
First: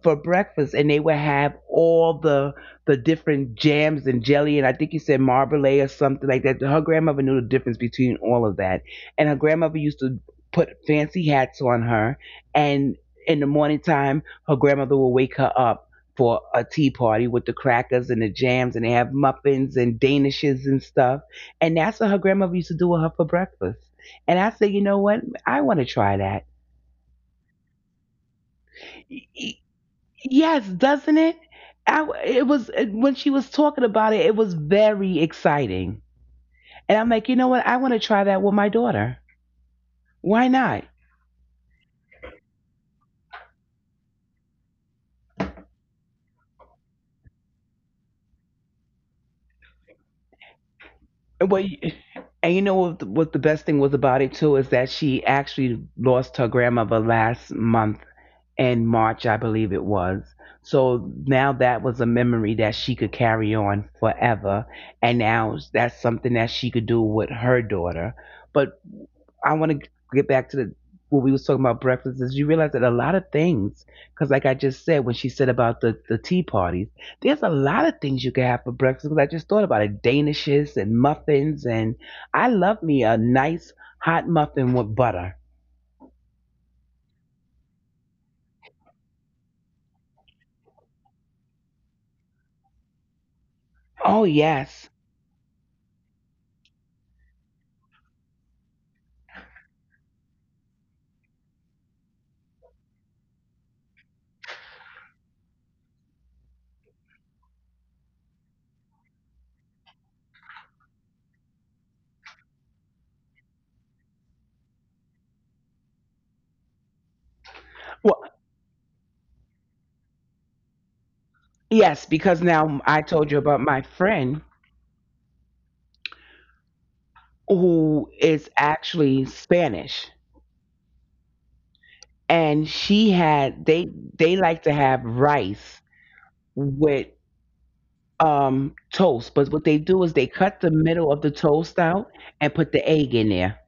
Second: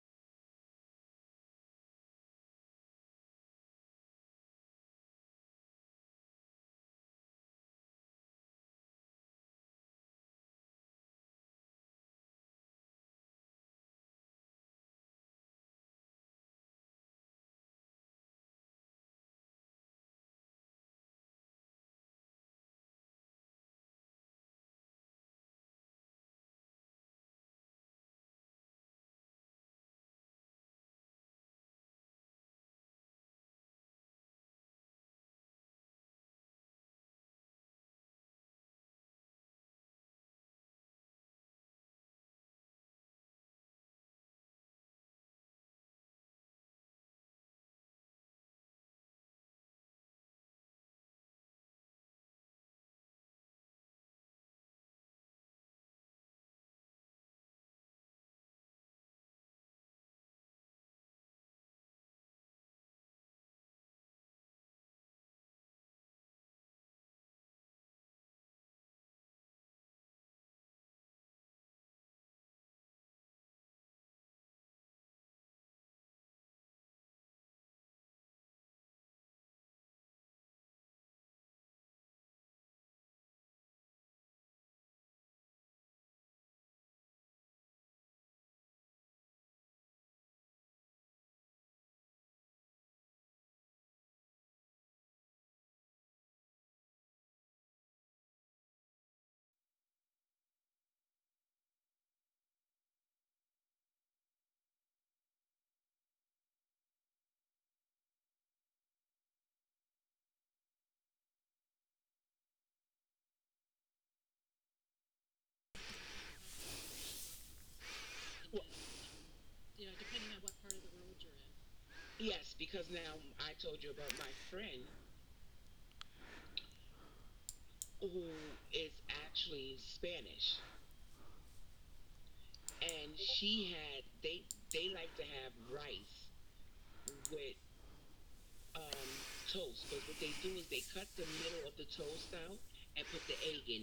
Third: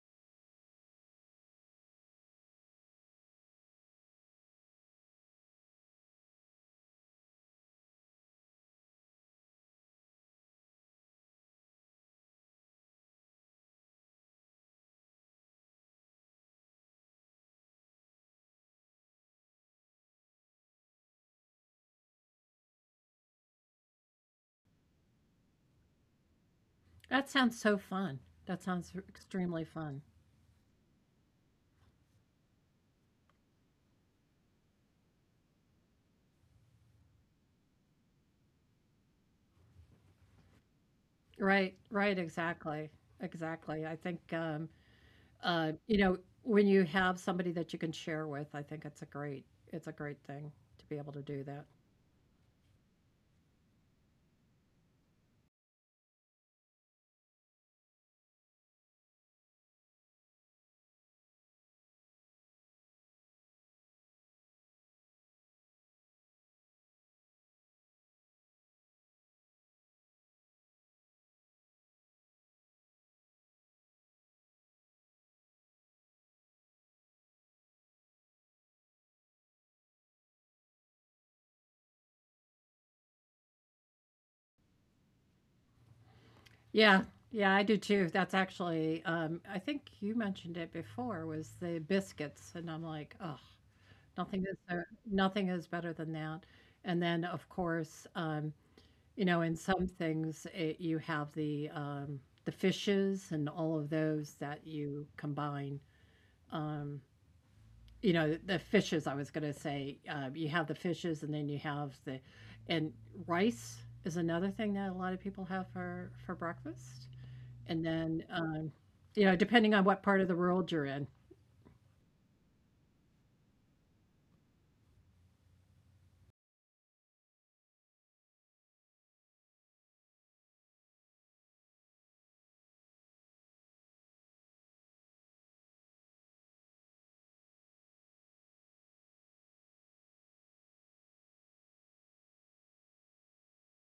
Speaker 1: for breakfast and they would have all the different jams and jelly and I think you said marmalade or something like that. Her grandmother knew the difference between all of that. And her grandmother used to put fancy hats on her and in the morning time her grandmother would wake her up for a tea party with the crackers and the jams and they have muffins and danishes and stuff. And that's what her grandmother used to do with her for breakfast. And I said, you know what? I want to try
Speaker 2: That sounds so fun. That sounds
Speaker 1: that.
Speaker 2: extremely fun.
Speaker 1: Yes, doesn't it? I, w- it was When she was talking about it, it was very exciting. And I'm like, you know what? I want to try that with my daughter. Why not?
Speaker 2: Right, right, exactly, exactly. I think, you know, when you have somebody that you can share with, I think it's a great thing to be able to do
Speaker 1: Well,
Speaker 2: that.
Speaker 1: what, and you know what the best thing was about it too is that she actually lost her grandmother last month in March, I believe it was. So now that was a memory that she could carry on forever. And now that's something that she could do with her daughter. But I want to get back to the what we was talking about breakfast is you realize that a lot of things, because like I just said when she said about the tea parties, there's a lot of things you can have for breakfast. Because I just thought about it, danishes and muffins, and I love me a nice hot muffin with butter.
Speaker 2: Yeah, yeah, I do too. That's actually, I think you mentioned it before was the biscuits, and I'm like, oh,
Speaker 1: Oh
Speaker 2: nothing is there,
Speaker 1: yes.
Speaker 2: nothing is better than that. And then, of course, you know, in some things, it, you have the fishes and all of those that you combine you know the fishes I was going to say you have the fishes and then you have the and rice is another thing that a lot of people have for breakfast and then
Speaker 1: Well,
Speaker 2: you know depending on what part of the world you're in
Speaker 1: yes, because now I told you about my friend who is actually Spanish, and she had they like to have rice with toast. But what they do is they cut the middle of the toast out and put the egg in there.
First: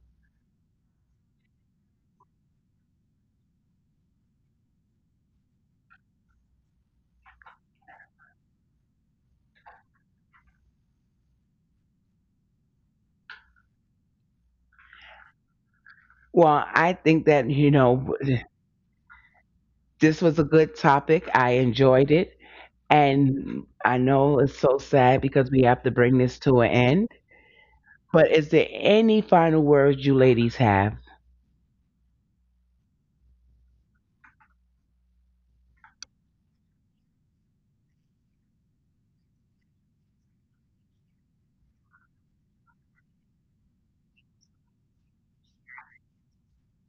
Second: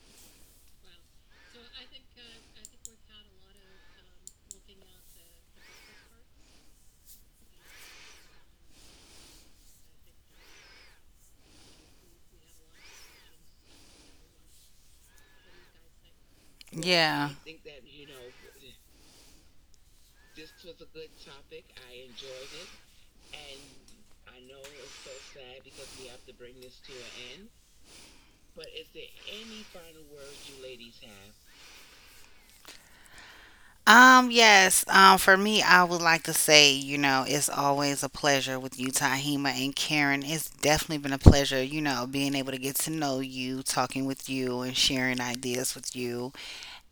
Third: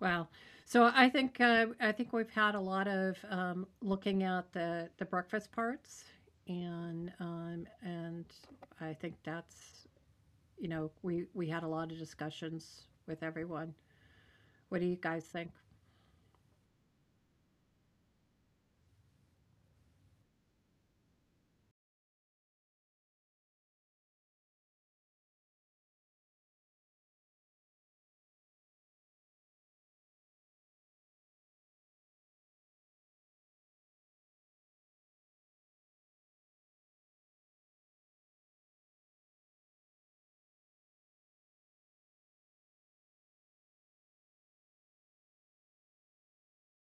Speaker 2: wow so I think we've had a lot of looking at the breakfast parts and I think that's you know we had a lot of discussions with everyone what do you guys think.
Speaker 1: Well, I think
Speaker 3: Yeah.
Speaker 1: that, you know, this was a good topic. I enjoyed it. And I know it's so sad because we have to bring this to an end. But is there any final words you ladies have?
Speaker 3: Yes. For me, I would like to say, it's always a pleasure with you, Tahima and Karen. It's definitely been a pleasure, being able to get to know you, talking with you, and sharing ideas with you.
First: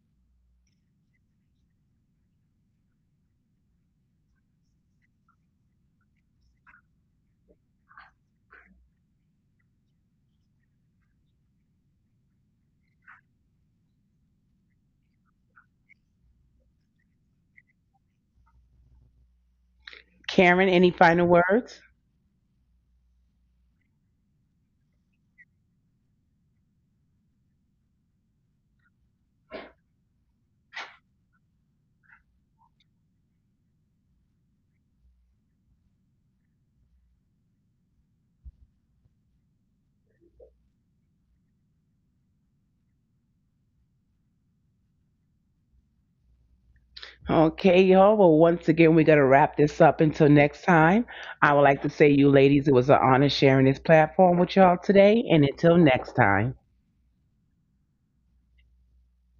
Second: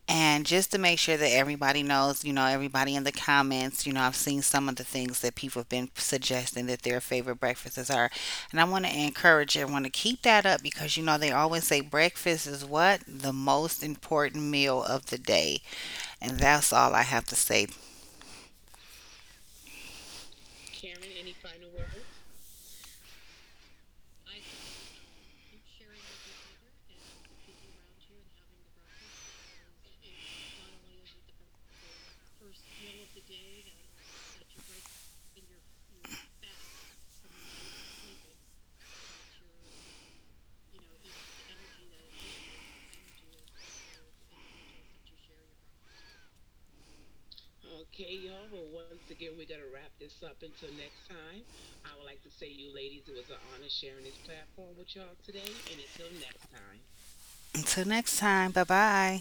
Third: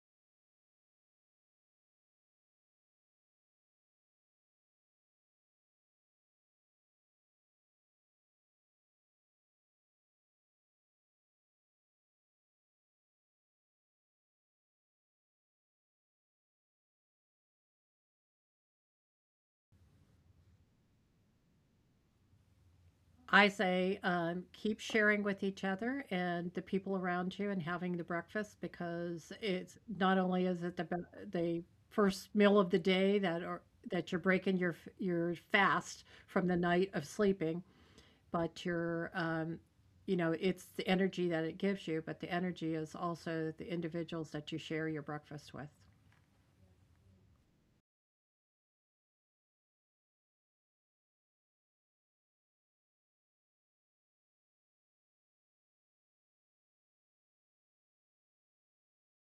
Speaker 3: And just to make sure that everybody knows, everybody in the comments, I've seen some of the things that people have been suggesting that their favorite breakfasts are. And I want to encourage everyone to keep that up because, they always say breakfast is what? The most important meal of the day. And that's all I have to say.
Speaker 1: Karen, any final words?
Speaker 2: I say, keep sharing with each other and the people around you and having the breakfast because it's not only is the first meal of the day that are that you're breaking your your fast from the night of sleeping, but you're you know it's the energy that it gives you, but the energy is also the individuals that you share your breakfast with.
Speaker 1: Okay, y'all. Well, once again, we're going to wrap this up until next time. I would like to say, you ladies, it was an honor sharing this platform with y'all today. And until next time.
Speaker 3: Until next time, bye bye.